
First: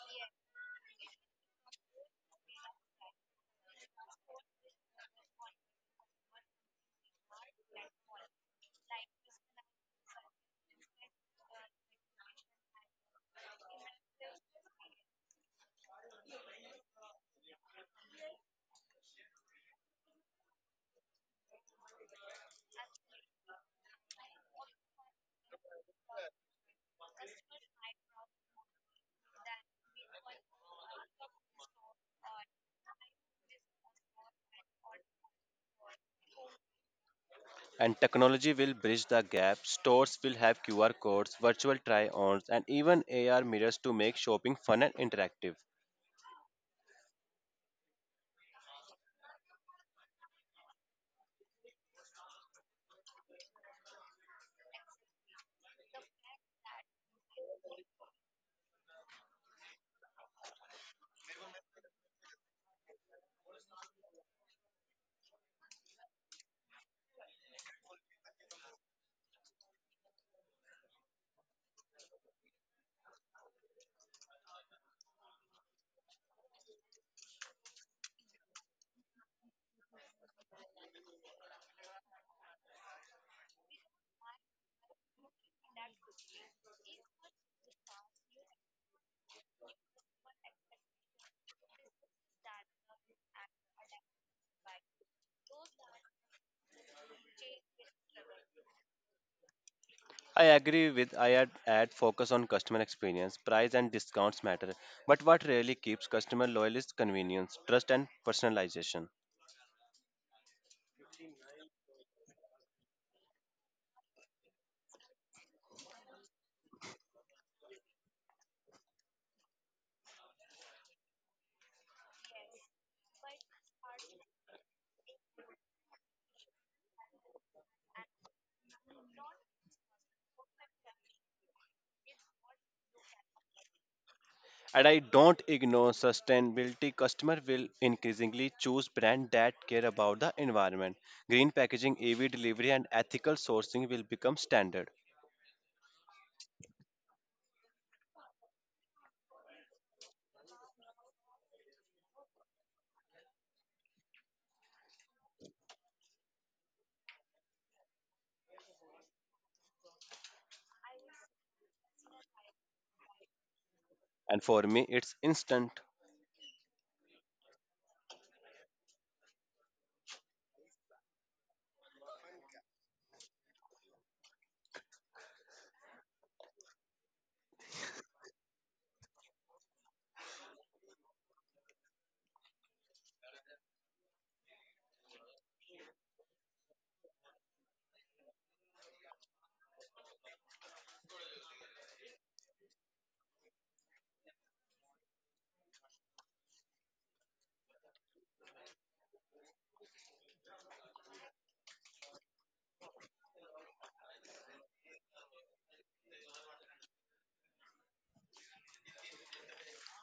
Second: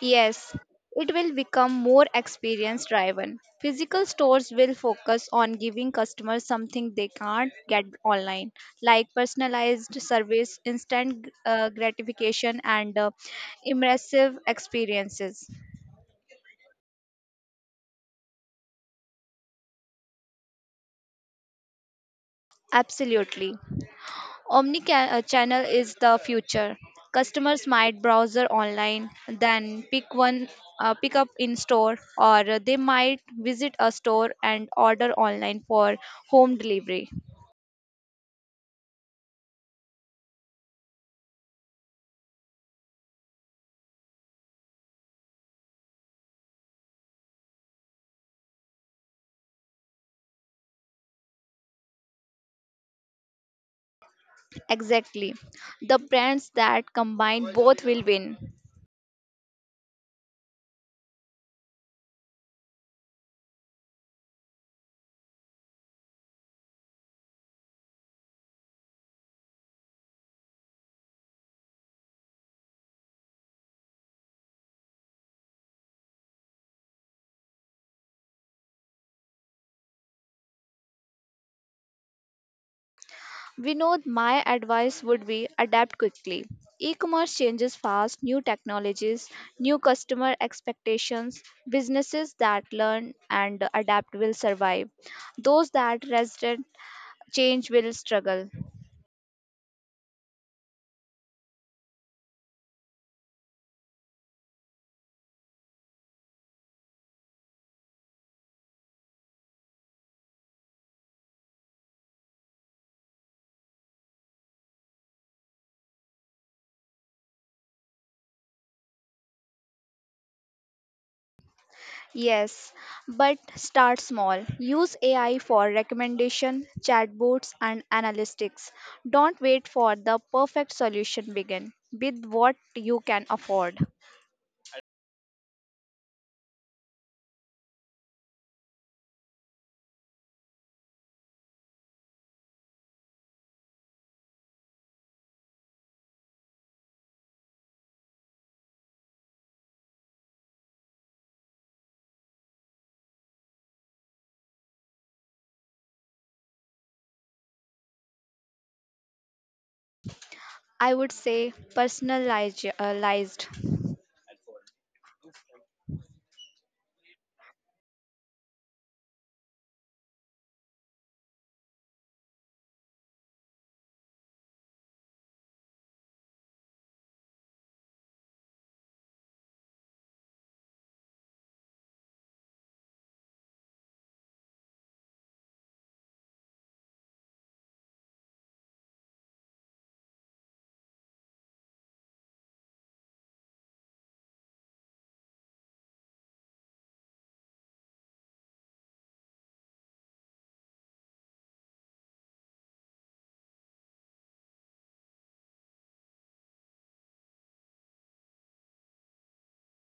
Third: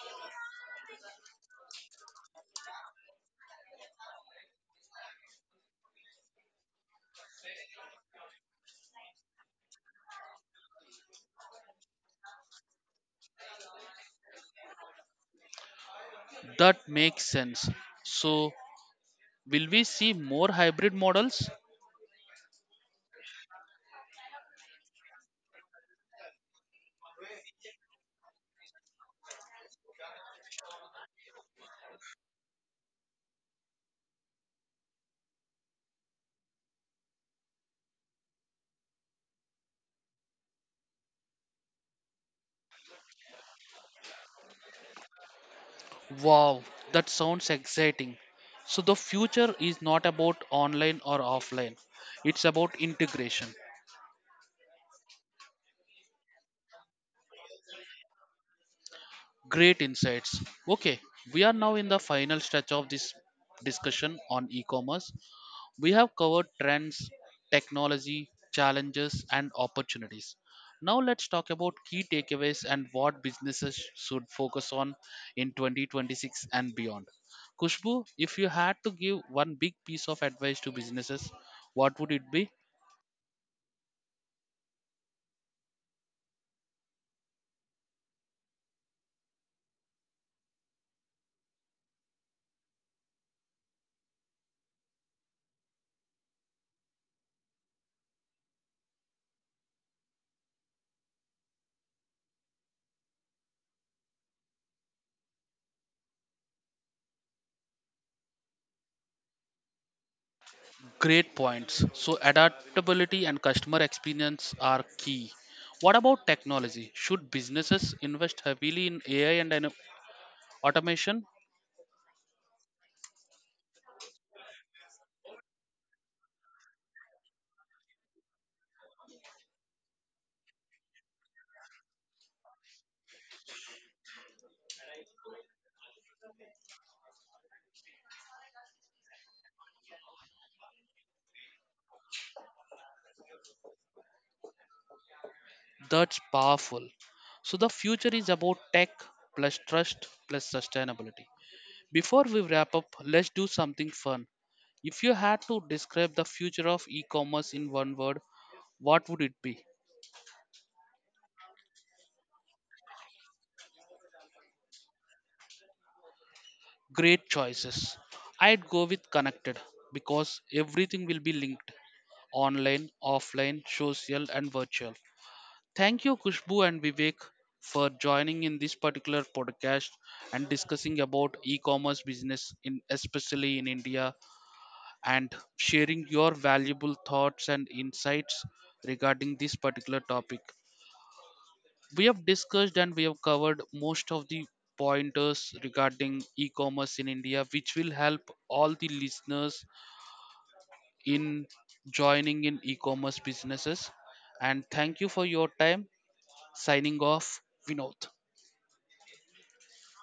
Yes, it will become more experience driven. Physical stores will focus on giving customers something they can't get online, like personalized service, instant gratification, and immersive experiences.
That makes sense. So, will we see more hybrid models?
Absolutely. Omni channel is the future. Customers might browse online, then pick up in store, or they might visit a store and order online for home delivery.
And technology will bridge the gap. Stores will have QR codes, virtual try ons, and even AR mirrors to make shopping fun and interactive.
Wow, that sounds exciting. So the future is not about online or offline. It's about integration.
Exactly. The brands that combine both will win.
Great insights. Okay, we are now in the final stretch of this discussion on e-commerce. We have covered trends, technology, challenges, and opportunities. Now let's talk about key takeaways and what businesses should focus on in 2026 and beyond. Kushbu, if you had to give one big piece of advice to businesses, what would it be?
Vinod, my advice would be adapt quickly. E commerce changes fast, new technologies, new customer expectations. Businesses that learn and adapt will survive. Those that resist change will struggle.
I agree with I had add focus on customer experience. Price and discounts matter, but what really keeps customer loyal is convenience, trust and personalization.
Great points. So, adaptability and customer experience are key. What about technology? Should businesses invest heavily in AI and automation?
Yes, but start small. Use AI for recommendation, chatbots, and analytics. Don't wait for the perfect solution. Begin with what you can afford.
And I don't ignore sustainability. Customer will increasingly choose brand that care about the environment. Green packaging, EV delivery and ethical sourcing will become standard.
That's powerful. So the future is about tech plus trust plus sustainability. Before we wrap up, let's do something fun. If you had to describe the future of e-commerce in one word, what would it be?
I would say personalized.
And for me it's instant.
Great choices. I'd go with connected because everything will be linked online, offline, social and virtual. Thank you, Kushbu and Vivek, for joining in this particular podcast and discussing about e-commerce business, in especially in India, and sharing your valuable thoughts and insights regarding this particular topic. We have discussed and we have covered most of the pointers regarding e-commerce in India, which will help all the listeners in joining in e-commerce businesses. And thank you for your time. Signing off, Vinod.